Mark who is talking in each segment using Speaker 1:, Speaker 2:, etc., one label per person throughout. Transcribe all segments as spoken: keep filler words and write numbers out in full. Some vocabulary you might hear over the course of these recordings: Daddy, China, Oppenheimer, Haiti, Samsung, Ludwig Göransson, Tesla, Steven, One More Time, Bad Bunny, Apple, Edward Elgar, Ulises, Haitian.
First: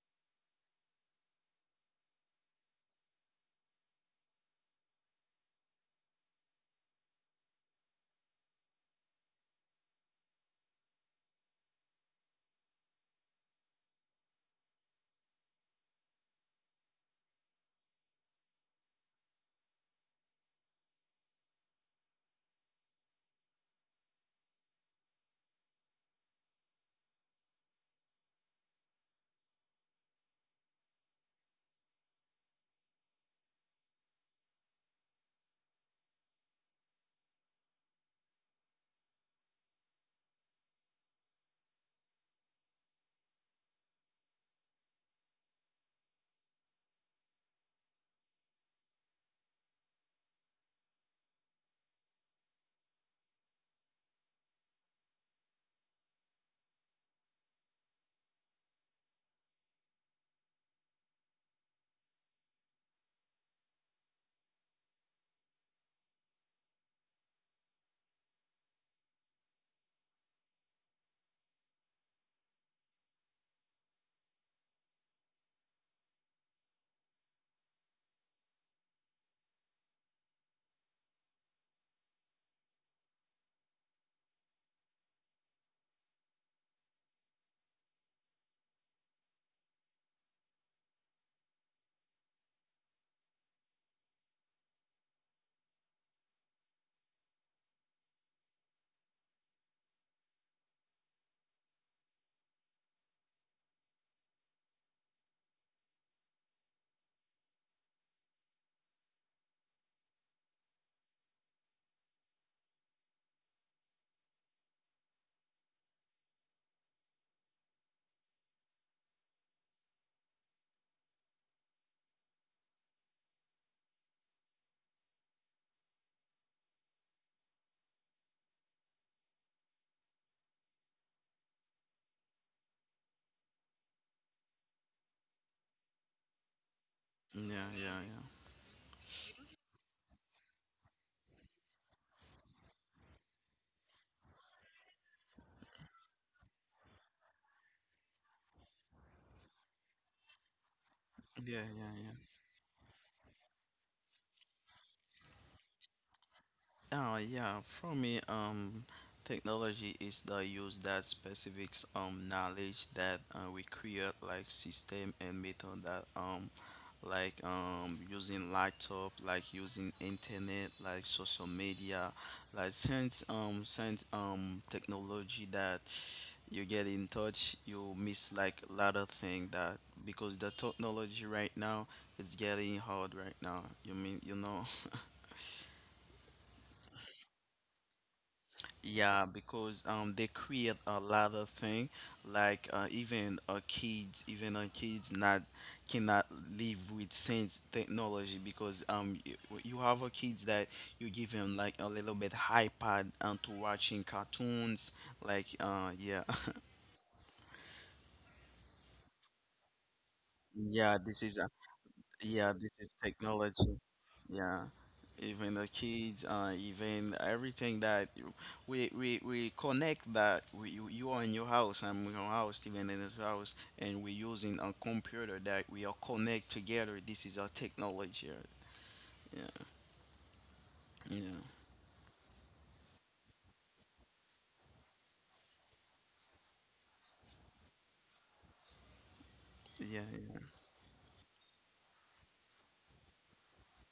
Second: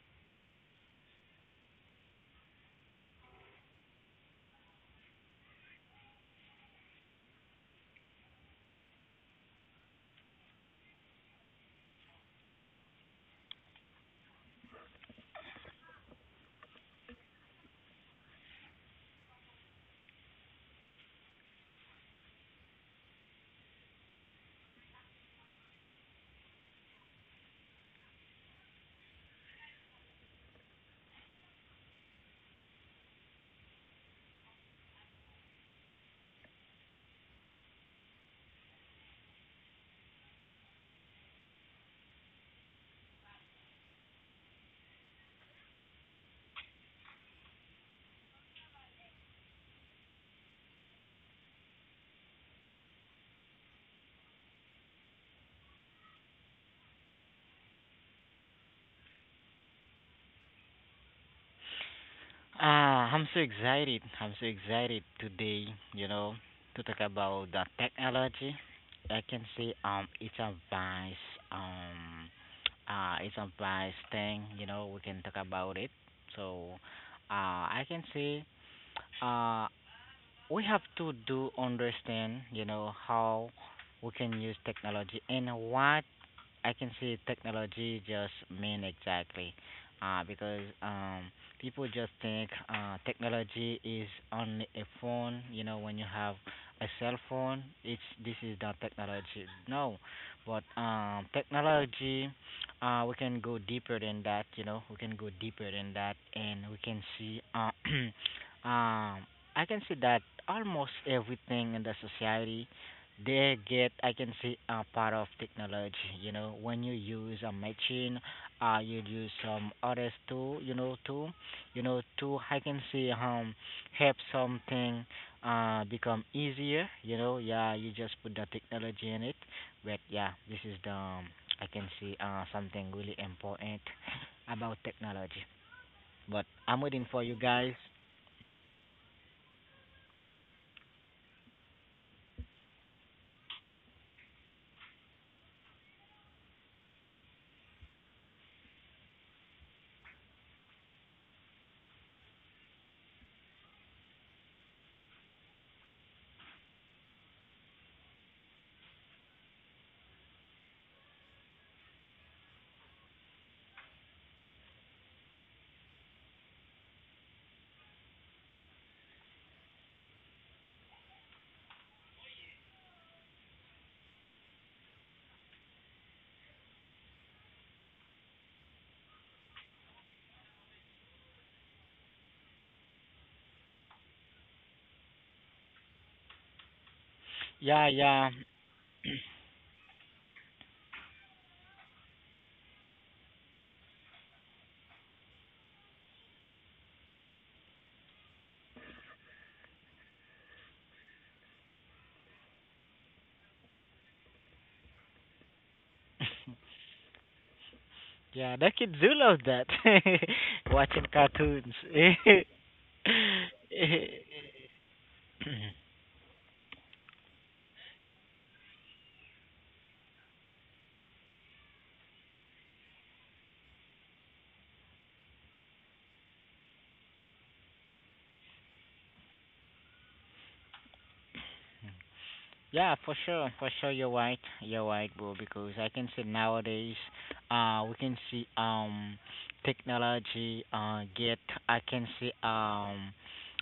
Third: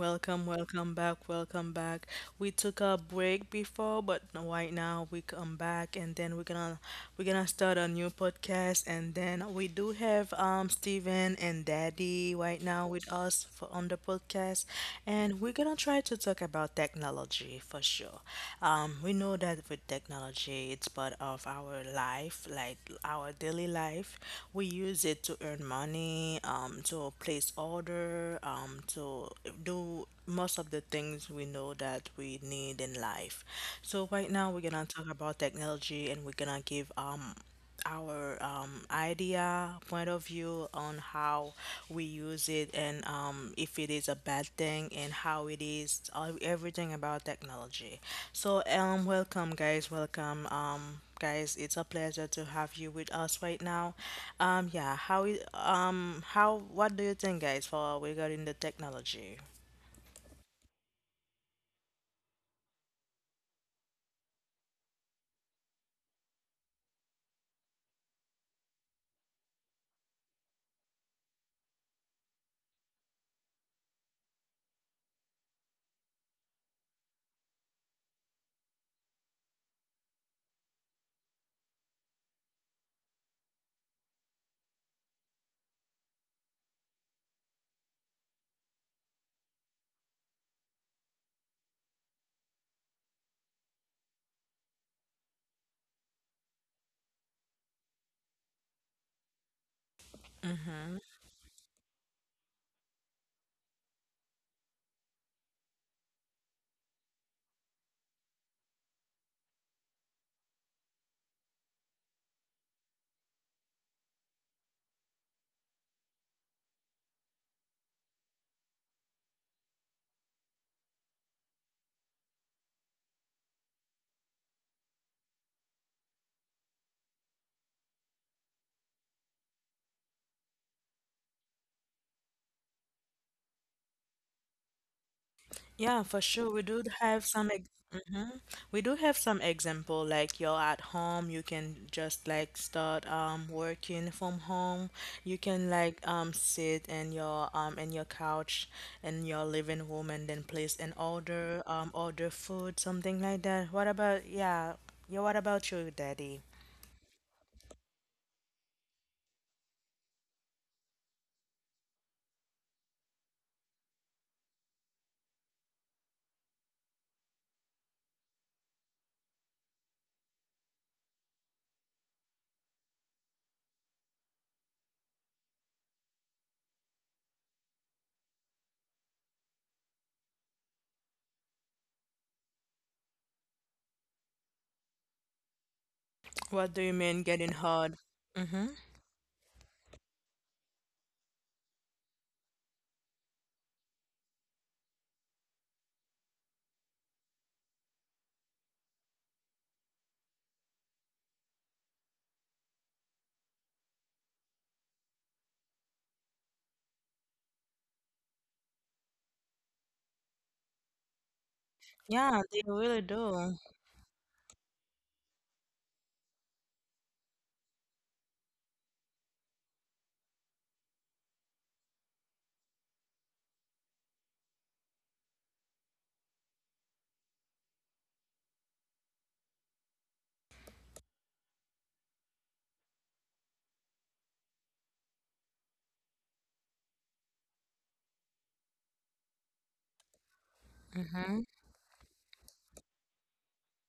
Speaker 1: welcome, welcome back, welcome back. We took a break before, but no- right now we come back and then we're gonna we're gonna start a new podcast, and then we do have um Steven and Daddy right now with us for on the podcast, and we're gonna try to talk about technology for sure. Um we know that with technology it's part of our life, like our daily life. We use it to earn money money, um, to place order, um, to do most of the things we know that we need in life. So right now we're gonna talk about technology, and we're gonna give um our um, idea point of view on how we use it, and um, if it is a bad thing, and how it is all, everything about technology. So um welcome guys, welcome um guys, it's a pleasure to have you with us right now. um, yeah, how is, um, how, what do you think, guys, for regarding the technology?
Speaker 2: Ah, I'm so excited. I'm so excited today, you know, to talk about the technology. I can say um it's a vice um uh it's a vice thing, you know, we can talk about it. So uh I can say uh we have to do understand, you know, how we can use technology and what I can see technology just mean exactly, uh, because um, people just think uh, technology is only a phone. You know, when you have a cell phone, it's this is the technology. No, but
Speaker 1: Mm-hmm.
Speaker 2: um, technology, uh, we can go deeper than that. You know, we can go deeper than that, and we can see. Uh, um, I can see that almost everything in the society they get, I can see, a part of technology. You know, when you use a machine, uh, you use some others too. You know, too. You know, too. I can see um help something uh become easier. You know, yeah. You just put the technology in it, but yeah, this is the um, I can see uh something really important about technology.
Speaker 1: Yeah, for
Speaker 2: But
Speaker 1: sure. We do
Speaker 2: I'm waiting
Speaker 1: have
Speaker 2: for you
Speaker 1: some ex
Speaker 3: Yeah,
Speaker 2: guys.
Speaker 3: yeah,
Speaker 1: mhm.
Speaker 3: yeah.
Speaker 1: We do have some example like you're at home, you can just like start um working from home. You can like um sit in your um in your couch in your living room and then place an
Speaker 3: Yeah,
Speaker 1: order,
Speaker 3: yeah,
Speaker 1: um
Speaker 3: yeah.
Speaker 1: order food, something like that. What about yeah, yeah, what about you, Daddy?
Speaker 3: Uh, yeah, for me, um, technology is the use that specifics um, knowledge that uh, we create, like system and method that um, like um, using laptop, like using internet, like social media, like since um, since um, technology that you get in touch, you miss like a lot of thing that because the technology right now is getting hard right now. You mean, you know?
Speaker 1: What do you mean getting hard?
Speaker 2: Yeah, yeah,
Speaker 1: Mm-hmm.
Speaker 3: Yeah, because um they create a lot of thing like uh, even uh, kids even uh, kids not cannot live with sense technology because um you, you have a kids that you give him like a little bit iPad and to watching cartoons like uh yeah.
Speaker 2: yeah. The kids do love that.
Speaker 3: Yeah, this
Speaker 2: Watching
Speaker 3: is.
Speaker 2: cartoons.
Speaker 1: Yeah,
Speaker 3: Yeah,
Speaker 1: they
Speaker 3: this is
Speaker 1: really do.
Speaker 3: technology. Yeah, even the kids, uh, even everything that you- we we, we connect that we, you, you are in your house, I'm in your house, Steven in his house, and we're using a computer that we all connect together. This is our technology. Yeah, yeah,
Speaker 2: Yeah, for sure, for sure. You're right. You're right, bro. Because I can see nowadays, uh, we can see um,
Speaker 3: yeah, yeah.
Speaker 2: technology uh
Speaker 1: Mm-hmm.
Speaker 2: get. I can see um,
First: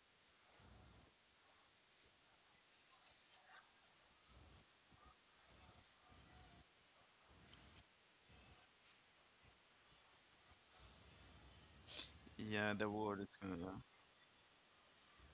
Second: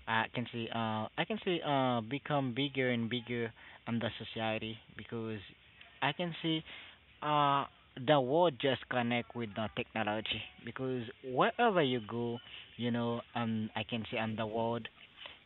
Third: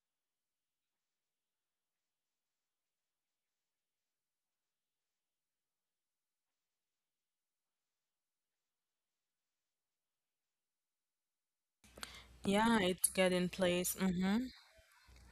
Speaker 2: I can see uh, I can see uh, become bigger and bigger in the society because I can see uh the world just connect with the technology because wherever you go,
Speaker 3: Yeah,
Speaker 1: Yeah,
Speaker 2: you
Speaker 3: the
Speaker 1: it's
Speaker 2: know,
Speaker 3: world is
Speaker 1: getting
Speaker 2: um,
Speaker 3: gonna.
Speaker 2: I can
Speaker 1: place.
Speaker 2: see on the
Speaker 1: Mm-hmm.
Speaker 2: world.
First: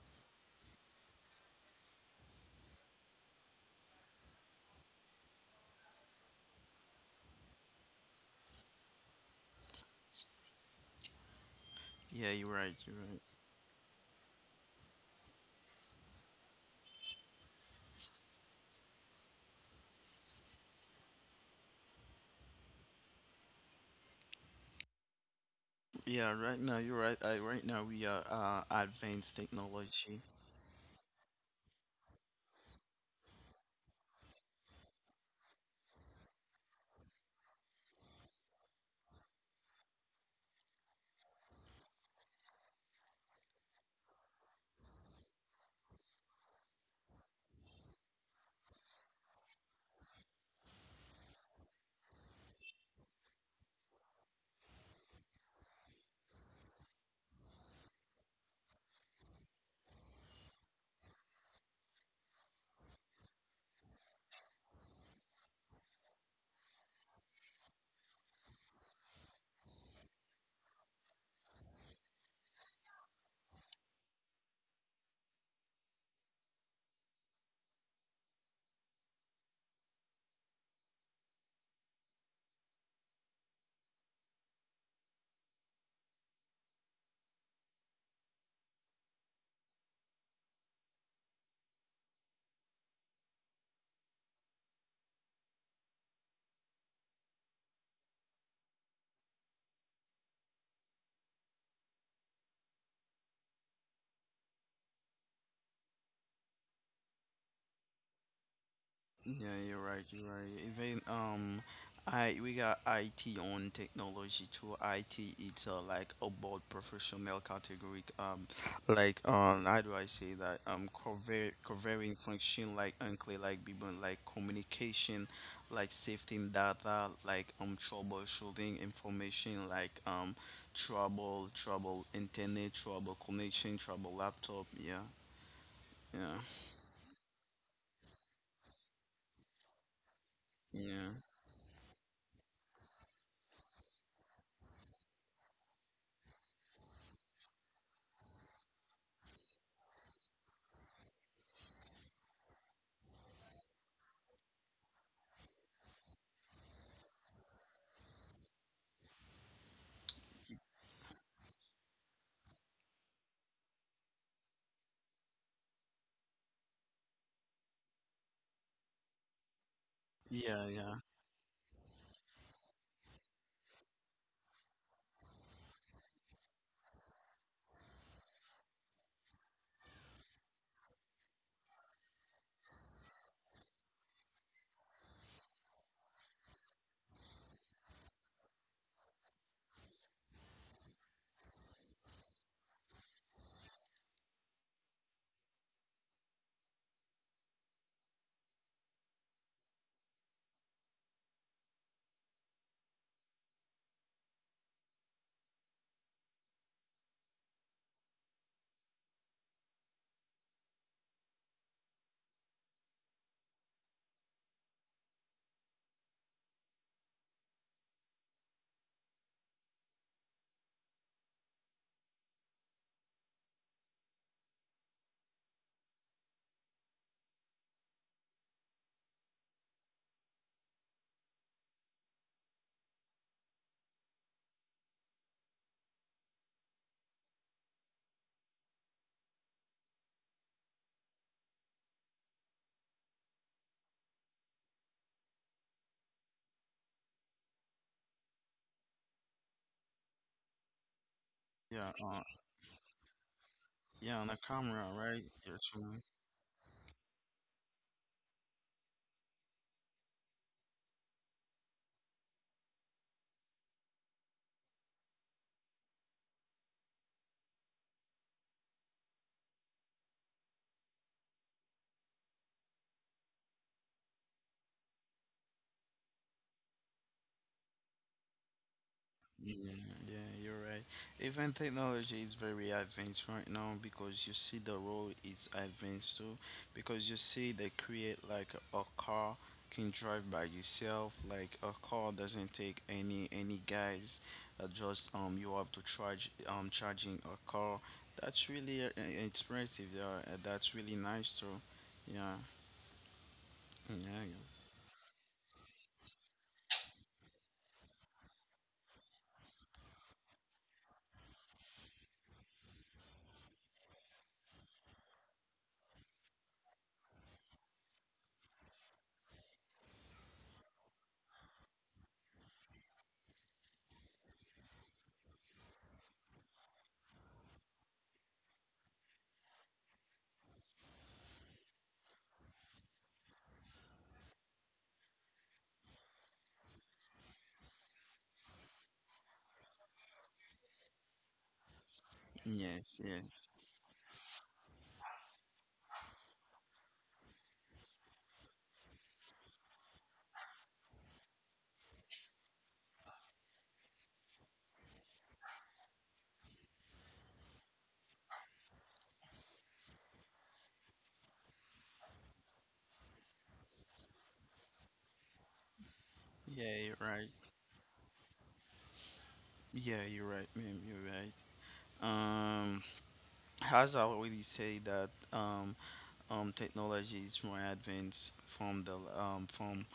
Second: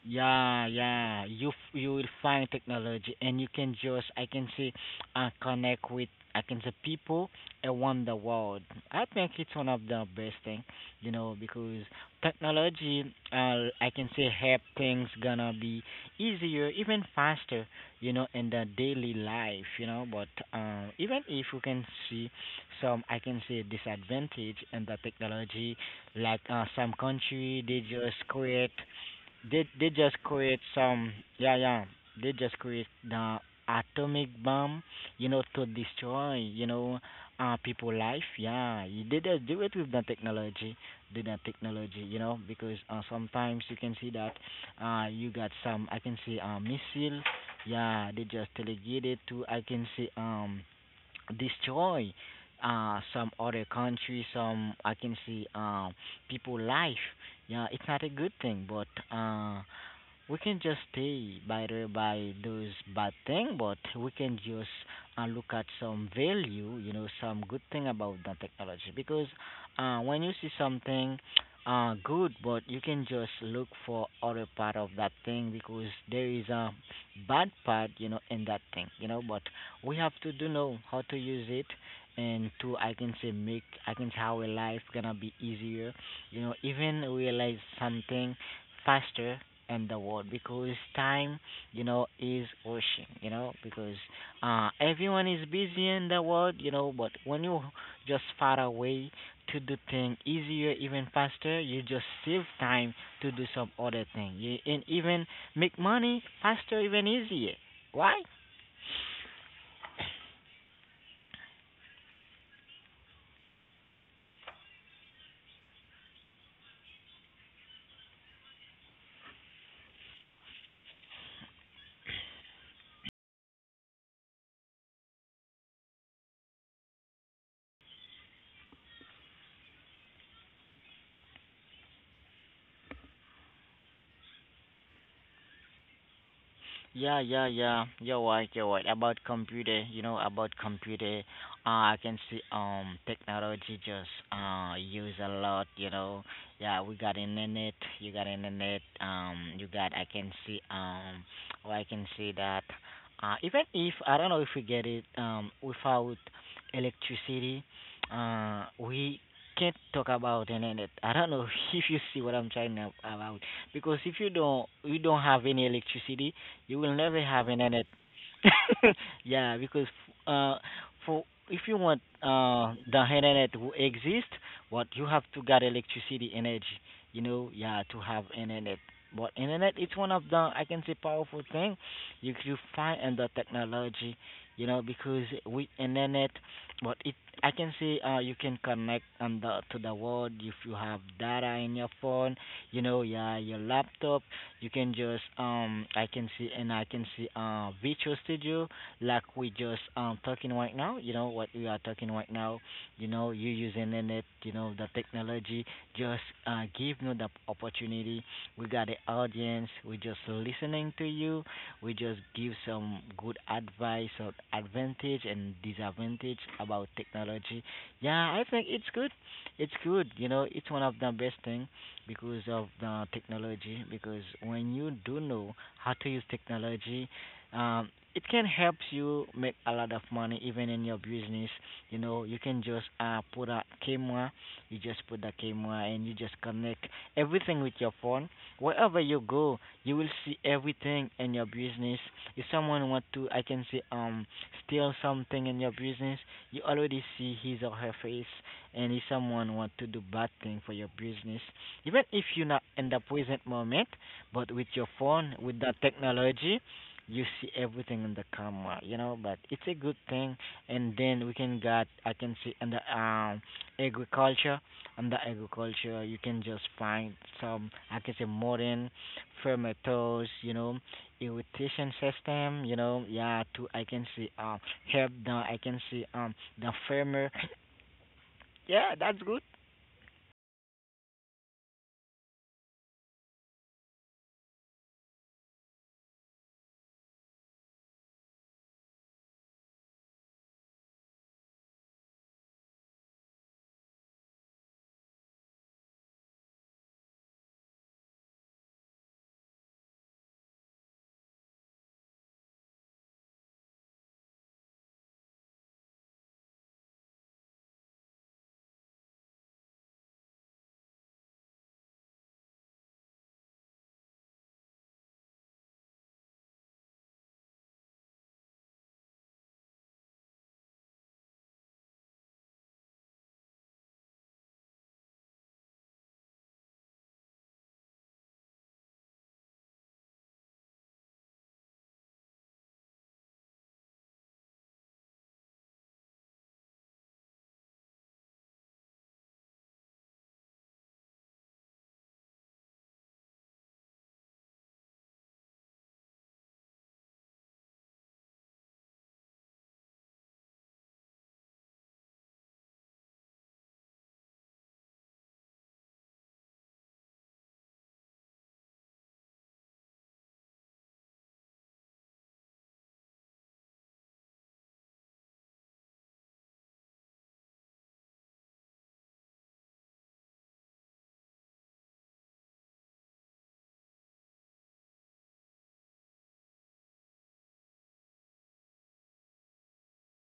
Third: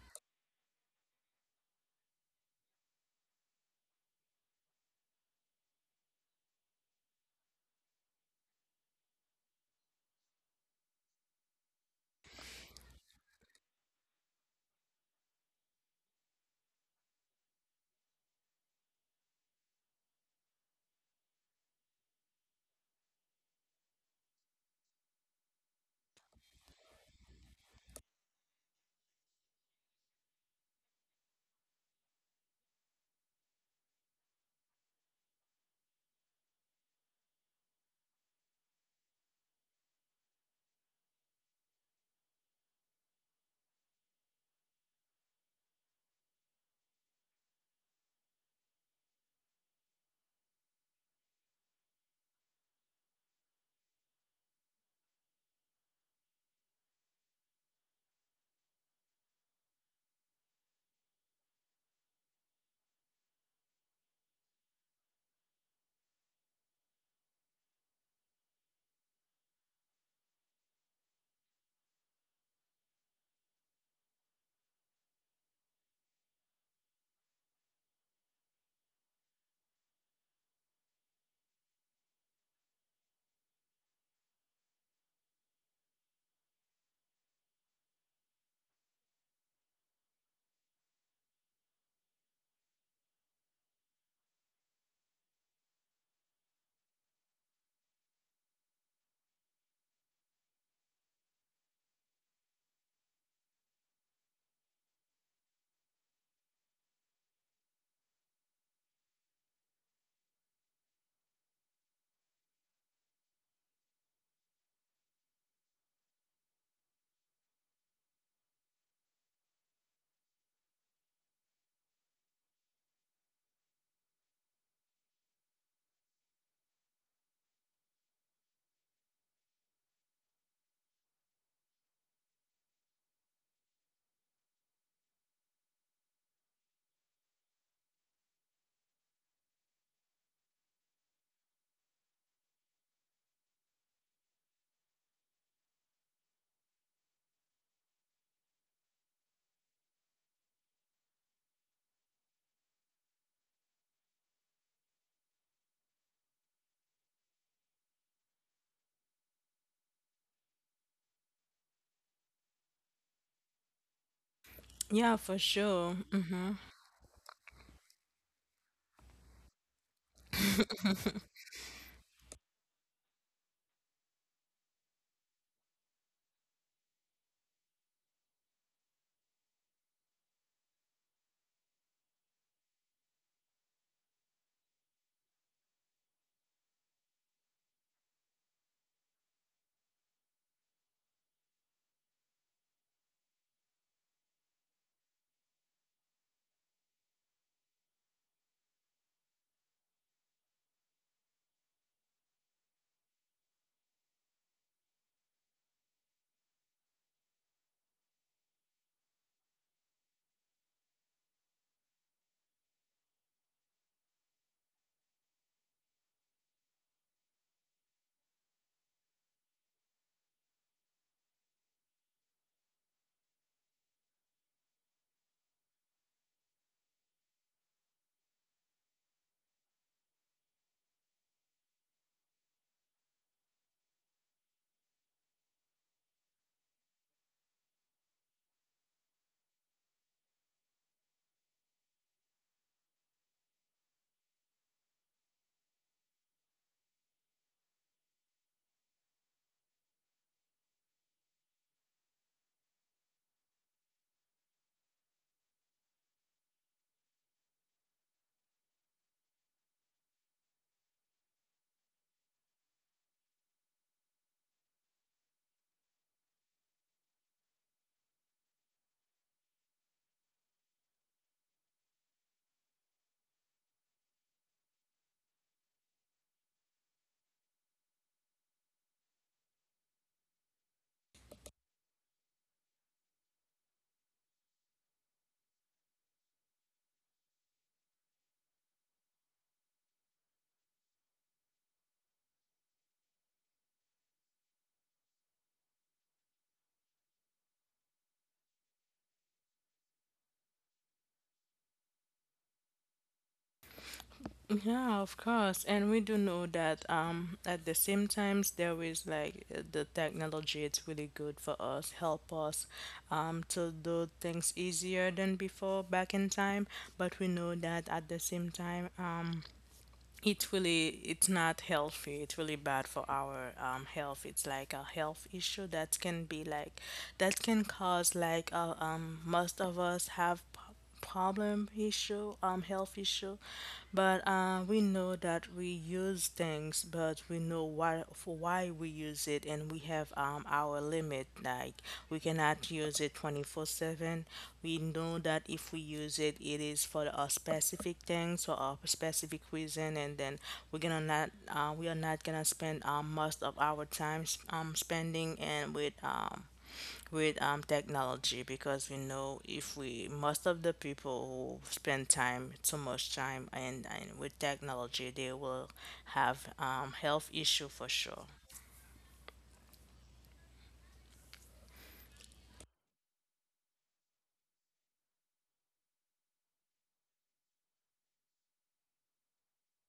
Speaker 2: Yeah, yeah. You f- you will find technology, and you can just I can see, uh, connect with I can say people around the world. I think it's one of the best thing, you know, because
Speaker 3: Yeah, you're right.
Speaker 2: technology,
Speaker 3: You're right.
Speaker 2: uh, I can say help things gonna be easier, even faster, you know, in the daily life, you know. But um, even if you can see some, I can say disadvantage in the technology, like
Speaker 3: Yeah,
Speaker 2: uh,
Speaker 3: right
Speaker 2: some
Speaker 3: now you're right.
Speaker 2: country
Speaker 3: Uh,
Speaker 2: they
Speaker 3: right now
Speaker 2: just
Speaker 3: we are
Speaker 2: create
Speaker 3: uh, advanced
Speaker 2: they they just
Speaker 3: technology.
Speaker 2: create some yeah yeah. They just create the atomic bomb, you know, to destroy, you know, uh people life. Yeah, you- they just do it with the technology, do the technology, you know, because uh, sometimes you can see that uh you got some I can see uh missile. Yeah, they just delegate it to I can see um destroy uh some other country some I can see um people life. Yeah, it's not a good thing, but uh, we can just pay by the, by those bad thing, but we can just uh, look at some value, you know, some good thing about the technology. Because uh, when you see something uh, good, but you can just look for other part of that thing because there is a bad part, you know, in that thing, you know. But we have to do know how to use it, and to I can say make I can say how our life gonna be easier, you know, even realize something faster in the world because time, you know, is rushing, you know, because uh, everyone is busy in the world, you know, but when you just find a way to do things easier, even faster, you just save time to do some other thing you, and even make money faster, even easier. Why?
Speaker 3: Yeah, you're right. You're right. Even um, I we got I T on technology too. I T it's uh, like about professional category. Um, like um, how do I say that? Um, cover covering function like unclear like people like communication, like safety and data, like um troubleshooting information, like um trouble trouble internet trouble connection trouble laptop. Yeah, yeah,
Speaker 2: Yeah, yeah, yeah. You're right, you're right. About computer, you know, about computer,
Speaker 3: yeah,
Speaker 2: uh, I can see um technology just uh use a lot, you know. Yeah, we got internet, you got internet, um you got I can see um or I can see that uh even if I don't know if we get it um without electricity, uh we can't talk about internet. I don't know if you see what I'm trying to about because if you don't
Speaker 1: Yeah, for
Speaker 2: you don't have
Speaker 1: sure.
Speaker 2: any
Speaker 1: Mm-hmm.
Speaker 2: electricity you will never have an internet. Yeah, because
Speaker 3: yeah, yeah,
Speaker 2: uh, for if you want uh, the internet to exist, what you have to get electricity energy, you know, yeah, to have internet. But internet, it's one of the I can say powerful thing you you find in the technology, you know, because with internet, but it I can say uh, you can connect on the to the world if you have data in your phone, you know, yeah, your laptop, you can just um I can see and I can see uh virtual studio like we just um talking right now, you know what we are talking right now, you know, you using in it, you know, the technology just uh give you the opportunity. We got the audience, we just listening to you, we just give some good advice or advantage and disadvantage about technology. Yeah, I think it's good. It's good, you know, it's one of the best thing because of the technology. Because when you do know how to use technology, um, it can help you make a lot of money even in your business. You know, you can just uh, put a camera, you just put the camera and you just connect everything with your phone. Wherever you go, you will see everything in your business. If someone want to, I can say, um, steal something in your business, you already see his or her face. And if someone want to do bad thing for your business, even
Speaker 3: yeah.
Speaker 2: if you're
Speaker 3: um,
Speaker 2: not in the present moment,
Speaker 3: Yeah,
Speaker 2: but
Speaker 3: on
Speaker 2: with
Speaker 3: the
Speaker 2: your
Speaker 3: camera,
Speaker 2: phone,
Speaker 3: right?
Speaker 2: with that
Speaker 3: You're true.
Speaker 2: technology, you see everything in the camera, you know. But it's a good thing. And then we can got, I can see in the um, agriculture, in the agriculture, you can just find some, I can say modern fermenters, you know, irrigation system, you know, yeah. To I can see um help the, I can see um the farmer, yeah, that's good.
Speaker 3: Yeah, yeah, you're right. Even technology is very advanced right now because you see the road is advanced too. Because you see they create like a car can drive by yourself. Like a car doesn't take any any guys. Uh, just um, you have to charge um charging a car. That's really uh, uh, expressive. Yeah, uh, that's really nice too. Yeah, yeah,
Speaker 1: Yeah, of course. And we do know that um at the same times there is like uh, the technology it's really good for us, help us um to do things easier than before back in time, but we know that at the same time um it really, it's not healthy. It's really bad for our um, health. It's like a health issue that can be like, that can cause like uh, um most of us have p- problem issue, um health issue, but uh, we know that we use things, but we know what for why we use it, and we have um, our limit, like we
Speaker 3: yeah.
Speaker 1: cannot
Speaker 3: Yes,
Speaker 1: use it
Speaker 3: yes.
Speaker 1: twenty-four seven. We know that if we use it, it is for a specific thing, so a specific reason, and then we're gonna not uh, we are not gonna spend um, most of our time s- um, spending and with um, with um, technology, because we know if we most of the people who spend time too much time and, and with technology, they will have
Speaker 3: Yeah, you're
Speaker 1: um,
Speaker 3: right.
Speaker 1: health issue for sure.
Speaker 3: Yeah, you're right, ma'am. You're right. Um, as I already say that um, um, technology is more advanced from the um, from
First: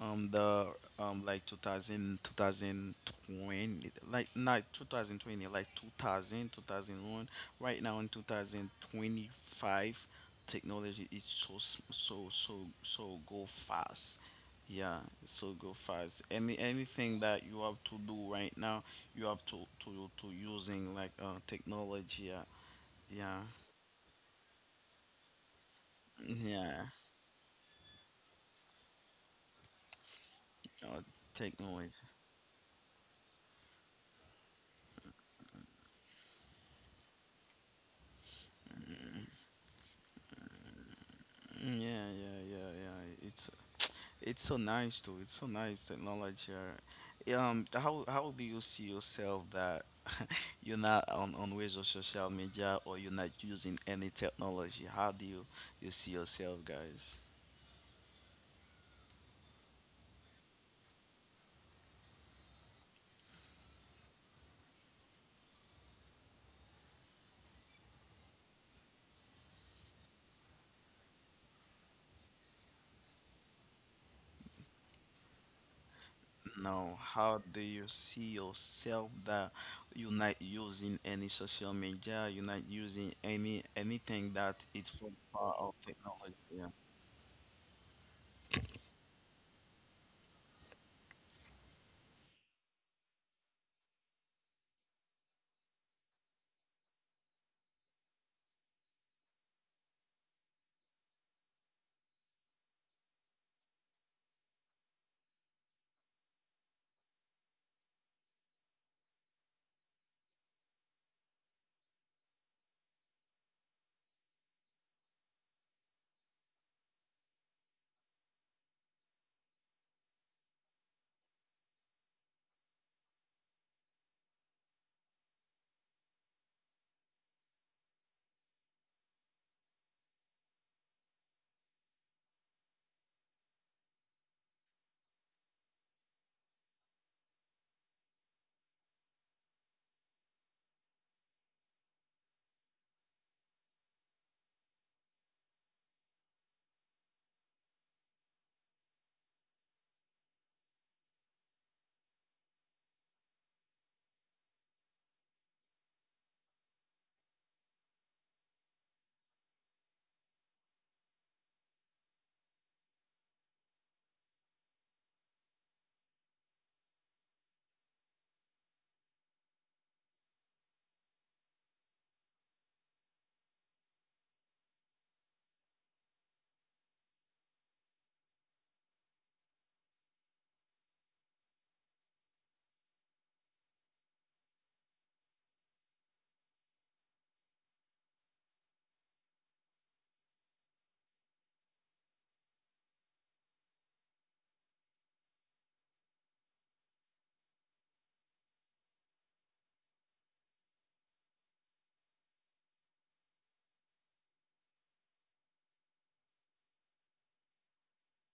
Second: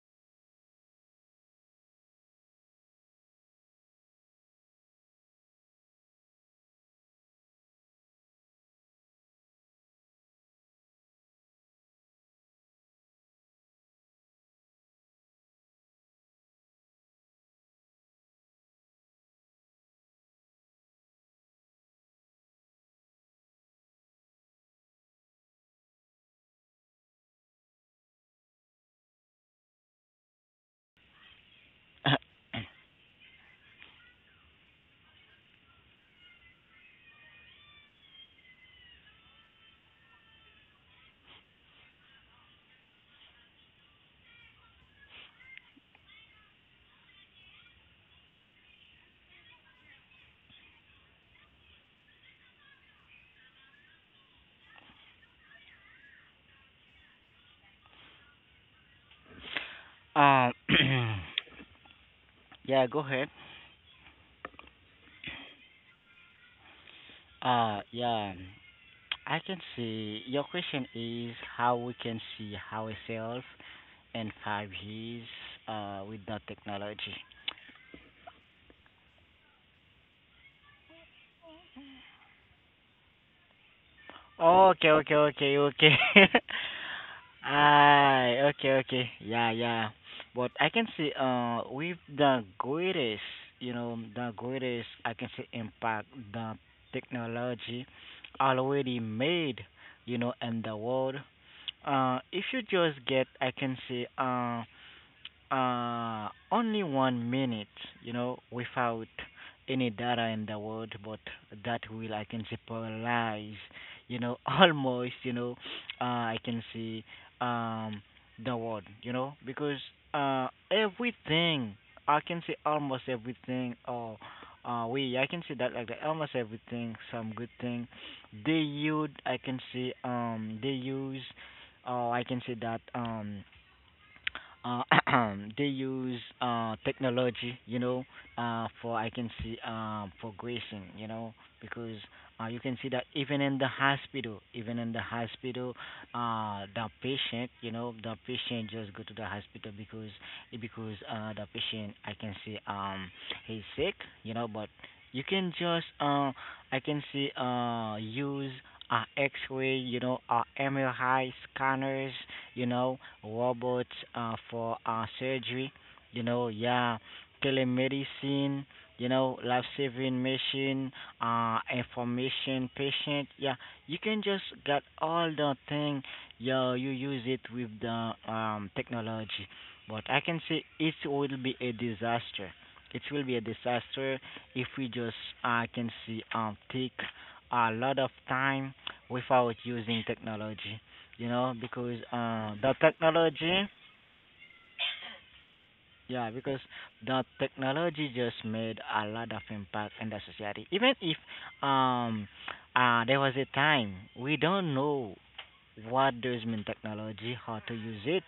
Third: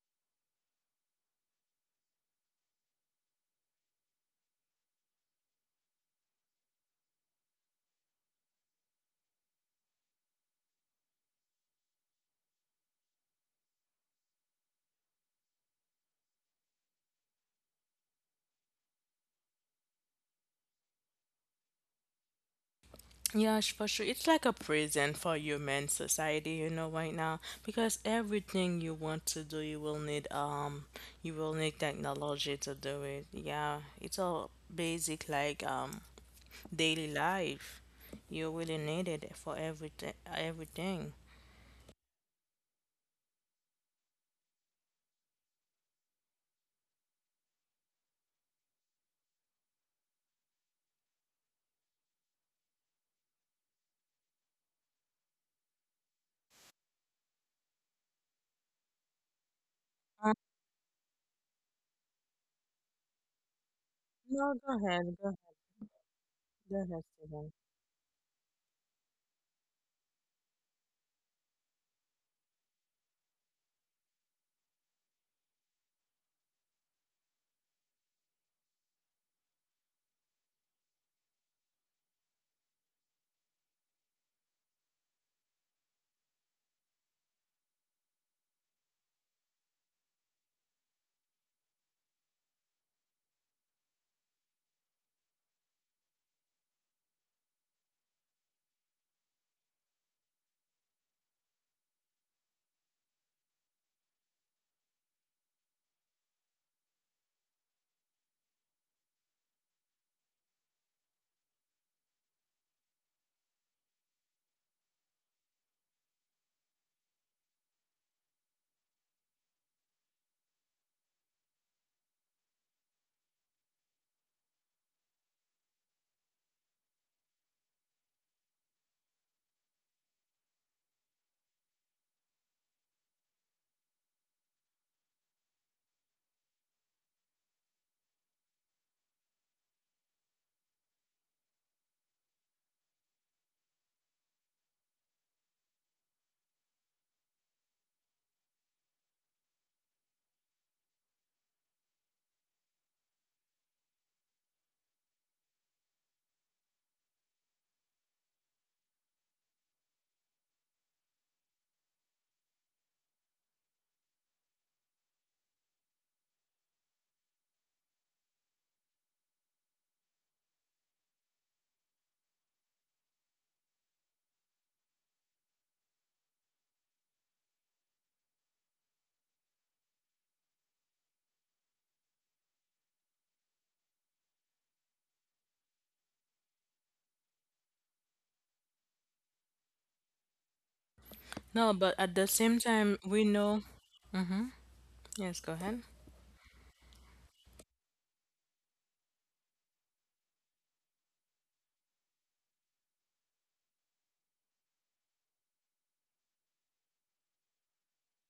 Speaker 3: um, the um, like two thousand two thousand twenty, like not twenty twenty, like two thousand two thousand one. Right now in two thousand twenty-five, technology is so s- so so so go fast. Yeah, so go fast. Any anything that you have to do right now, you have to to to using like uh technology. Yeah, yeah,
Speaker 1: Yeah, for sure. It's like a prison for human society, you
Speaker 3: yeah.
Speaker 1: know, right now, because everything you want to do, you will need um,
Speaker 3: uh,
Speaker 1: you will need
Speaker 3: Technology.
Speaker 1: technology to do it. Yeah, it's all basic like um daily life. You really need it for everything. Everything.
Speaker 3: Mm, yeah, yeah, yeah, yeah. It's it's so nice too. It's so nice technology. uh, Um, how how do you see yourself that you're not on on ways of social media, or you're not using any technology? How do you you see yourself, guys?
Speaker 1: Uh,
Speaker 2: um. Yeah, go ahead.
Speaker 1: no, go ahead. Go, go ahead, Steven.
Speaker 2: Uh, yeah, I can see your question is how we can see ourselves in five years uh, with no
Speaker 3: No,
Speaker 2: technology.
Speaker 3: how do you see yourself that you're not using any social media? You're not using any anything that it's
Speaker 2: Okay,
Speaker 3: for
Speaker 2: okay,
Speaker 3: part
Speaker 2: okay,
Speaker 3: of
Speaker 2: okay.
Speaker 3: technology. Yeah.
Speaker 2: Ah, okay, okay. Yeah, yeah. But I can see uh with the greatest, you know, the greatest I can see impact the technology already made, you know, in the world. Uh, if you just get, I can say, uh, uh, only one minute, you know, without any data in the world, but that will I can say paralyze, you know, almost, you know, uh, I can see um the world, you know, because uh everything I can see almost everything or uh we I can see that like that, almost everything, some good thing. They use I can see um they use or I can say that um uh, they use uh, technology, you know, uh, for I can see um, for gracing, you know, because uh, you can see that even in the hospital, even in the hospital, uh, the patient, you know, the patient just go to the hospital because because uh, the patient I can see um he's sick, you know, but you can just uh, I can see uh, use uh, X-ray, you know, uh, M R I scanners, you know, robots, uh, for uh, surgery, you know, yeah, telemedicine, you know, life saving machine, uh, information patient, yeah, you can just get all the thing, yeah, you use it with the um, technology. But I can say it will be a disaster. It will be a disaster if we just uh, can see um take a lot of time without using technology, you know,
Speaker 1: No, but
Speaker 2: because
Speaker 1: at the same
Speaker 2: uh, the
Speaker 1: time, we know.
Speaker 2: technology,
Speaker 1: Mm-hmm. Yes, go ahead.
Speaker 2: yeah, because the technology just made a lot of impact in the society. Even if um, uh, there was a time we don't know what does mean technology, how to use it.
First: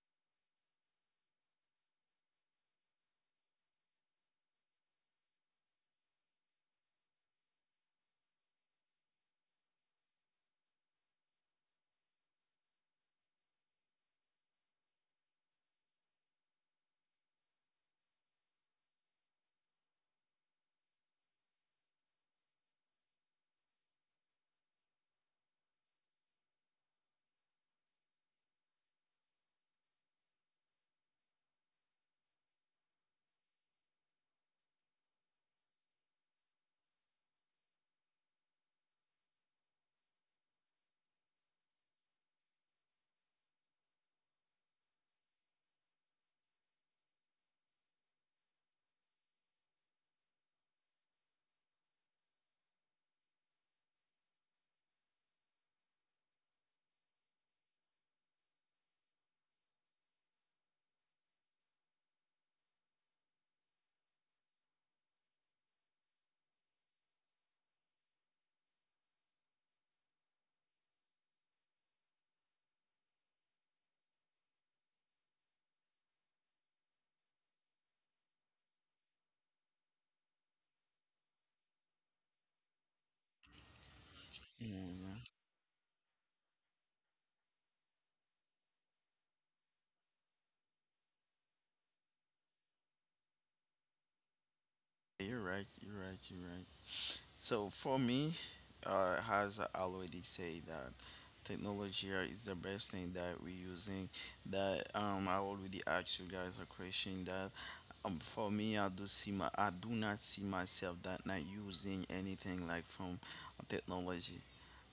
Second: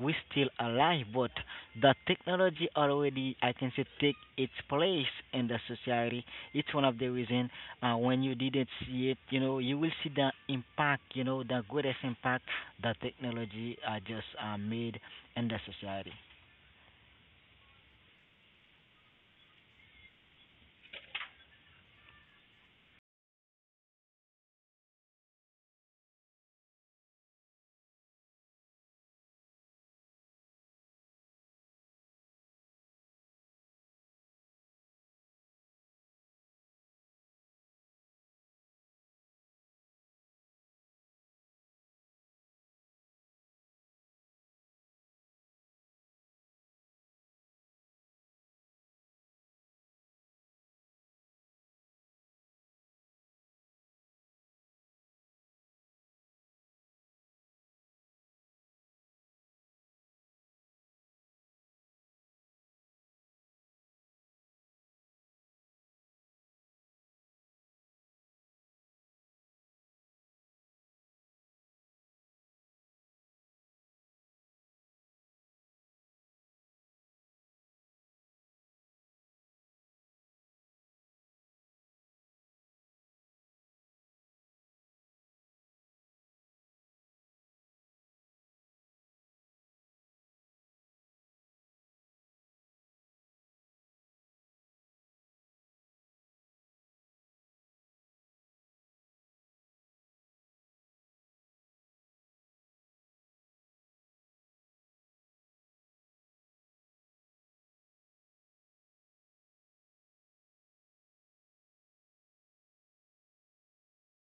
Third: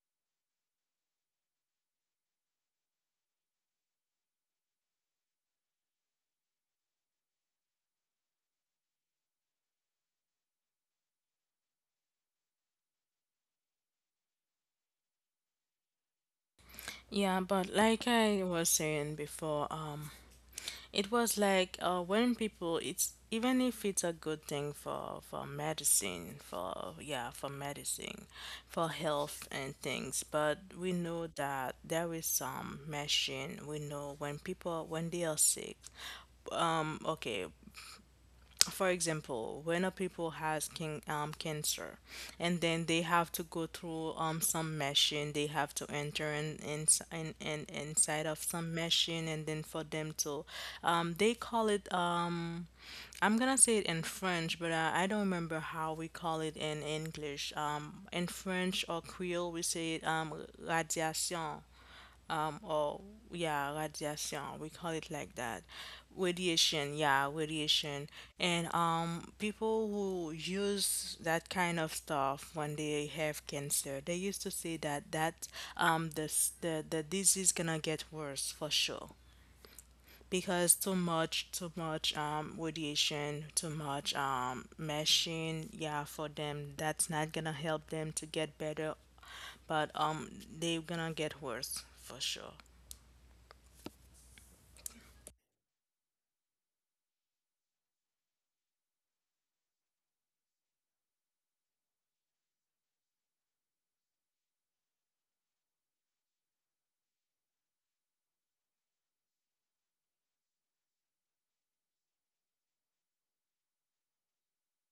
Speaker 2: We still alive, but the technology already, I can say, take its place in the society. It's one of the reason uh, when you didn't see it, you know, you will see the impact, you know, the greatest impact that technology uh, just uh, made in the society.
Speaker 1: Yeah, but like I was saying before, um, it was like uh, when people, it's even if it's a good thing for for medicine, for yeah, for medicine, for health and things, but we know that there is some machine. We know when people when they are sick, um okay, for example, when a people has can, um, cancer, and then they have to go through um, some machine, they have to enter in, in, in, in inside of some machine, and then for them to, um, they call it um, I'm gonna say it in French, but uh, I don't remember how we call it in English. Um, in French or Creole, we say it um, radiation, um or yeah radiation, we call it like that. Radiation, yeah, radiation. And um people who use that kind of stuff when they have cancer, they used to say that that um the s- the, the disease gonna get worse for sure, because too much too much um radiation, too much um
Speaker 3: Mm,
Speaker 1: machine. Yeah, for them, that's not gonna help them to get better, but um they're gonna get worse for sure.
Speaker 3: you're right. You're right. You're right. So for me, uh, as I already say that technology are- is the best thing that we're using. That um, I already asked you guys a question that um, for me, I do see my, I do not see myself that not using anything like from technology.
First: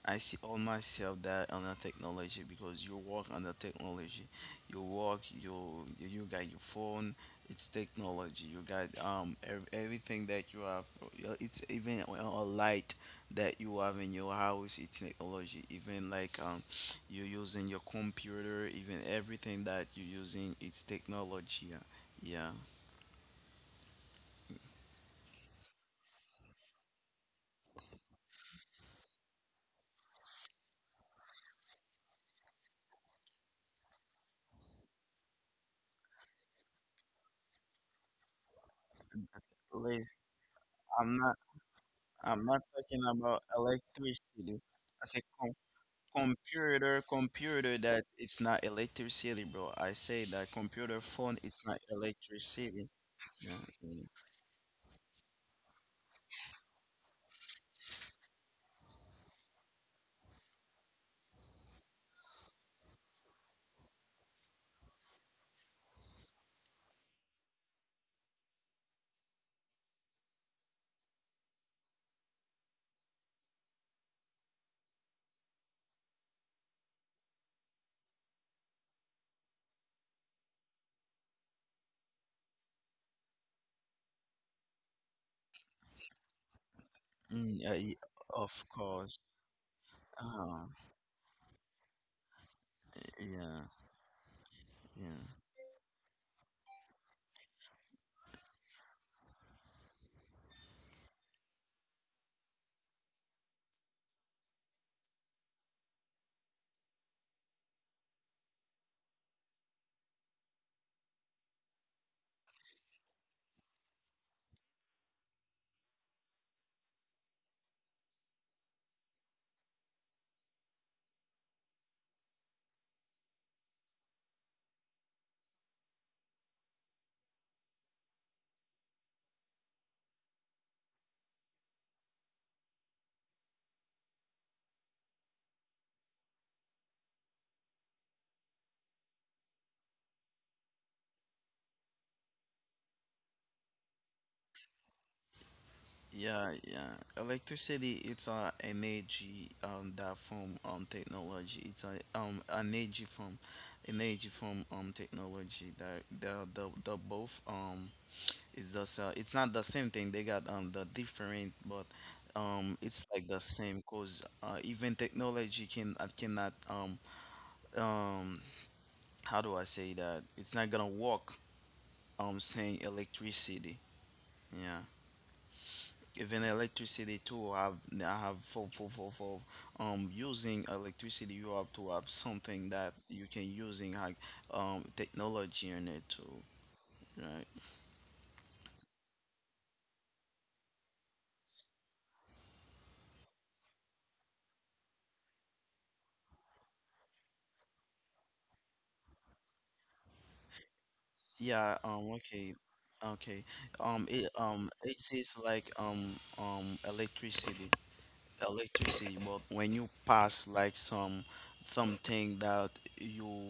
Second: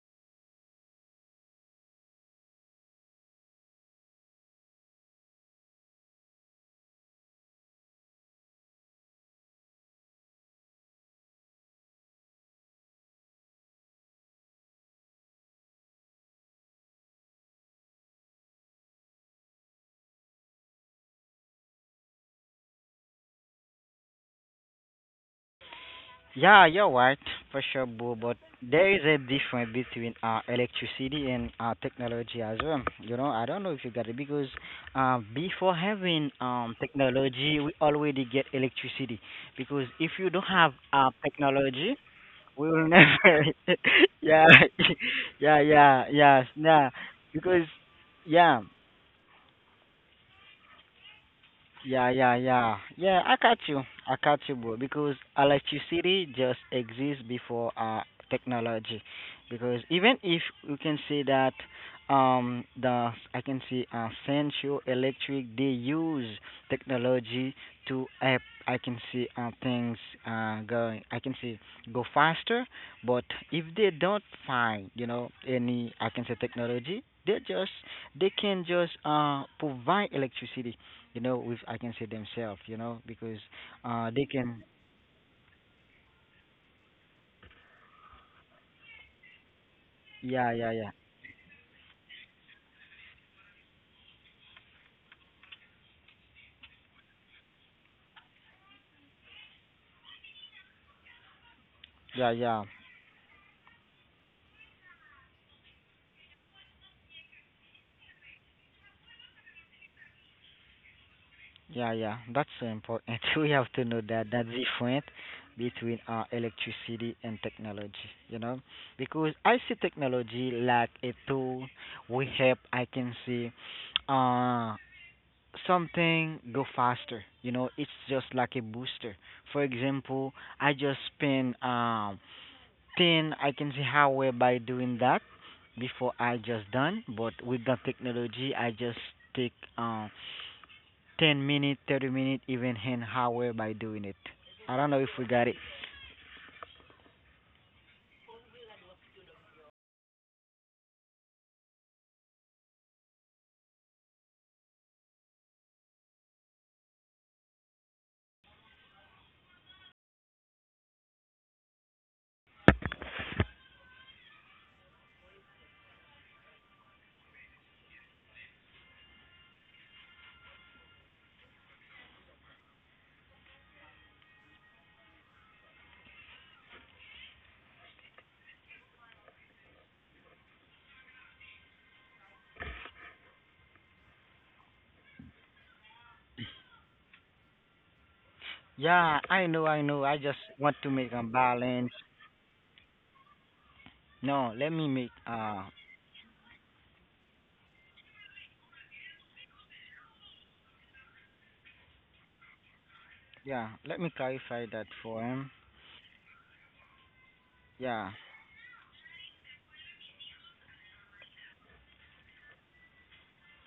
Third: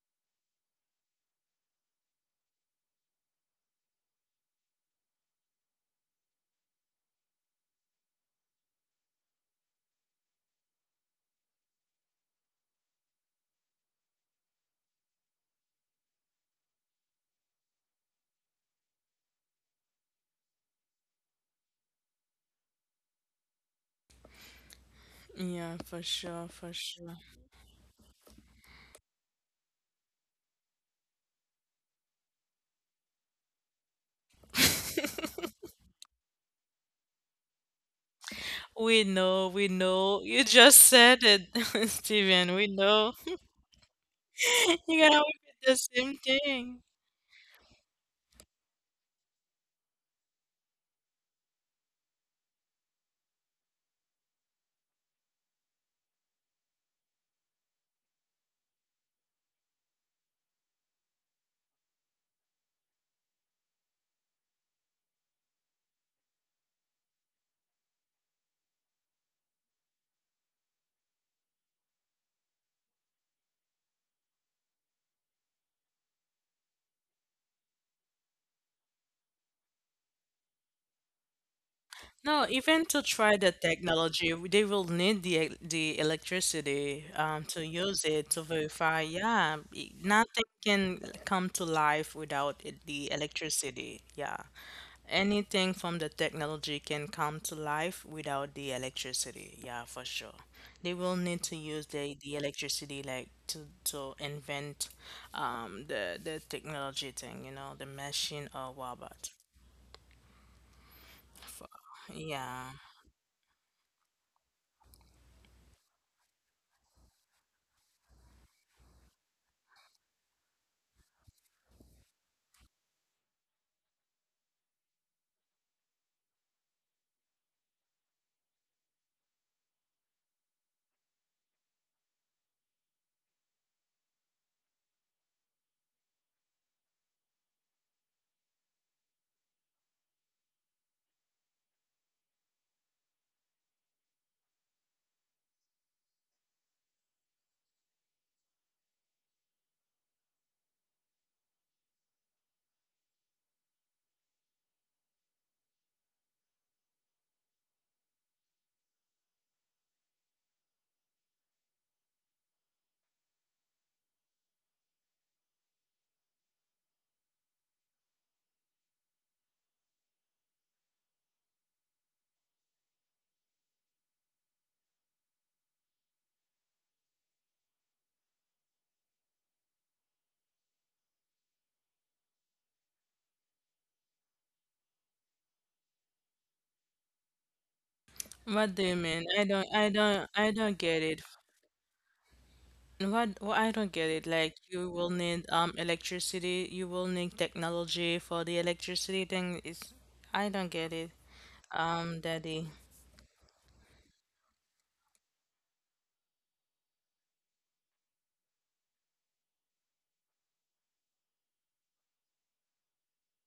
Speaker 3: I see all myself that on the technology because you work on the technology, you work you you got your phone. It's technology. You got um ev- everything that you have. uh, It's even a a light that you have in your house. It's technology. Even like um you're using your computer. Even everything that you're using, it's technology. Yeah. Yeah.
Speaker 1: Yeah, for sure, for
Speaker 2: Yeah, you're
Speaker 1: sure.
Speaker 2: right, for sure, Boo, but there is a difference between uh, electricity and uh, technology as well. You know, I don't know if you got it because uh, before having um, technology, we already get electricity.
Speaker 1: We know,
Speaker 2: Because
Speaker 1: we
Speaker 2: if you don't
Speaker 3: Please,
Speaker 1: know.
Speaker 2: have
Speaker 1: You
Speaker 2: uh,
Speaker 1: just
Speaker 3: I'm
Speaker 1: said
Speaker 3: not.
Speaker 1: it,
Speaker 2: technology, we
Speaker 3: I'm
Speaker 2: will
Speaker 1: Steven.
Speaker 3: not
Speaker 1: We
Speaker 3: talking
Speaker 2: never.
Speaker 1: know.
Speaker 3: about
Speaker 2: Yeah,
Speaker 3: electricity. I
Speaker 1: You're
Speaker 2: yeah,
Speaker 1: gonna
Speaker 3: said,
Speaker 2: yeah,
Speaker 1: repeat the
Speaker 2: yeah,
Speaker 1: same
Speaker 2: yeah.
Speaker 1: thing.
Speaker 3: Computer,
Speaker 2: Because,
Speaker 3: computer that
Speaker 2: yeah.
Speaker 3: it's not electricity, bro. I say that computer phone
Speaker 2: Yeah,
Speaker 3: it's
Speaker 2: yeah,
Speaker 3: not
Speaker 2: yeah. Yeah, I
Speaker 3: electricity.
Speaker 2: catch you. I
Speaker 3: Yeah,
Speaker 2: catch you,
Speaker 3: yeah.
Speaker 2: bro. Because electricity just exists before uh technology. Because even if you can say that um the I can see uh central electric they use technology to uh, I can see uh, things uh going I can see go faster, but if they don't find you know any I can say technology they just they can just uh provide electricity, you know, with I can say themselves,
Speaker 1: No,
Speaker 2: you know,
Speaker 1: even to
Speaker 2: because
Speaker 1: try the
Speaker 2: uh they
Speaker 1: technology,
Speaker 2: can.
Speaker 1: w- they will need the e- the electricity um,
Speaker 3: Mm,
Speaker 1: to
Speaker 3: yeah, yeah,
Speaker 1: use it to
Speaker 3: of
Speaker 1: verify.
Speaker 3: course.
Speaker 1: Yeah, i-
Speaker 2: Yeah,
Speaker 1: nothing
Speaker 2: yeah,
Speaker 3: Uh,
Speaker 2: yeah.
Speaker 1: can come to life without it, the
Speaker 3: yeah,
Speaker 1: electricity. Yeah,
Speaker 3: yeah,
Speaker 1: anything from the technology can come to life without the electricity. Yeah, for sure. They will need to use the,
Speaker 2: Yeah,
Speaker 1: the
Speaker 2: yeah.
Speaker 1: electricity like to to invent um, the the technology thing, you know, the machine or robot.
Speaker 2: Yeah, yeah. That's so
Speaker 1: Yeah.
Speaker 2: important. we have to know that that's different between uh electricity and technology, you know? Because I see technology like a tool we help I can see uh something go faster. You know, it's just like a booster. For example, I just spend um Then I can see how we're by doing that before I just done. But with the technology, I just take uh, ten minute, thirty minute, even an hour by doing it. I don't know if we got it.
Speaker 3: yeah, yeah. Electricity, it's a energy um that from um technology. It's a um energy from energy from um technology that the the the both. Um It's just uh, it's not the same thing. They got um the different, but um it's like the same. Cause uh, even technology can uh, cannot um um how do I say that? It's not gonna work. Um, saying electricity. Yeah, even electricity too. Have I have for for for for um using electricity, you have to have something that you can using like um technology in it too. Right.
Speaker 1: What do you
Speaker 2: Yeah,
Speaker 1: mean?
Speaker 2: I
Speaker 1: I
Speaker 2: know,
Speaker 1: don't,
Speaker 2: I
Speaker 1: I
Speaker 2: know. I just
Speaker 1: don't, I
Speaker 2: want
Speaker 1: don't
Speaker 2: to make
Speaker 1: get
Speaker 2: a
Speaker 1: it.
Speaker 2: balance.
Speaker 1: What, what I don't get it.
Speaker 2: No,
Speaker 1: Like
Speaker 2: let me
Speaker 1: you
Speaker 2: make
Speaker 1: will need
Speaker 2: uh
Speaker 1: um electricity, you will need technology for the electricity thing. Is I don't get it.
Speaker 3: Yeah, um,
Speaker 1: Um,
Speaker 3: okay,
Speaker 1: Daddy,
Speaker 3: okay.
Speaker 2: yeah, let me
Speaker 3: Um, it
Speaker 2: clarify
Speaker 3: um
Speaker 2: that
Speaker 3: it
Speaker 2: for
Speaker 3: is
Speaker 2: him.
Speaker 3: like um um electricity,
Speaker 2: Yeah.
Speaker 3: electricity. But when you pass like some something that you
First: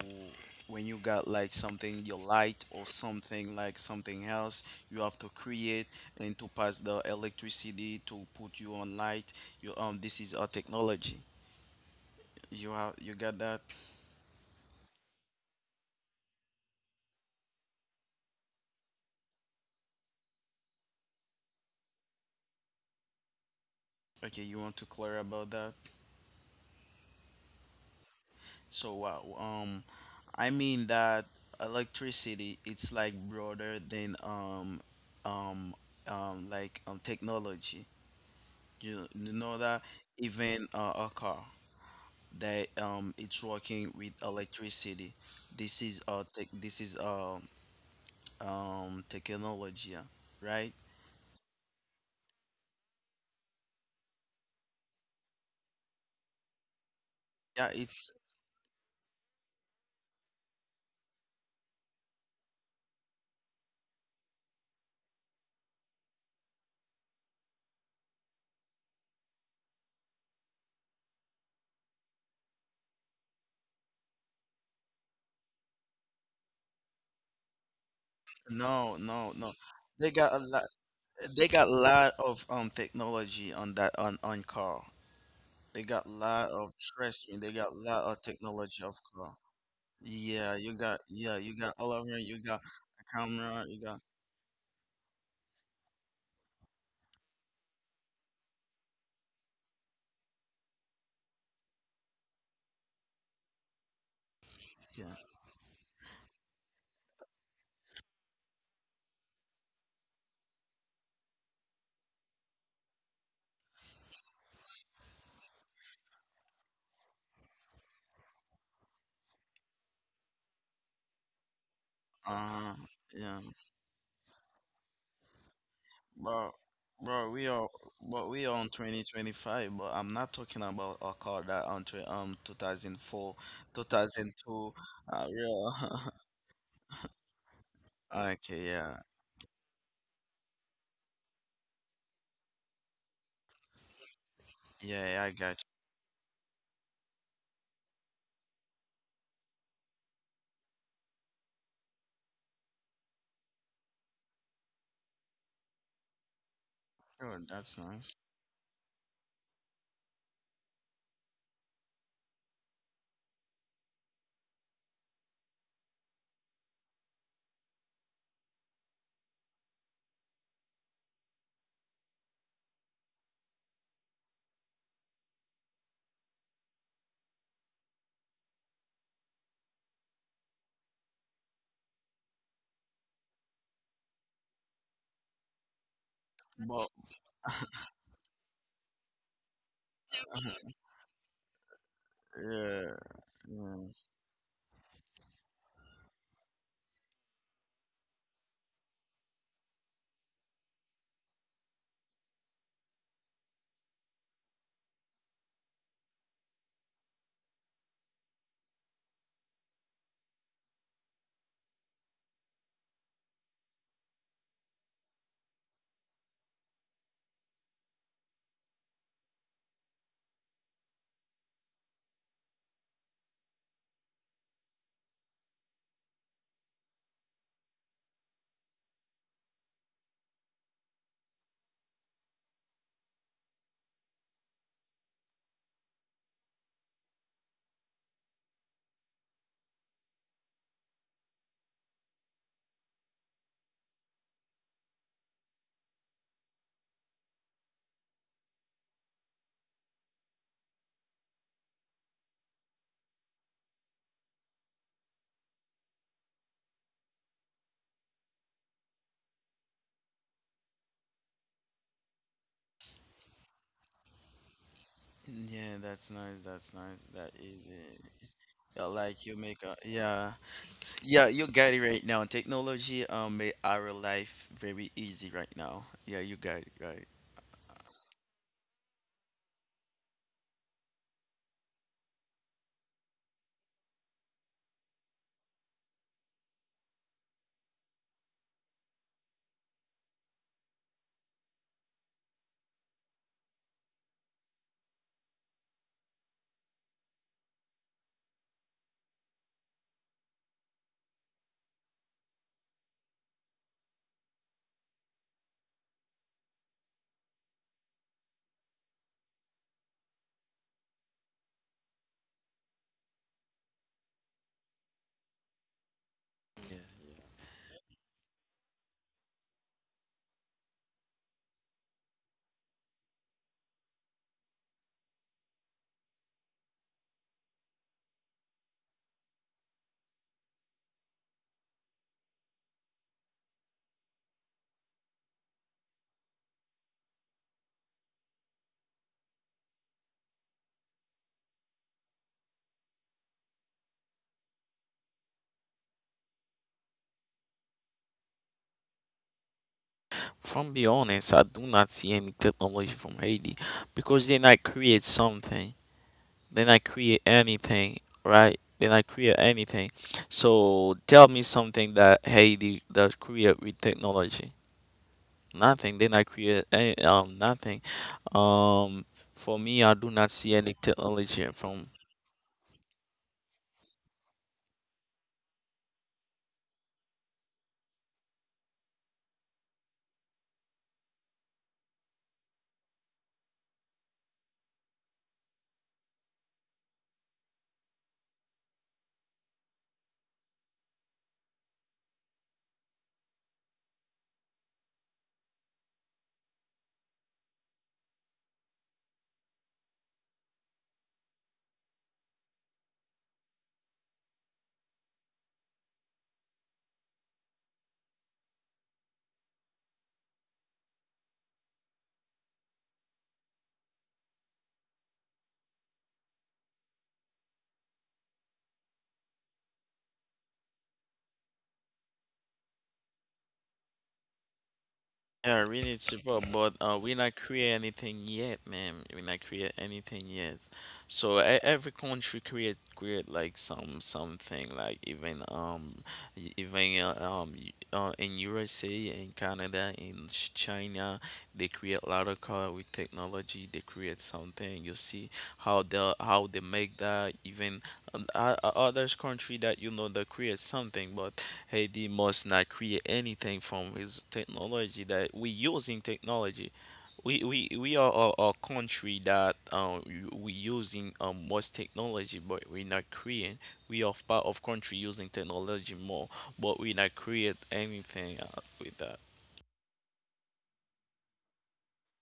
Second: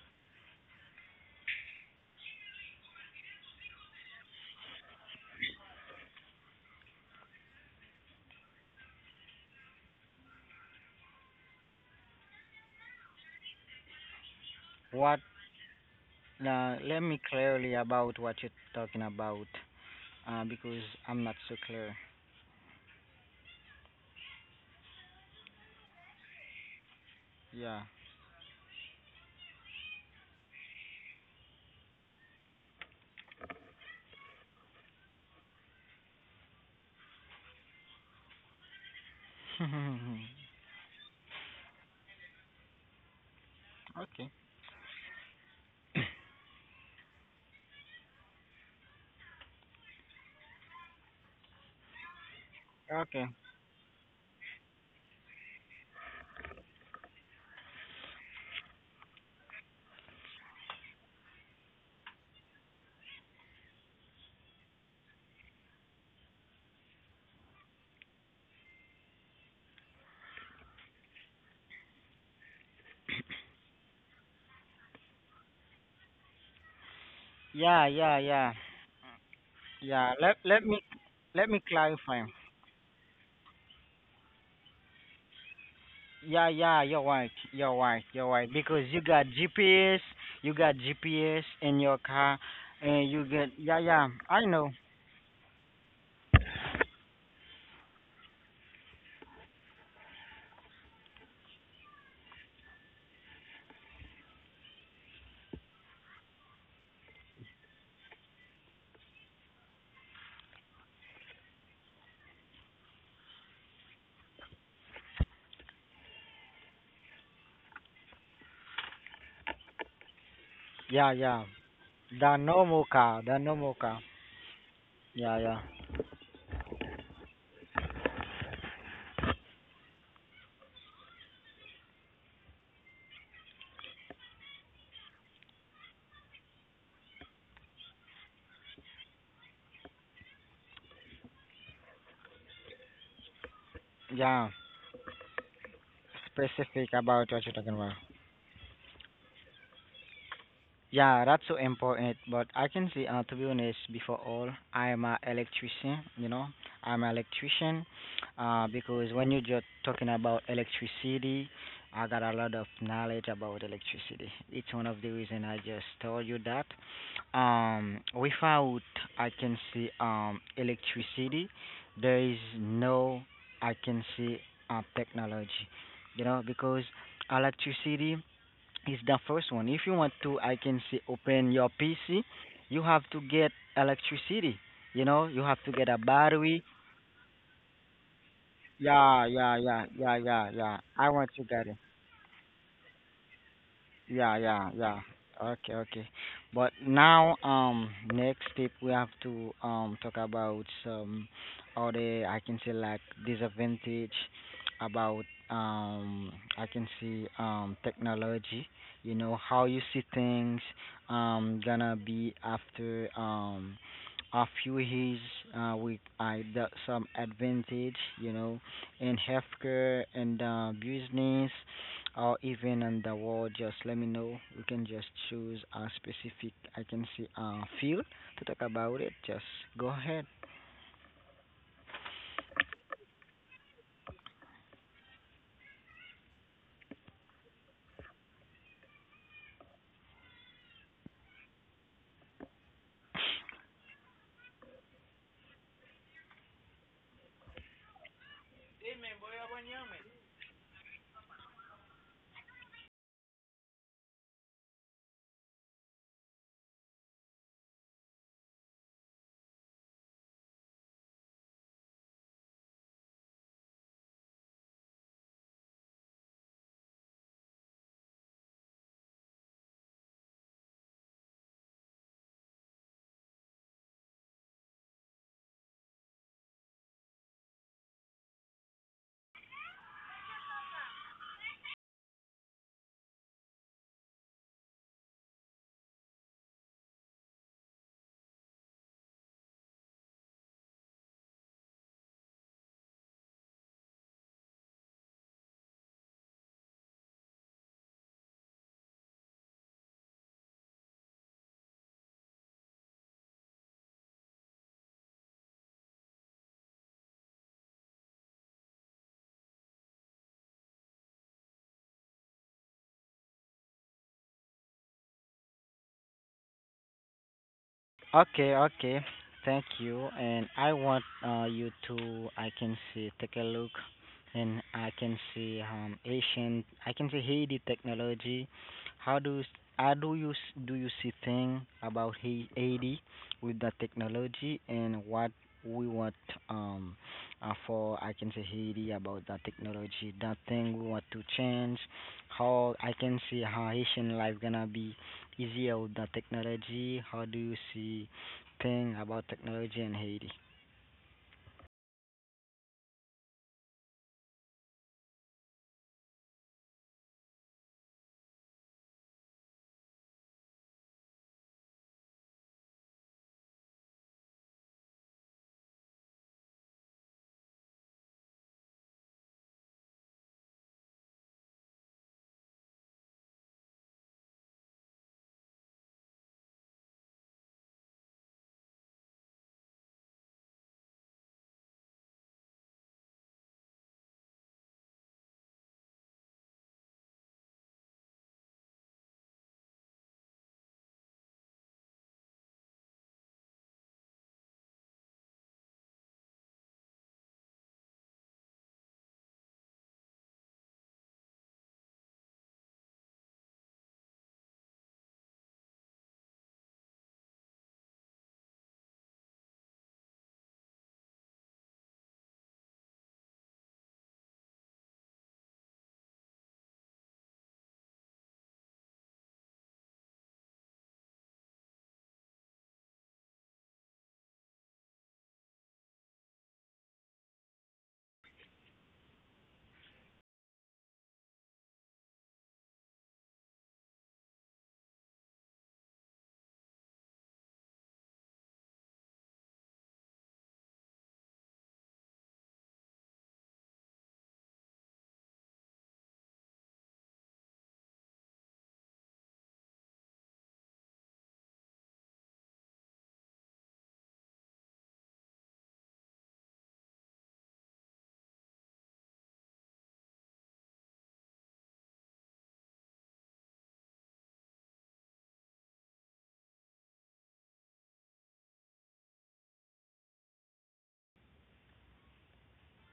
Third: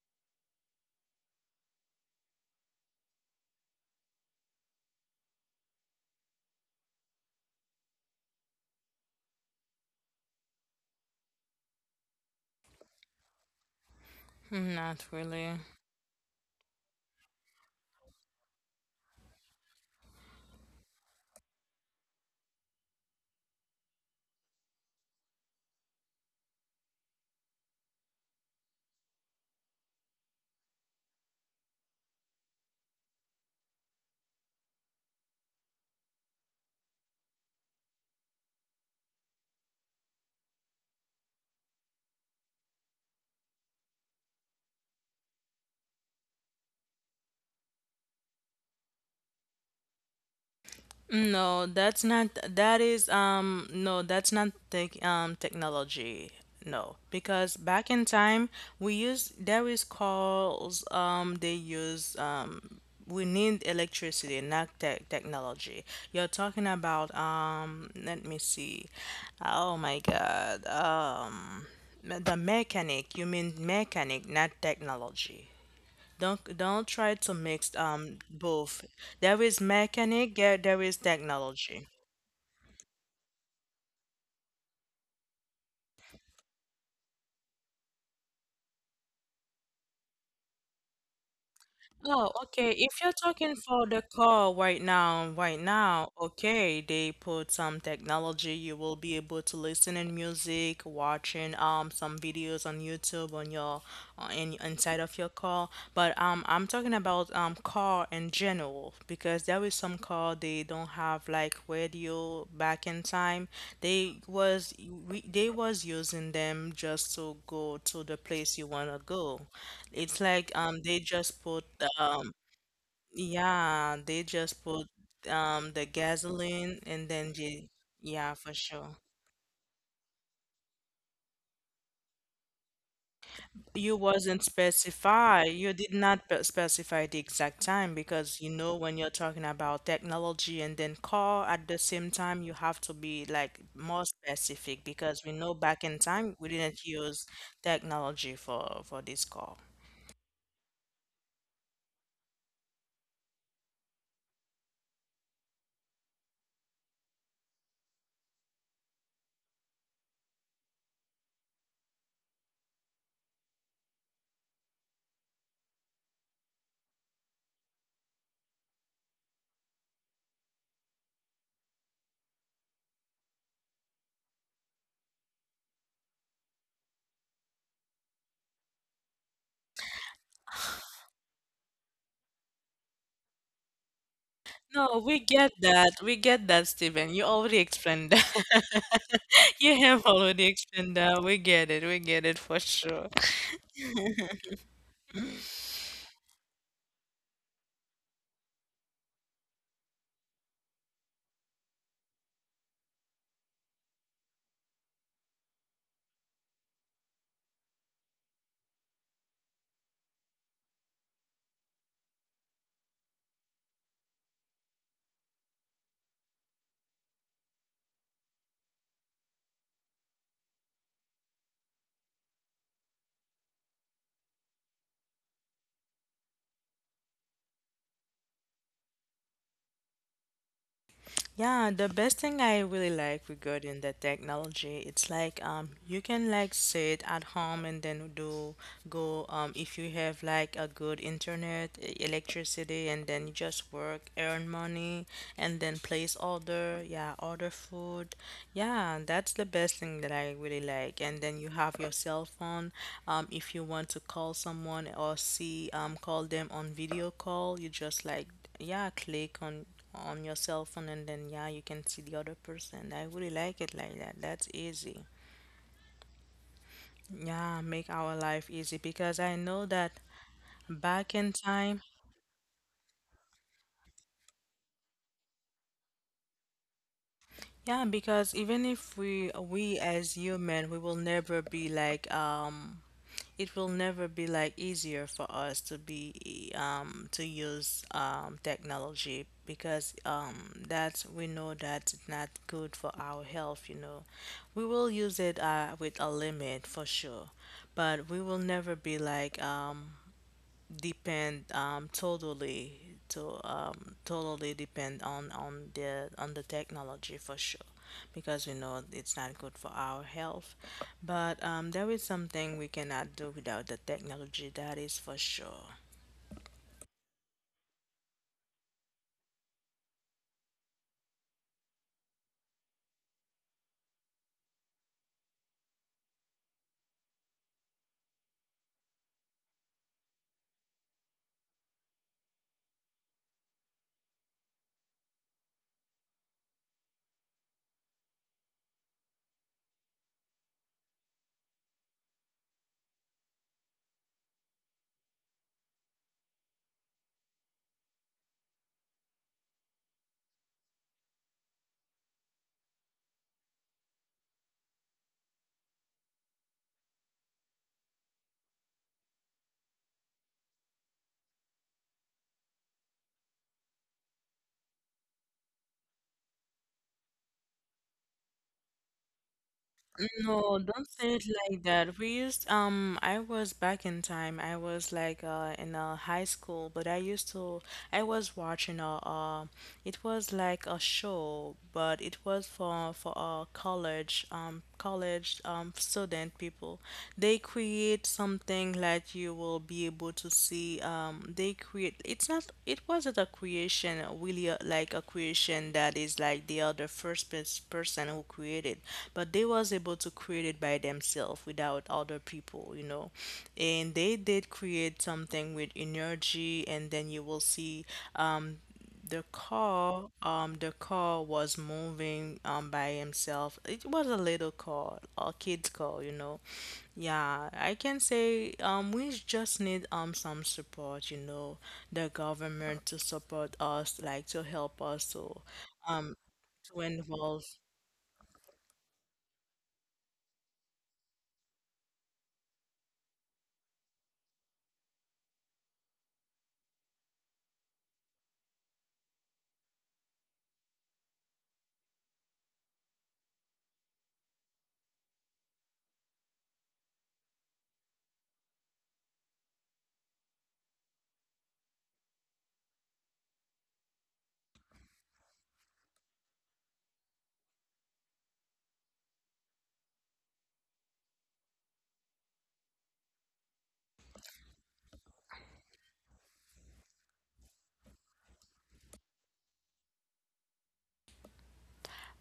Speaker 3: when you got like something your light or something like something else, you have to create and to pass the electricity to put you on light. You um This is a technology. You have you got that?
Speaker 1: not
Speaker 2: What
Speaker 1: really.
Speaker 2: uh, let me clearly about what you're talking about. Uh because I'm not so clear.
Speaker 3: Okay, you want to clear about that?
Speaker 2: Yeah.
Speaker 3: So wow. Um, I mean that electricity. It's like broader than um, um, um, like um, technology. You, you know that even uh, a car that um, it's working with
Speaker 2: okay.
Speaker 3: electricity. This is uh, tech. This is uh, um, technology, yeah, right?
Speaker 1: No, that's not that
Speaker 2: Okay.
Speaker 1: is um no, that's not tech um technology. No, because
Speaker 3: Yeah,
Speaker 1: back in
Speaker 3: it's
Speaker 1: time we use there is calls um they use um we need electricity, not tech technology. You're talking about um let me see. Oh my God. Um the mechanic, you mean mechanic, not technology. Don't don't try to
Speaker 2: Yeah,
Speaker 1: mix
Speaker 2: yeah,
Speaker 1: um
Speaker 2: yeah,
Speaker 1: both.
Speaker 3: no, no,
Speaker 1: There
Speaker 3: no.
Speaker 1: is
Speaker 2: yeah. Let
Speaker 3: They got
Speaker 2: let
Speaker 1: mechanic,
Speaker 3: a
Speaker 2: me
Speaker 1: there,
Speaker 3: lot.
Speaker 1: there is
Speaker 2: let me
Speaker 3: They got a
Speaker 1: technology.
Speaker 2: clarify.
Speaker 3: lot of um technology on that on on car. They got
Speaker 2: Yeah,
Speaker 3: lot
Speaker 2: yeah, you're
Speaker 3: of,
Speaker 2: right.
Speaker 3: trust me.
Speaker 2: You're
Speaker 3: They
Speaker 2: right.
Speaker 3: got
Speaker 2: You're
Speaker 3: lot
Speaker 2: right.
Speaker 3: of
Speaker 2: Because you
Speaker 3: technology,
Speaker 2: got
Speaker 3: of car.
Speaker 2: GPS, you
Speaker 3: Yeah,
Speaker 2: got
Speaker 3: you got
Speaker 2: GPS
Speaker 3: yeah,
Speaker 2: in
Speaker 3: you
Speaker 2: your
Speaker 3: got all
Speaker 2: car,
Speaker 3: of it.
Speaker 1: Oh,
Speaker 3: You got
Speaker 1: okay.
Speaker 2: and you
Speaker 1: If you're
Speaker 2: get
Speaker 3: a
Speaker 2: yeah,
Speaker 1: talking
Speaker 3: camera.
Speaker 2: yeah.
Speaker 3: You
Speaker 1: for
Speaker 3: got
Speaker 1: the
Speaker 2: I know.
Speaker 1: car right now, right now, okay, they put some technology. You will be able to listen in music, watching um some videos on YouTube on your uh, in inside
Speaker 3: Yeah.
Speaker 1: of your car. But um, I'm talking about um car in general, because there is some car they don't have like radio back in time. They was we, they was using them just to go to the place you wanna go. It's like
Speaker 2: Yeah,
Speaker 1: um
Speaker 2: yeah.
Speaker 1: they just put
Speaker 2: The
Speaker 1: um
Speaker 2: normal car,
Speaker 3: Uh
Speaker 2: the normal
Speaker 3: yeah,
Speaker 2: car.
Speaker 1: yeah, they just put
Speaker 2: Yeah, yeah,
Speaker 1: um the
Speaker 3: bro,
Speaker 1: gasoline, and
Speaker 3: bro.
Speaker 1: then
Speaker 3: We are,
Speaker 1: they
Speaker 3: but
Speaker 1: yeah,
Speaker 3: we
Speaker 1: for
Speaker 3: are on
Speaker 1: sure.
Speaker 3: twenty twenty five. But I'm not talking about a car that on tw um two thousand four, two
Speaker 1: You
Speaker 3: thousand
Speaker 1: wasn't
Speaker 3: two. Uh,
Speaker 1: specify. You
Speaker 3: yeah.
Speaker 1: did not pe- specify the exact time, because you
Speaker 3: Okay.
Speaker 1: know when
Speaker 3: Yeah.
Speaker 1: you're talking about technology and then car at the same time, you have to be like
Speaker 2: yeah.
Speaker 1: more specific,
Speaker 3: Yeah.
Speaker 1: because
Speaker 3: I
Speaker 1: we know
Speaker 3: got you.
Speaker 1: back in
Speaker 2: Specific
Speaker 1: time we
Speaker 2: about
Speaker 1: didn't
Speaker 2: what you're talking
Speaker 1: use
Speaker 2: about.
Speaker 1: technology for for this call.
Speaker 2: Yeah, that's so important. But I can say, uh, to be honest, before all, I am a electrician. You know, I'm an electrician.
Speaker 3: Sure, that's
Speaker 2: Uh,
Speaker 3: nice.
Speaker 2: because when you're just talking about electricity, I got a lot of knowledge about electricity. It's one of the reason I just told you that. Um, without I can see um electricity, there is no I can see uh, technology. You know, because electricity is the first one. If you want to, I can see open your P C. You have to get electricity. You know, you have
Speaker 1: No,
Speaker 2: to get
Speaker 1: we
Speaker 2: a
Speaker 1: get
Speaker 2: battery.
Speaker 1: that. We get that,
Speaker 3: But
Speaker 1: Stephen. You already explained
Speaker 2: Yeah, yeah, yeah, yeah,
Speaker 1: you
Speaker 2: yeah, yeah.
Speaker 1: have
Speaker 2: I
Speaker 1: already
Speaker 2: want to get
Speaker 1: explained
Speaker 2: it.
Speaker 1: that. We get it. We get it for
Speaker 3: yeah,
Speaker 1: sure.
Speaker 2: Yeah,
Speaker 3: yeah,
Speaker 2: yeah, yeah. Okay, okay. But now, um, next step we have to um talk about some other I can say like disadvantage about um I can see um technology. You know how you see things um gonna be after um a few years uh, with I got some advantage. You know, in healthcare and uh, business or even on the wall, just let me know. We can just choose a specific, I can see, uh, field to talk about it. Just go ahead.
Speaker 1: Yeah, the best thing I really like regarding the technology, it's like um you can like sit at home and then do go um if you have like a good internet, e- electricity, and then you just work, earn money, and then place order, yeah, order food. Yeah, that's the best thing that I really like. And then you have your cell phone. Um if you want to call someone or see um call them on video call, you just like yeah, click on on your cell phone, and then yeah you can see the other person. I really like it like that, that's easy.
Speaker 3: yeah. That's nice. That's nice. That
Speaker 1: Yeah,
Speaker 3: is
Speaker 1: make
Speaker 3: it.
Speaker 1: our life easy,
Speaker 3: Yeah,
Speaker 1: because
Speaker 3: like
Speaker 1: I
Speaker 3: you make
Speaker 1: know
Speaker 3: a,
Speaker 1: that
Speaker 3: yeah,
Speaker 1: back
Speaker 3: yeah,
Speaker 1: in
Speaker 3: you got
Speaker 1: time,
Speaker 3: it right now. Technology um made our life very easy right now. Yeah, you got it right.
Speaker 1: yeah, because even if we we as human we will never be like um it will never be like easier for us to be um, to use um, technology, because um, that we know that's not good for our health, you know, we will use it uh, with a limit for sure, but we will never be like um, depend um, totally to um, totally depend on on the on the technology for sure, because we know it's not good for our health. But um, there is something we cannot do without the technology, that is for sure.
Speaker 3: Yeah.
Speaker 2: Okay, okay. Thank you. And I want uh, you to, I can see, take a look, and I can see um Asian, I can see Haiti technology. How do s- how do you s- do you see thing about Hai- Haiti with the technology, and what we want um uh, for I can say Haiti about the technology, that thing we want to change, how I can see how Haitian life gonna be E Z L, the technology. How do you see thing about technology in Haiti?
Speaker 3: From be honest, I do not see any technology from Haiti because then I create something, then I create anything, right? Then I create anything. So tell me something that Haiti does create with technology. Nothing. Then I create any, um nothing. Um, for me, I do not
Speaker 1: No,
Speaker 3: see any
Speaker 1: don't say it
Speaker 3: technology
Speaker 1: like that.
Speaker 3: from.
Speaker 1: We used um I was back in time. I was like uh in uh, high school, but I used to I was watching a uh it was like a show, but it was for for uh college um college um student people. They create something like you you will be able to see um they create it's not it wasn't a creation uh, really uh, like a creation that is like they are the first pers- person who created, but they was able to create it by themselves without other people, you know, and they did create something with energy, and then you will see um the car, um, the car was moving um by himself. It was a little car, a kid's car, you know. Yeah, I can say um we just need um some support, you know, the government to support us, like to help us to
Speaker 3: Yeah, we need support, but
Speaker 1: to
Speaker 3: uh, we not
Speaker 1: involve.
Speaker 3: create anything yet, man. We not create anything yet. So e- every country create create like some something like even um e- even uh, um y- uh, in U S A, in Canada, in Ch- China, they create a lot of car with technology. They create something. You see how they how they make that, even um, o- o- others country that you know they create something, but hey, must not create anything from his technology that we using technology. We, we, we are a, a country that um, we using um, most technology, but we're not creating. We are part of country using technology more, but we not create anything uh, with that.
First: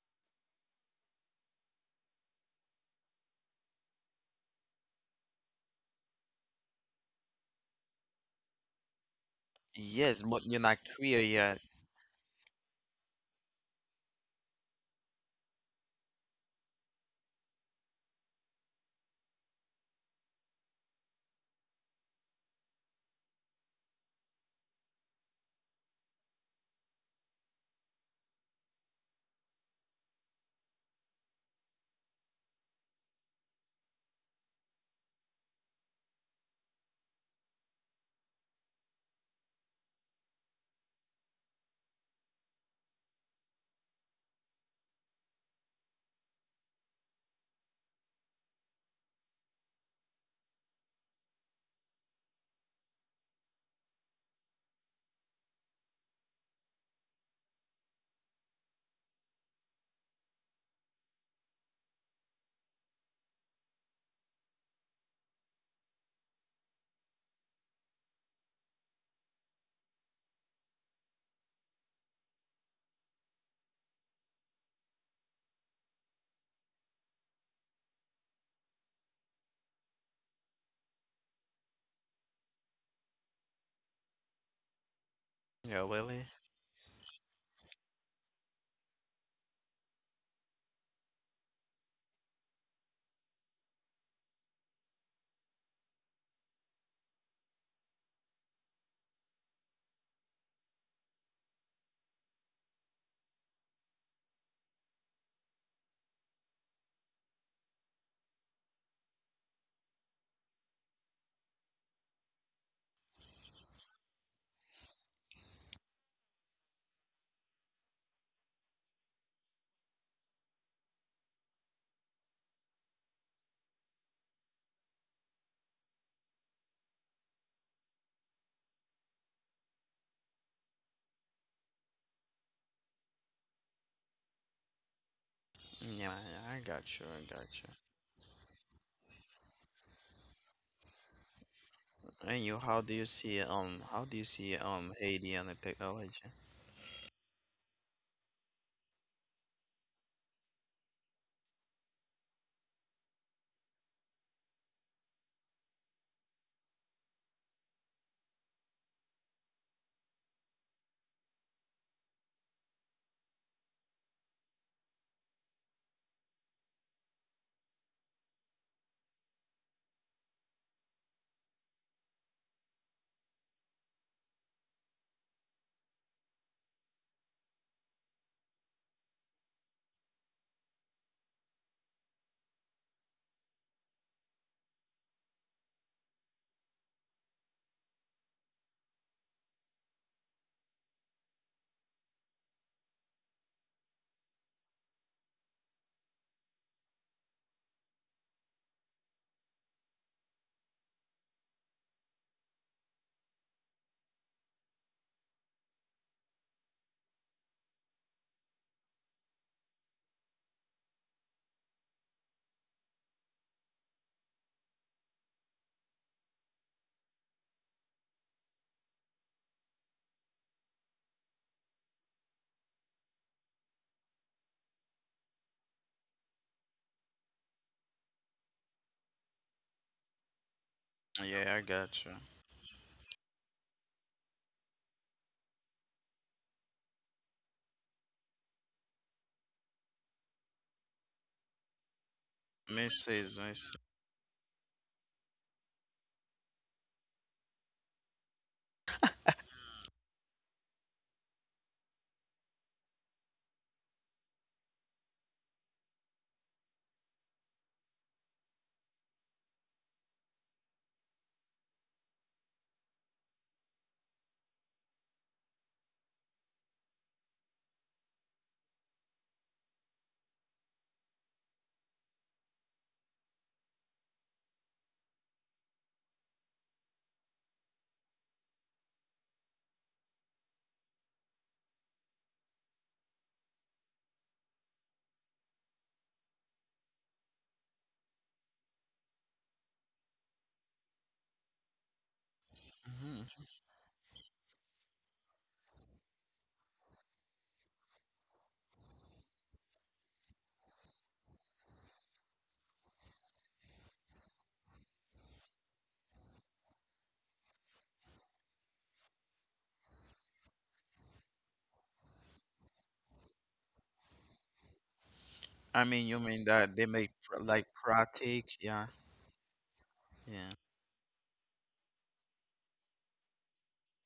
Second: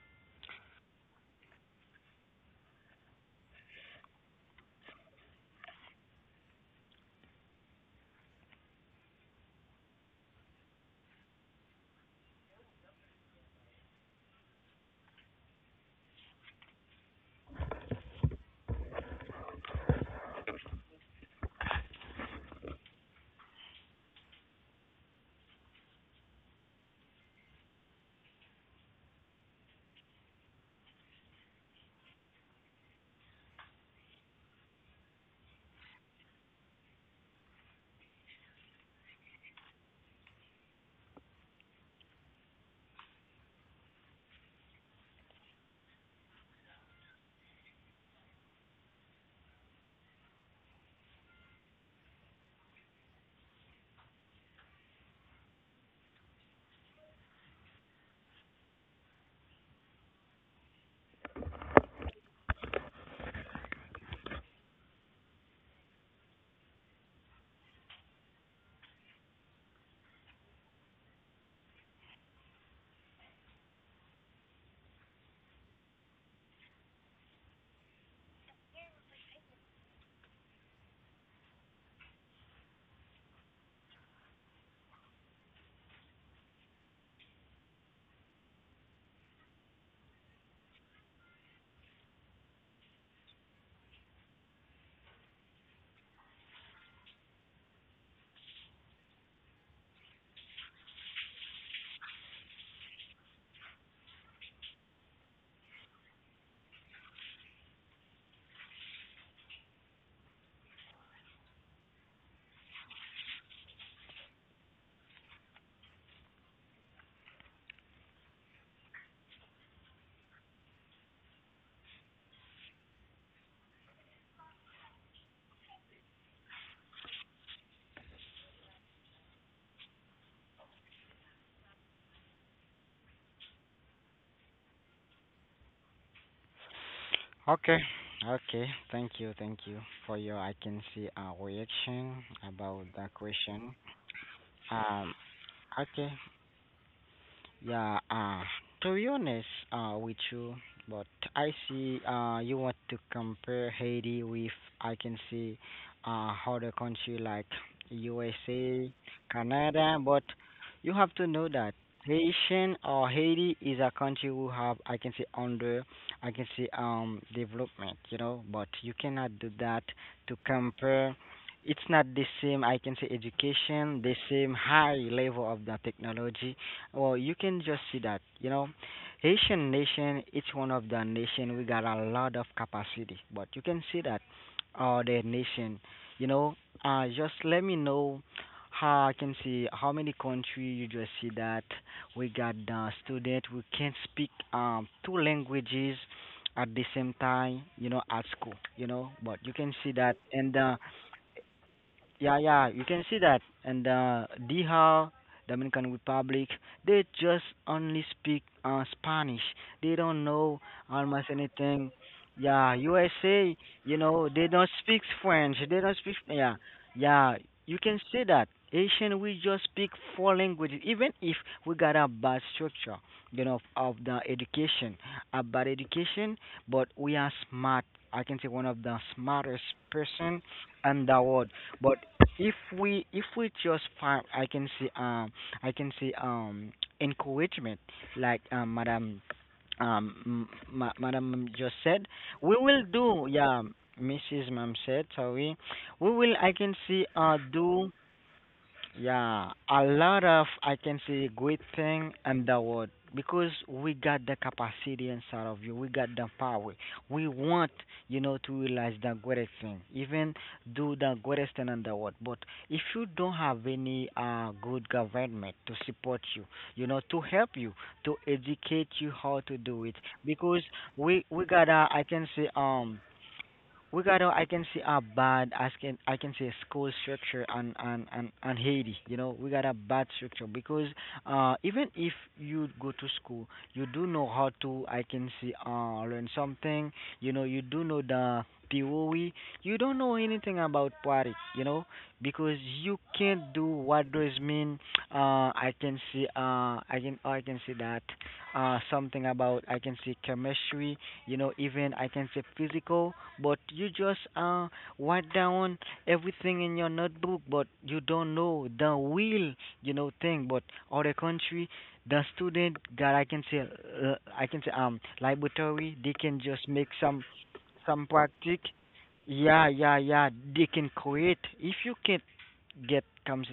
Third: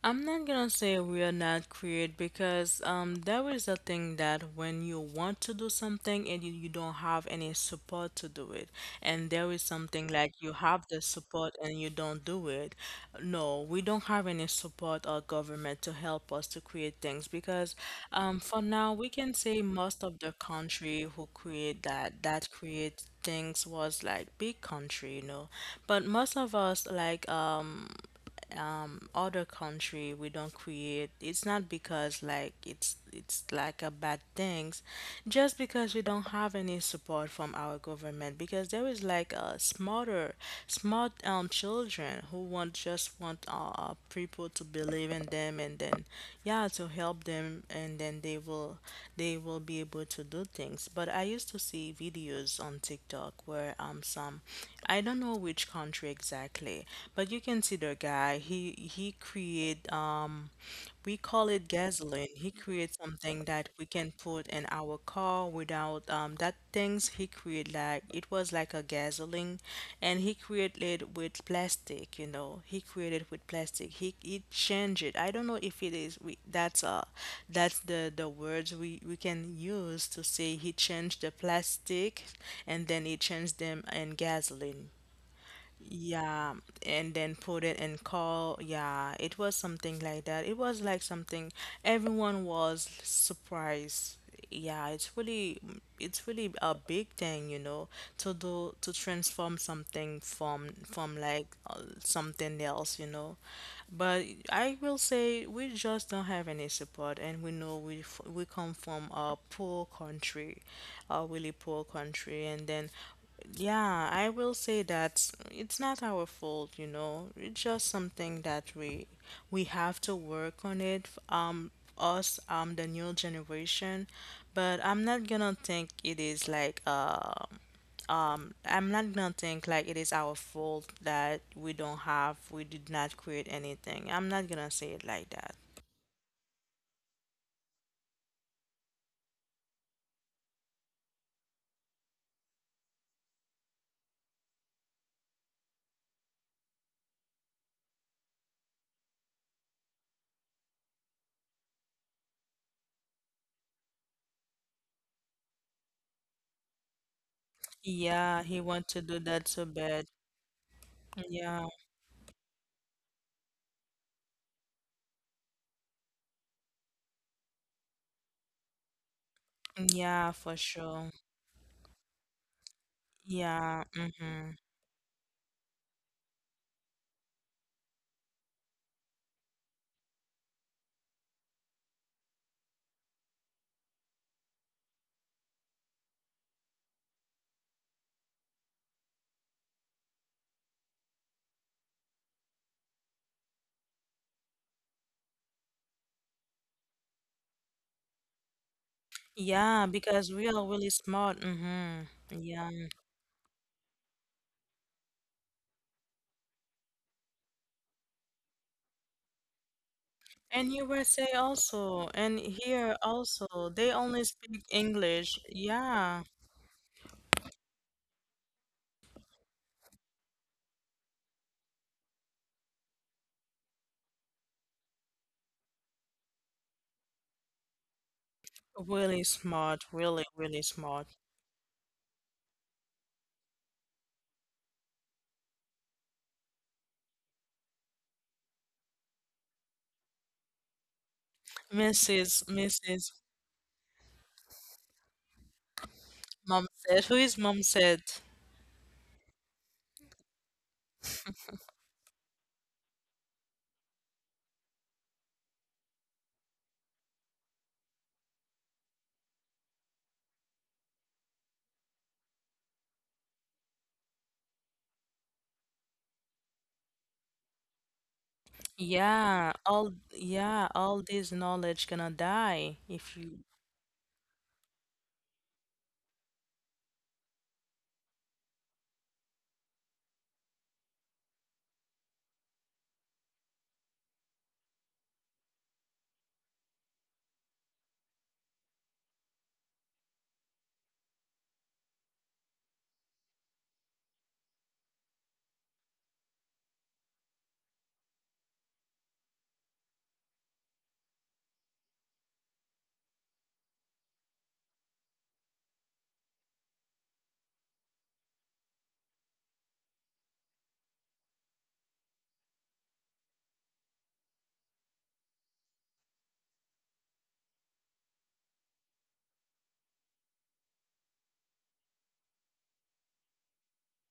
Speaker 1: I'm not gonna say we are not creative, because um there is a thing that when you want to do something and you, you don't have any support to do it, and there is something
Speaker 3: Yes,
Speaker 1: like
Speaker 3: but
Speaker 1: you
Speaker 3: you're not
Speaker 1: have the
Speaker 3: clear
Speaker 1: support
Speaker 3: yet.
Speaker 1: and you don't do it. No, we don't have any support or government to help us to create things, because um for now we can say most of the country who create that that create things was like big country, you know. But most of us like um um other country we don't create, it's not because like it's it's like a bad things, just because we don't have any support from our government, because there is like a smarter smart um children who want just want uh people to believe in them, and then yeah, to help them, and then they will they will be able to do things. But I used to see videos on TikTok where um some, I don't know which country exactly, but you can see the guy. He he create um we call it gasoline. He creates something that we can put in our car without um that things he create, like it was like a gasoline, and he created it with plastic, you know. He created with plastic. He he changed it. I don't know if it is we that's uh that's the the words we we can use to say he changed the plastic, and then he changed them in gasoline.
Speaker 3: Yeah, really?
Speaker 1: Yeah, and then put it in call. Yeah, it was something like that. It was like something everyone was surprised. Yeah, it's really it's really a big thing, you know, to do, to transform something from from like uh, something else, you know. But I will say we just don't have any support, and we know we f- we come from a poor country, a really poor country, and then yeah, I will say that it's not our fault, you know. It's just something that we we have to work on it. Um, us, um, the new generation. But I'm not gonna think it is like uh um I'm not gonna think like it is our fault that we don't have we did not create anything. I'm not gonna say it like that.
Speaker 3: Yeah, I got you. I got you.
Speaker 2: Okay, okay. Thank you, thank you for your. I can see a reaction
Speaker 3: And you,
Speaker 2: about
Speaker 3: how do you
Speaker 2: that
Speaker 3: see
Speaker 2: question.
Speaker 3: um, how do you see um
Speaker 2: Um,
Speaker 3: Haiti and the
Speaker 2: okay.
Speaker 3: technology?
Speaker 2: Yeah, uh, to be honest uh, with you, but I see uh, you want to compare Haiti with, I can see, uh, other country like
Speaker 1: Yeah, he want
Speaker 2: U S A,
Speaker 1: to do that so
Speaker 2: Canada,
Speaker 1: bad.
Speaker 2: but you have to know
Speaker 1: Yeah,
Speaker 2: that Haitian or Haiti is a country who have, I can say, under, I can say, um, development, you know, but you cannot do that
Speaker 1: yeah,
Speaker 2: to
Speaker 1: for sure.
Speaker 2: compare. It's not the same, I can say,
Speaker 1: Yeah,
Speaker 2: education, the same
Speaker 1: mhm.
Speaker 2: high level of the technology. Well, you can just see that, you know, Haitian nation, each one of the nation, we got a lot of capacity, but you can see that, uh, the nation, you know, uh, just let me know how I can see how many country you just see that we got the student we can speak um two languages at the same time, you know, at school, you know, but you can
Speaker 1: Yeah,
Speaker 2: see that,
Speaker 1: because we
Speaker 2: and
Speaker 1: are
Speaker 2: uh,
Speaker 1: really smart.
Speaker 2: yeah,
Speaker 1: Mm-hmm.
Speaker 2: yeah,
Speaker 1: Yeah.
Speaker 2: you can see that. And uh, Dija, Dominican Republic, they just only speak uh, Spanish. They don't know
Speaker 1: And
Speaker 2: almost
Speaker 1: U S A
Speaker 2: anything.
Speaker 1: also, and
Speaker 2: Yeah,
Speaker 1: here
Speaker 2: U S A,
Speaker 1: also, they
Speaker 2: you
Speaker 1: only
Speaker 2: know, they
Speaker 1: speak
Speaker 2: don't speak
Speaker 1: English.
Speaker 2: French. They don't
Speaker 1: Yeah.
Speaker 2: speak. Yeah, yeah, you can see that. Asian, we just speak four languages, even if we got a bad structure, you know, of the education, a bad education, but we are smart. I can say one of the
Speaker 1: Really
Speaker 2: smartest
Speaker 1: smart, really,
Speaker 2: person
Speaker 1: really smart.
Speaker 2: in the world.
Speaker 3: Yeah, I
Speaker 2: But
Speaker 3: got you.
Speaker 2: if we if we just find I can see um I can see um encouragement like um madam um m- ma- madam just said,
Speaker 1: Missus
Speaker 2: we will
Speaker 1: Missus
Speaker 2: do.
Speaker 3: missus
Speaker 2: Yeah,
Speaker 3: missus
Speaker 2: mrs mom said, sorry, we will I
Speaker 1: Mom
Speaker 2: can
Speaker 1: said,
Speaker 2: see
Speaker 1: who is
Speaker 2: uh
Speaker 1: mom
Speaker 2: do
Speaker 1: said?
Speaker 2: yeah, a lot of I can say great thing and the word, because we got the capacity inside of you. We got the power. We want, you know, to realize the greatest thing, even do the greatest thing in the world. But if you don't have any uh good government to support you, you know, to help you, to
Speaker 1: Yeah,
Speaker 2: educate you
Speaker 1: all
Speaker 2: how to do it,
Speaker 1: yeah, all
Speaker 2: because
Speaker 1: this
Speaker 2: we
Speaker 1: knowledge
Speaker 2: we
Speaker 1: gonna
Speaker 2: got a I
Speaker 1: die
Speaker 2: can say
Speaker 1: if you.
Speaker 2: um we gotta I can see a bad I can I can say school structure on on on, on Haiti. You know, we got a bad structure because uh even if you go to school, you do know how to I can see uh learn something. You know, you do know the theory. You don't know anything about Poiric, you know, because you
Speaker 3: Mhm.
Speaker 2: can't do what those mean. Uh, I can see uh I can I can see that uh something about I can see chemistry, you know, even I can say physical, but you just uh write down everything in your notebook, but you don't know the real, you know, thing. But other country, the student that I can say, uh, I can say um
Speaker 3: I mean,
Speaker 2: laboratory,
Speaker 3: you
Speaker 2: they
Speaker 3: mean
Speaker 2: can
Speaker 3: that
Speaker 2: just
Speaker 3: they
Speaker 2: make
Speaker 3: make pr-
Speaker 2: some
Speaker 3: like
Speaker 2: some
Speaker 3: pratique?
Speaker 2: practice.
Speaker 3: Yeah,
Speaker 2: Yeah, yeah,
Speaker 3: yeah.
Speaker 2: yeah, they can create if you can get comes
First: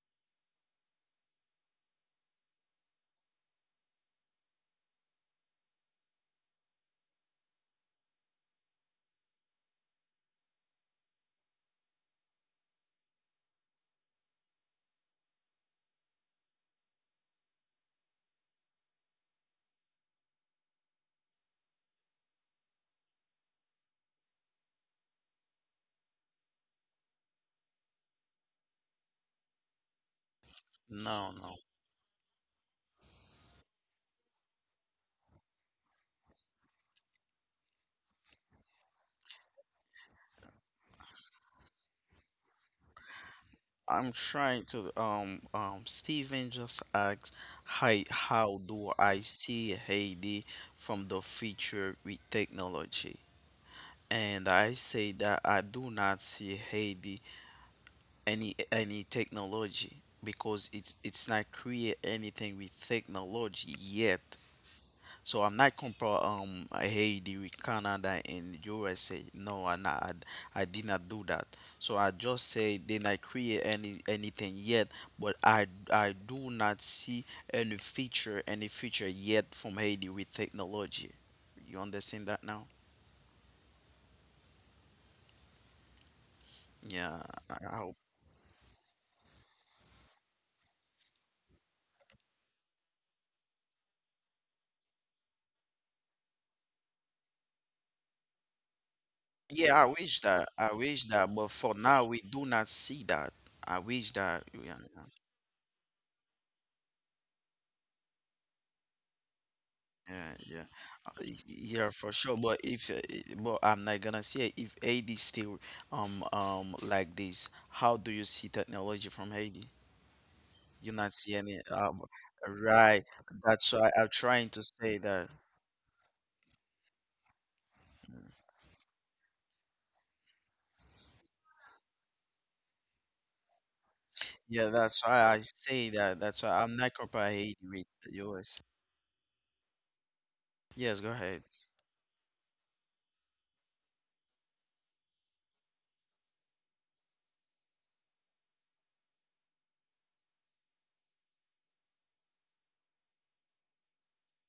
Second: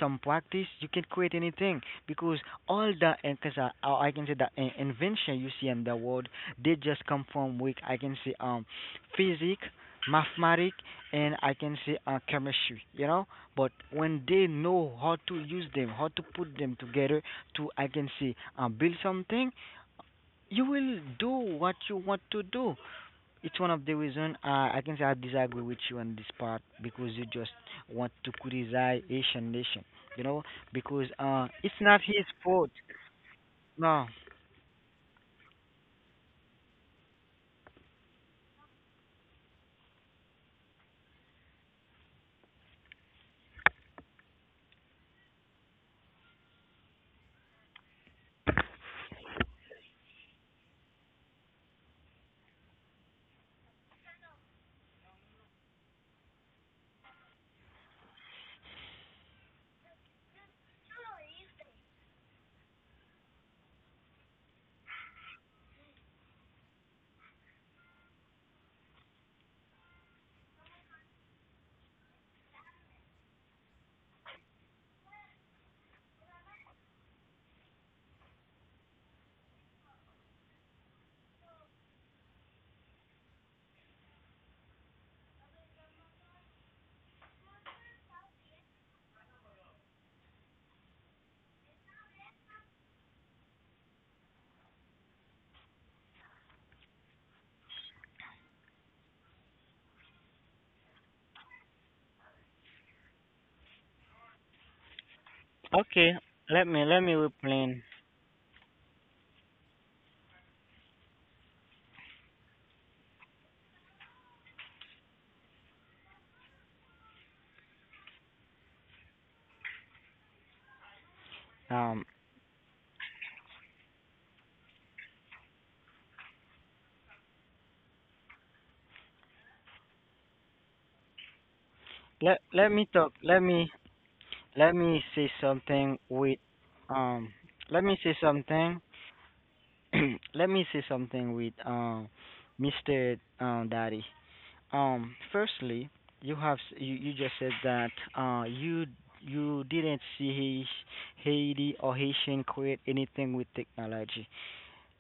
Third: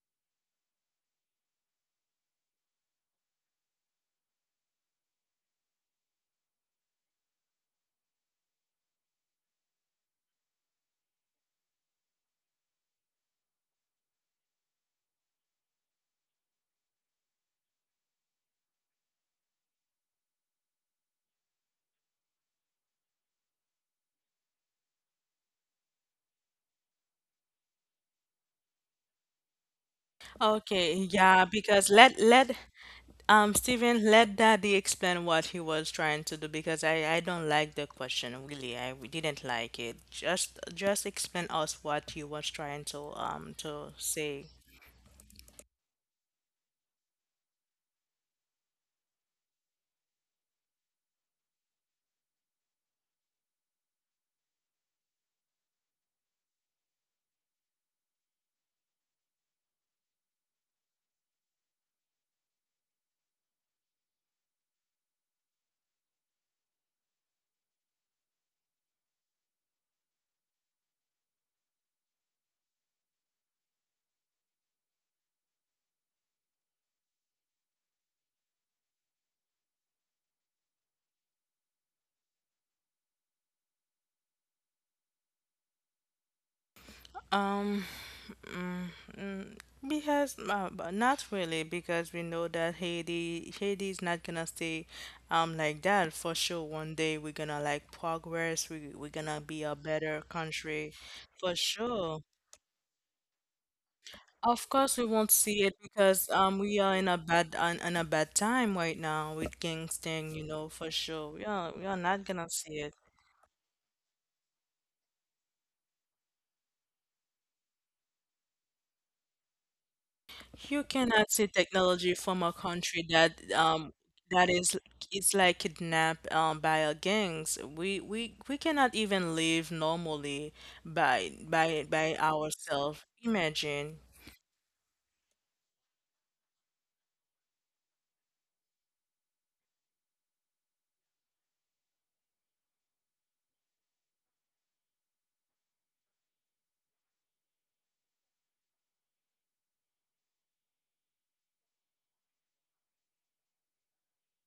Speaker 2: some practice you can create anything, because all the because I, I can say the in- invention you see in the world, they just come from weak I can say um physics, mathematics, and I can say uh, chemistry, you know, but when they know how to use them, how to put them together to I can say uh, build something, you will do what you want to do. It's one of the reason, uh, I can say I disagree with you on this part, because you just want to criticize Asian nation, you know, because
Speaker 1: Okay,
Speaker 2: uh,
Speaker 3: No,
Speaker 1: yeah,
Speaker 2: it's
Speaker 3: no.
Speaker 2: not
Speaker 1: because
Speaker 2: his
Speaker 1: let
Speaker 2: fault.
Speaker 1: let um,
Speaker 2: No,
Speaker 1: Stephen, let Daddy explain what he was trying to do, because I, I don't like the question really. I w- didn't like it. Just just explain us what you was trying to um to
Speaker 3: I'm
Speaker 1: say.
Speaker 3: trying to. Um, um. Steven just asked, "Hi, how do I see Haiti from the future with technology?" And I say that I do not see Haiti any any technology because it's it's not create anything with technology yet. So I'm not compare um Haiti with Canada and U S A. No, I not, I, I did not do that. So I just say did not create any anything yet, but I I do not see any future any future yet from Haiti with technology. You understand that now? Yeah, I, I
Speaker 1: Um,
Speaker 3: hope.
Speaker 1: mm, mm, because uh, but not really, because we know that Haiti Haiti is not gonna stay um like that for sure. One day we're gonna like progress. We we're gonna be a
Speaker 3: Yeah, I
Speaker 1: better
Speaker 3: wish that. I
Speaker 1: country
Speaker 3: wish that, but
Speaker 1: for
Speaker 3: for now
Speaker 1: sure.
Speaker 3: we do not see that. I wish that.
Speaker 1: Of
Speaker 3: Yeah,
Speaker 1: course, we
Speaker 3: yeah,
Speaker 1: won't see
Speaker 2: okay,
Speaker 1: it,
Speaker 2: let
Speaker 1: because
Speaker 2: me let
Speaker 1: um
Speaker 2: me
Speaker 1: we are in a
Speaker 2: explain.
Speaker 1: bad on, in a bad time right now with gangsting,
Speaker 3: yeah.
Speaker 1: you know, for
Speaker 3: Yeah.
Speaker 1: sure. We are we
Speaker 3: Yeah,
Speaker 1: are
Speaker 3: for
Speaker 1: not
Speaker 3: sure.
Speaker 1: gonna
Speaker 3: But
Speaker 1: see it.
Speaker 3: if, uh, eh, but I'm not gonna say if Haiti still um um like this, how do you see technology from Haiti?
Speaker 1: You
Speaker 3: You're not
Speaker 1: cannot see
Speaker 3: seeing
Speaker 2: Um,
Speaker 3: it, um,
Speaker 1: technology from a
Speaker 3: right?
Speaker 1: country that
Speaker 3: That's
Speaker 1: um
Speaker 3: why I'm
Speaker 1: that
Speaker 3: trying to
Speaker 1: is
Speaker 3: say that.
Speaker 1: it's like kidnapped um by a gangs. We we we cannot even live normally by by
Speaker 2: let
Speaker 1: by
Speaker 2: let me talk. Let
Speaker 1: ourselves.
Speaker 2: me
Speaker 1: Imagine.
Speaker 2: let me
Speaker 3: Yeah,
Speaker 2: say
Speaker 3: that's why I
Speaker 2: something with
Speaker 3: say that. That's why I'm
Speaker 2: um,
Speaker 3: not comparing
Speaker 2: let me
Speaker 3: Haiti
Speaker 2: say
Speaker 3: with the
Speaker 2: something.
Speaker 3: U S.
Speaker 2: let me say something
Speaker 3: Yes,
Speaker 2: with
Speaker 3: go ahead.
Speaker 2: um, mister Um, Daddy. Um, firstly, you have s- you, you just said that uh you you didn't see Hais- Haiti or Haitian create anything with technology.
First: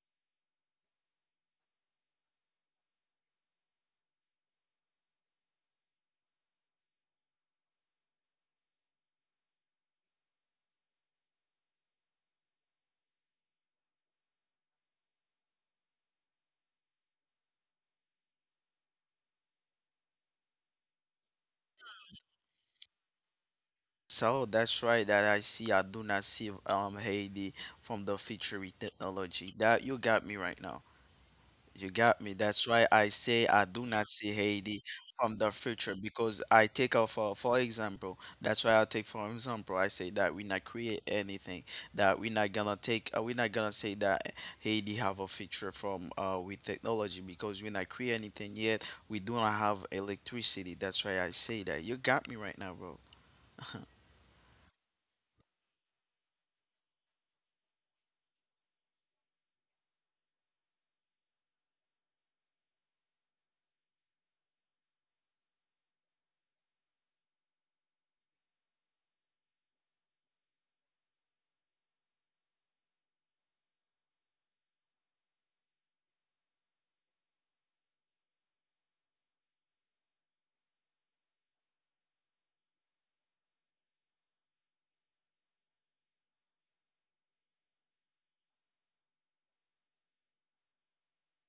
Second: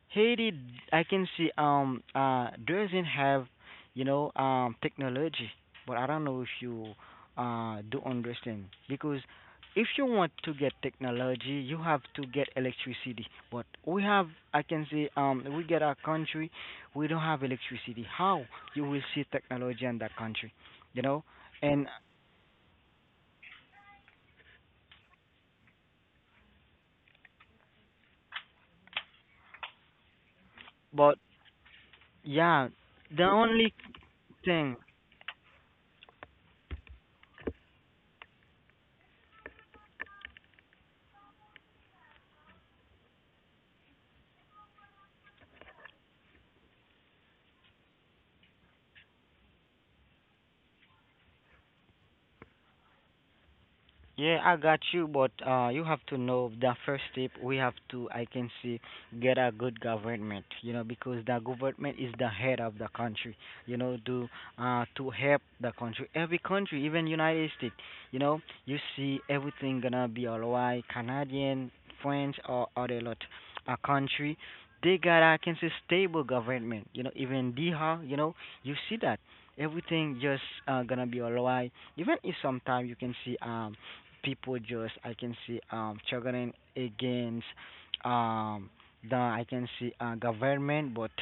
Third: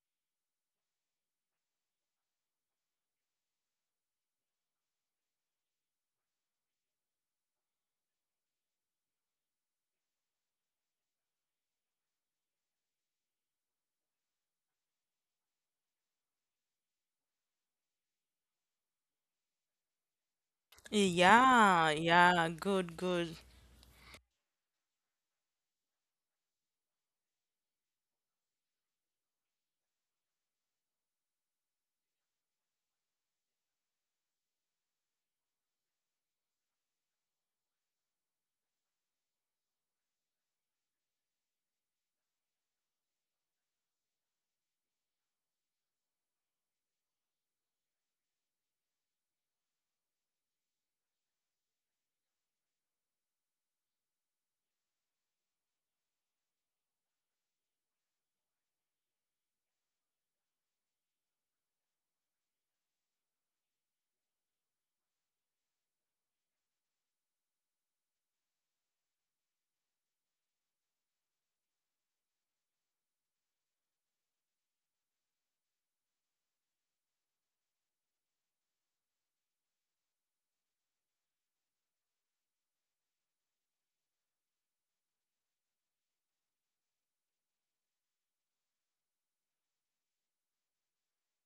Speaker 2: Haiti, I can see um uh doesn't have, you know, um technology, but I don't know if you uh do understand, because if you want to get technology, you have to get electricity. But we have, I can say, um we get our country, we don't have electricity. How you will see technology in that country, you know?
Speaker 1: Yeah,
Speaker 2: And
Speaker 1: yeah, good, good.
Speaker 3: So that's right that I see. I do not see um Haiti from the future with technology. That you got me right now.
Speaker 2: but
Speaker 3: You got me. That's
Speaker 2: yeah,
Speaker 3: why I
Speaker 2: the
Speaker 3: say I do
Speaker 2: only
Speaker 3: not see Haiti
Speaker 2: thing.
Speaker 3: from the future because I take out for for example. That's why I take for example. I say that we not create anything. That we not gonna take. Uh, we not gonna say that Haiti have a future from uh with technology because we not create anything yet. We do not have electricity. That's why I say that. You got me right now, bro.
Speaker 2: Yeah, I got you, but uh, you have to know the first step we have to, I can see, get a good government, you know, because the government is the head of the country, you know, to uh, to help the country, every country, even United States, you know, you see everything gonna be alright. Canadian, French, or other lot, a country, they got I can say stable government, you know, even D H A, you know, you see that everything just uh, gonna be alright, even if sometimes you can see um people just I can see um struggling against um the I can see uh government, but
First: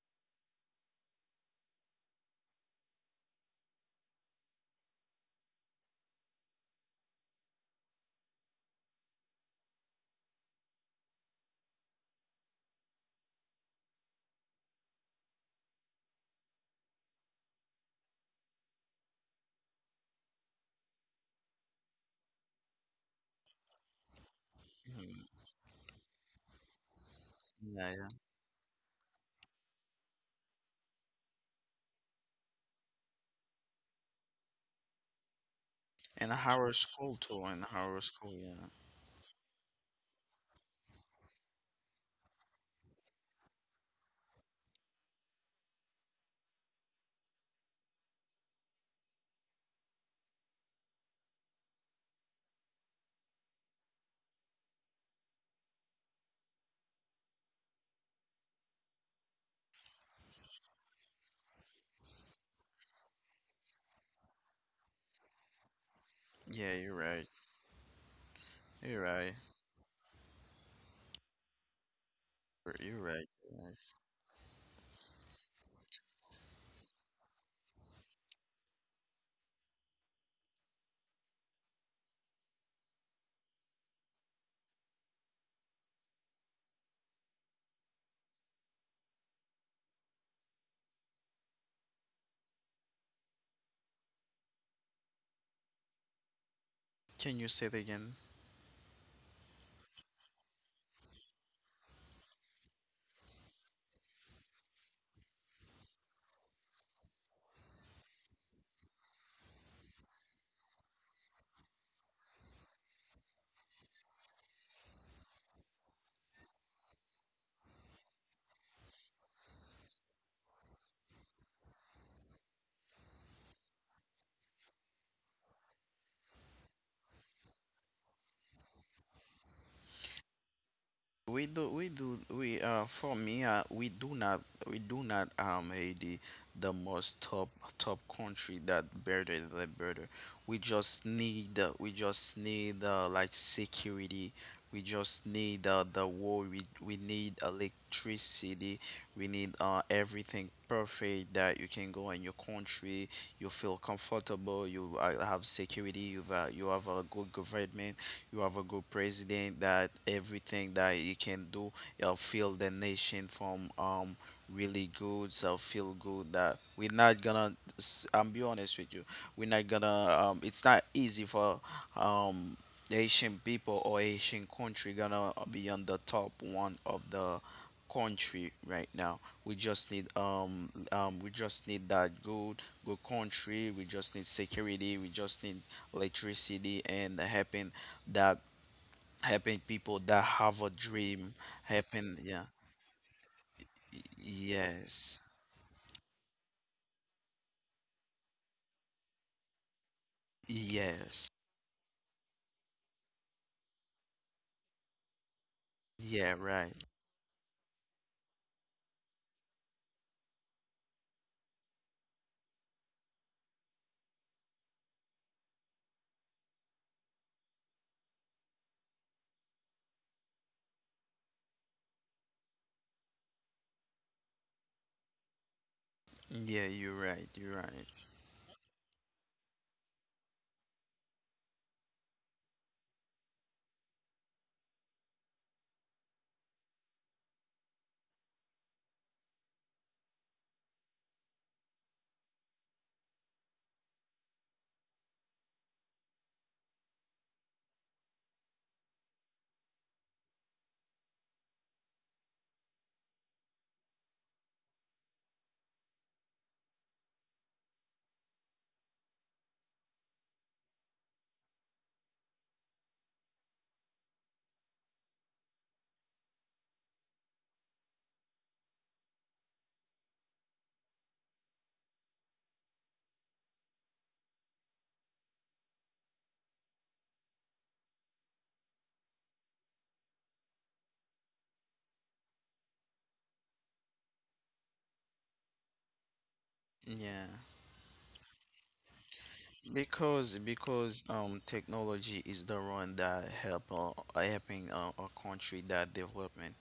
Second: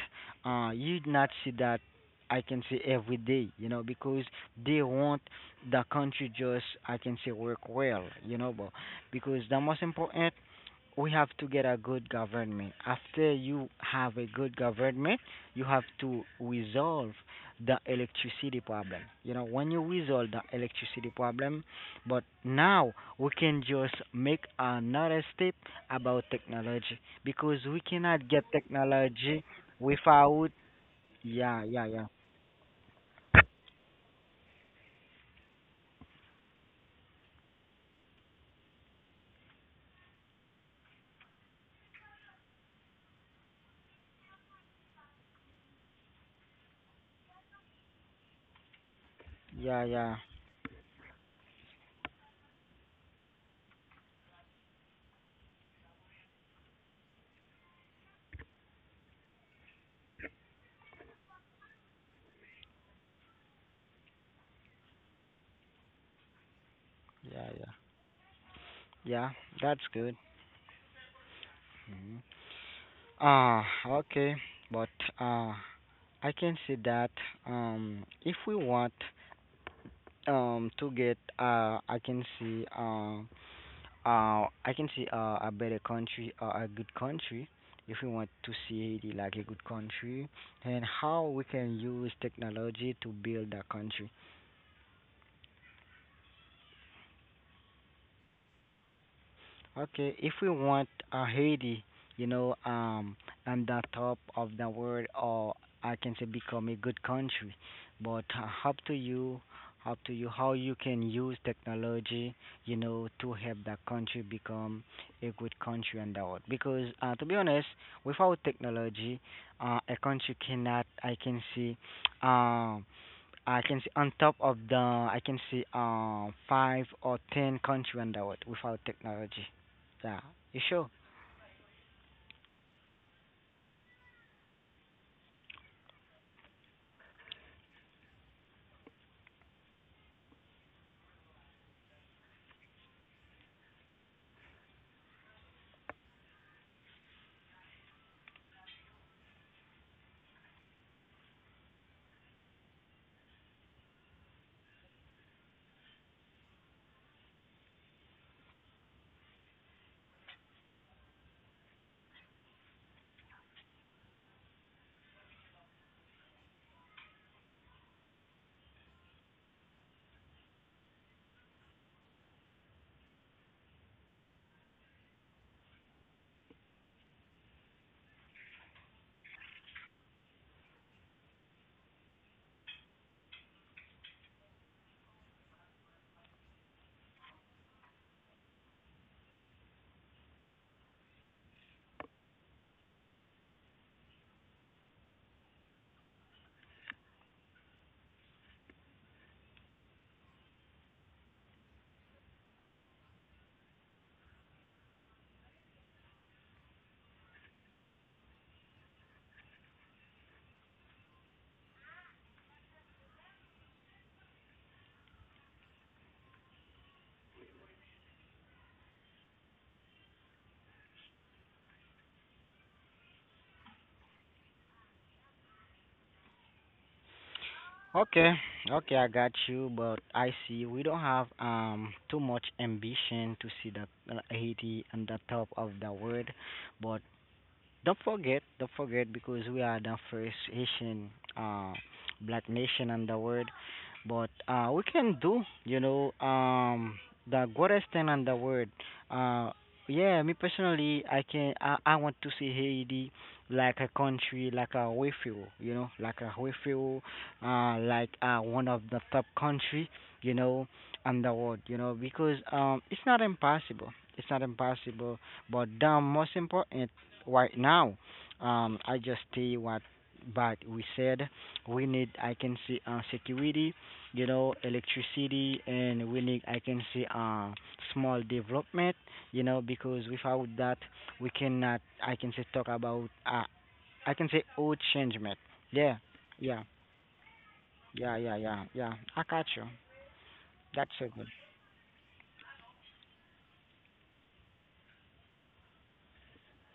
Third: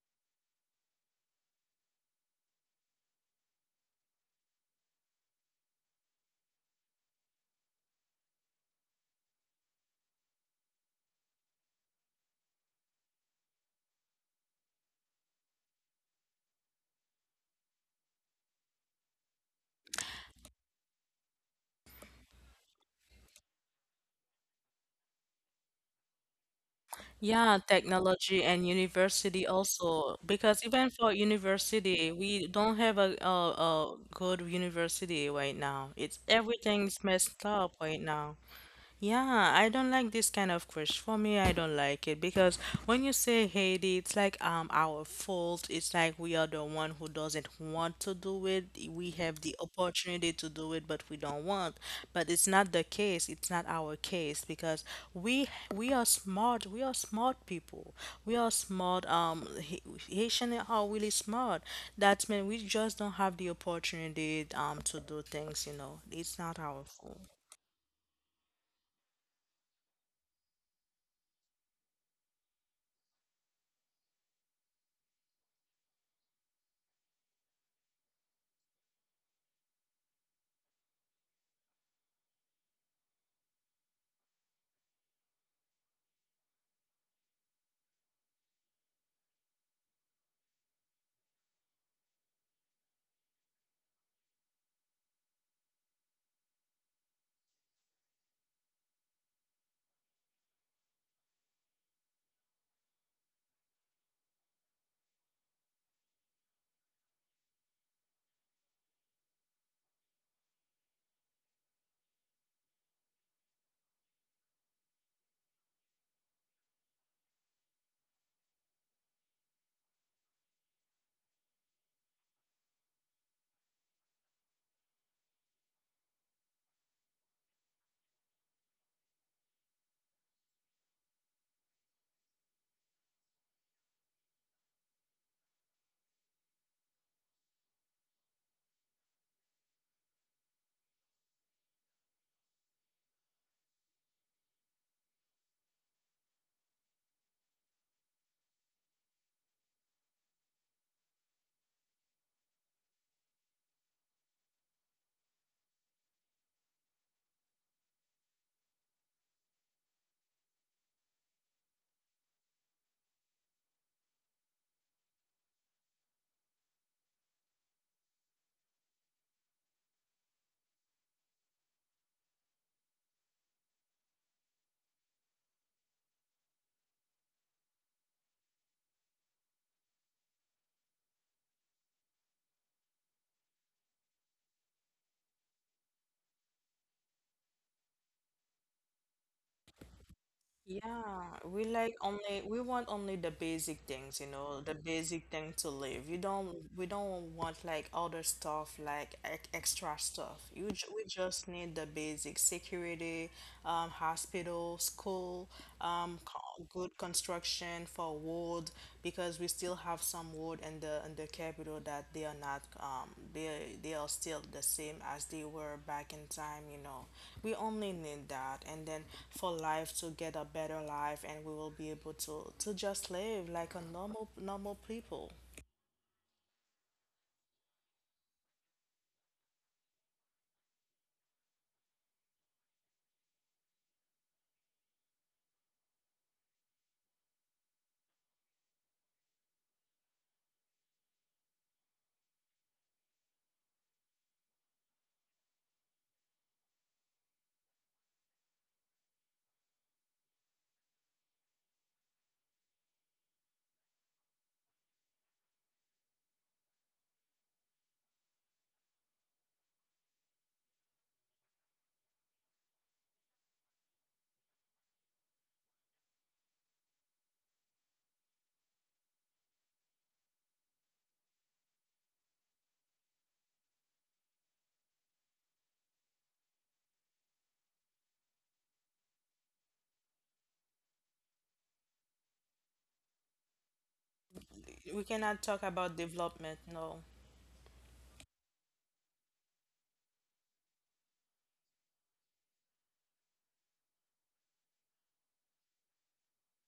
Speaker 2: uh you not see that I can see every day, you know, because they want the country just I can say work well, you know, but because the most important, we have to get a good government. After you have a good government, you have to resolve the electricity problem. You know, when you resolve the electricity problem, but now we can just make another
Speaker 3: Mhm.
Speaker 2: step about technology, because
Speaker 1: Yeah,
Speaker 2: we
Speaker 3: Yeah, yeah.
Speaker 2: cannot get
Speaker 1: technology and
Speaker 2: technology
Speaker 1: university also,
Speaker 2: without.
Speaker 1: because even for
Speaker 2: Yeah, yeah, yeah,
Speaker 1: university, we don't have a, a, a good university right now. It's
Speaker 3: And our
Speaker 1: everything's
Speaker 3: school too.
Speaker 1: messed
Speaker 3: And
Speaker 1: up
Speaker 3: our
Speaker 1: right now.
Speaker 3: school. Yeah.
Speaker 1: Yeah, I don't like this kind of crush. For me, I don't like it because when you say Haiti, it's like um our fault. It's like we are the one who doesn't want to do it. We have the
Speaker 2: yeah, yeah,
Speaker 1: opportunity to do it, but we don't want. But it's not the case. It's not our case, because we we are smart. We are smart people. We are smart. Um, Ha- Haitian are really smart. That means we just don't have the opportunity um to do things. You know, it's not
Speaker 3: Yeah,
Speaker 1: our
Speaker 3: you're
Speaker 1: fault.
Speaker 2: yeah,
Speaker 3: right.
Speaker 2: yeah.
Speaker 3: You're
Speaker 2: Yeah,
Speaker 3: right.
Speaker 2: that's good. Mm-hmm.
Speaker 3: You're right.
Speaker 2: Ah,
Speaker 3: You're right.
Speaker 2: okay. But uh I can see that um if we want um to get uh I can see uh uh I can see uh, a better country or a good country, if we want to see Haiti like a good country and how we can use technology to build a country.
Speaker 3: Can you say it again?
Speaker 2: Okay, if we want uh, Haiti, you know, um, on the top of the world, or I can say become a good country, but uh, up to you, up to you, how you can use technology, you know, to help that country become a good country on the world. Because uh, to be honest, without technology, uh, a country cannot, I can see, um I can see on top of the I can see um five or ten country on the world without technology. Yeah, you sure?
Speaker 3: We do, we do, we uh, For me, uh, we do not, we do not um, Haiti the most top top country that better the better. We just need, uh, we just need uh, like security. We just need uh, the war. We we need electricity. We need uh, everything perfect that you can go in your country. You feel comfortable. You uh, have security. You've uh, you have a good government. You have a good president that everything that you can do, you'll feel the nation from um really good. So feel good that we're not gonna. S- I'm be honest with you. We're not gonna. Um, it's not easy for um Asian people or Asian country gonna uh, be on the top one of the country right now. We just need um um we just need that good good country. We just need security. We just need electricity and helping that helping people that have a
Speaker 1: Yeah,
Speaker 3: dream,
Speaker 1: we like
Speaker 3: helping,
Speaker 1: only
Speaker 3: yeah.
Speaker 1: we want only the basic
Speaker 3: Y-
Speaker 1: things, you know, the
Speaker 3: yes,
Speaker 1: basic thing to live. You don't we don't want like other stuff, like ec- extra stuff. You ju we
Speaker 3: yes,
Speaker 1: just need the basic: security, um, hospital, school, um,
Speaker 3: yeah,
Speaker 1: co-
Speaker 3: right,
Speaker 1: good construction for wood, because we still have some wood in the in the capital that they are not um they they are still the same as they were back in time, you know. We only need that, and then for life, to get a better life, and we will be able to to just live like a normal normal people.
Speaker 3: yeah, you're right, you're right,
Speaker 2: Okay, okay, I got you, but I see we don't have um too much ambition to see that uh, Haiti on the top of the world, but don't forget, don't forget, because we are the first Haitian uh, black nation in the world. But uh, we can do, you know, um, the greatest thing in the world. Uh, yeah, me personally, I can, I, I want to see Haiti like a country, like a refuge, you know, like a refuge, uh, like uh, one of the top country, you know, in the world, you know, because um, it's not impossible. It's not impossible. But the most important right now. Um, I just see what but we said we need I can see uh, security, you know, electricity, and we need I can see uh, small development, you know, because without that we cannot I can say talk about uh, I can say old
Speaker 1: We
Speaker 2: changement.
Speaker 1: cannot talk about
Speaker 2: Yeah,
Speaker 1: development,
Speaker 2: yeah,
Speaker 1: no.
Speaker 3: yeah.
Speaker 2: yeah, yeah, yeah, yeah. I got you.
Speaker 3: because
Speaker 2: That's so
Speaker 3: because
Speaker 2: good.
Speaker 3: um technology is the one that help uh, helping uh, a country that development.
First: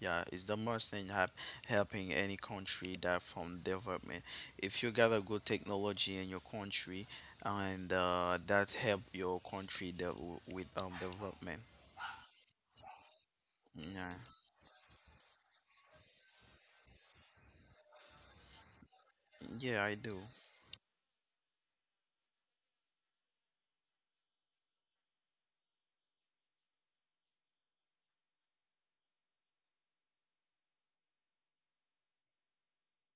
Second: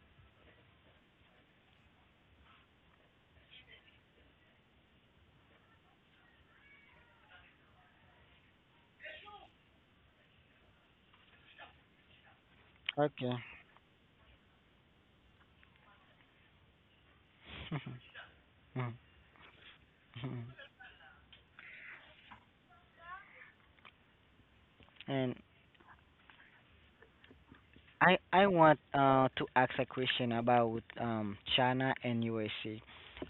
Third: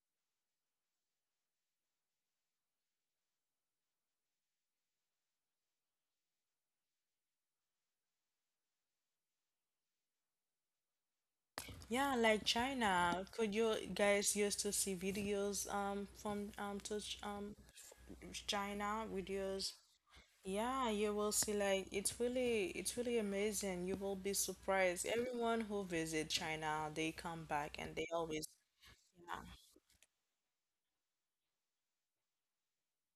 Speaker 3: Yeah, it's the most thing help, helping any country that from development. If you got a good technology in your country, and uh, that help your country de- with um development.
Speaker 1: Yeah, like
Speaker 2: Okay.
Speaker 1: China. Could you
Speaker 3: Yeah,
Speaker 1: guys used to see videos um from um to Ch- um f- China videos?
Speaker 3: yeah, I do.
Speaker 1: Yeah, you will see, like, it's really it's really amazing. You will be surprised.
Speaker 2: and
Speaker 1: Everyone who visit China, they come back and
Speaker 2: I
Speaker 1: they
Speaker 2: I
Speaker 1: always.
Speaker 2: want uh to
Speaker 1: Yeah,
Speaker 2: ask a question about um China and U S A.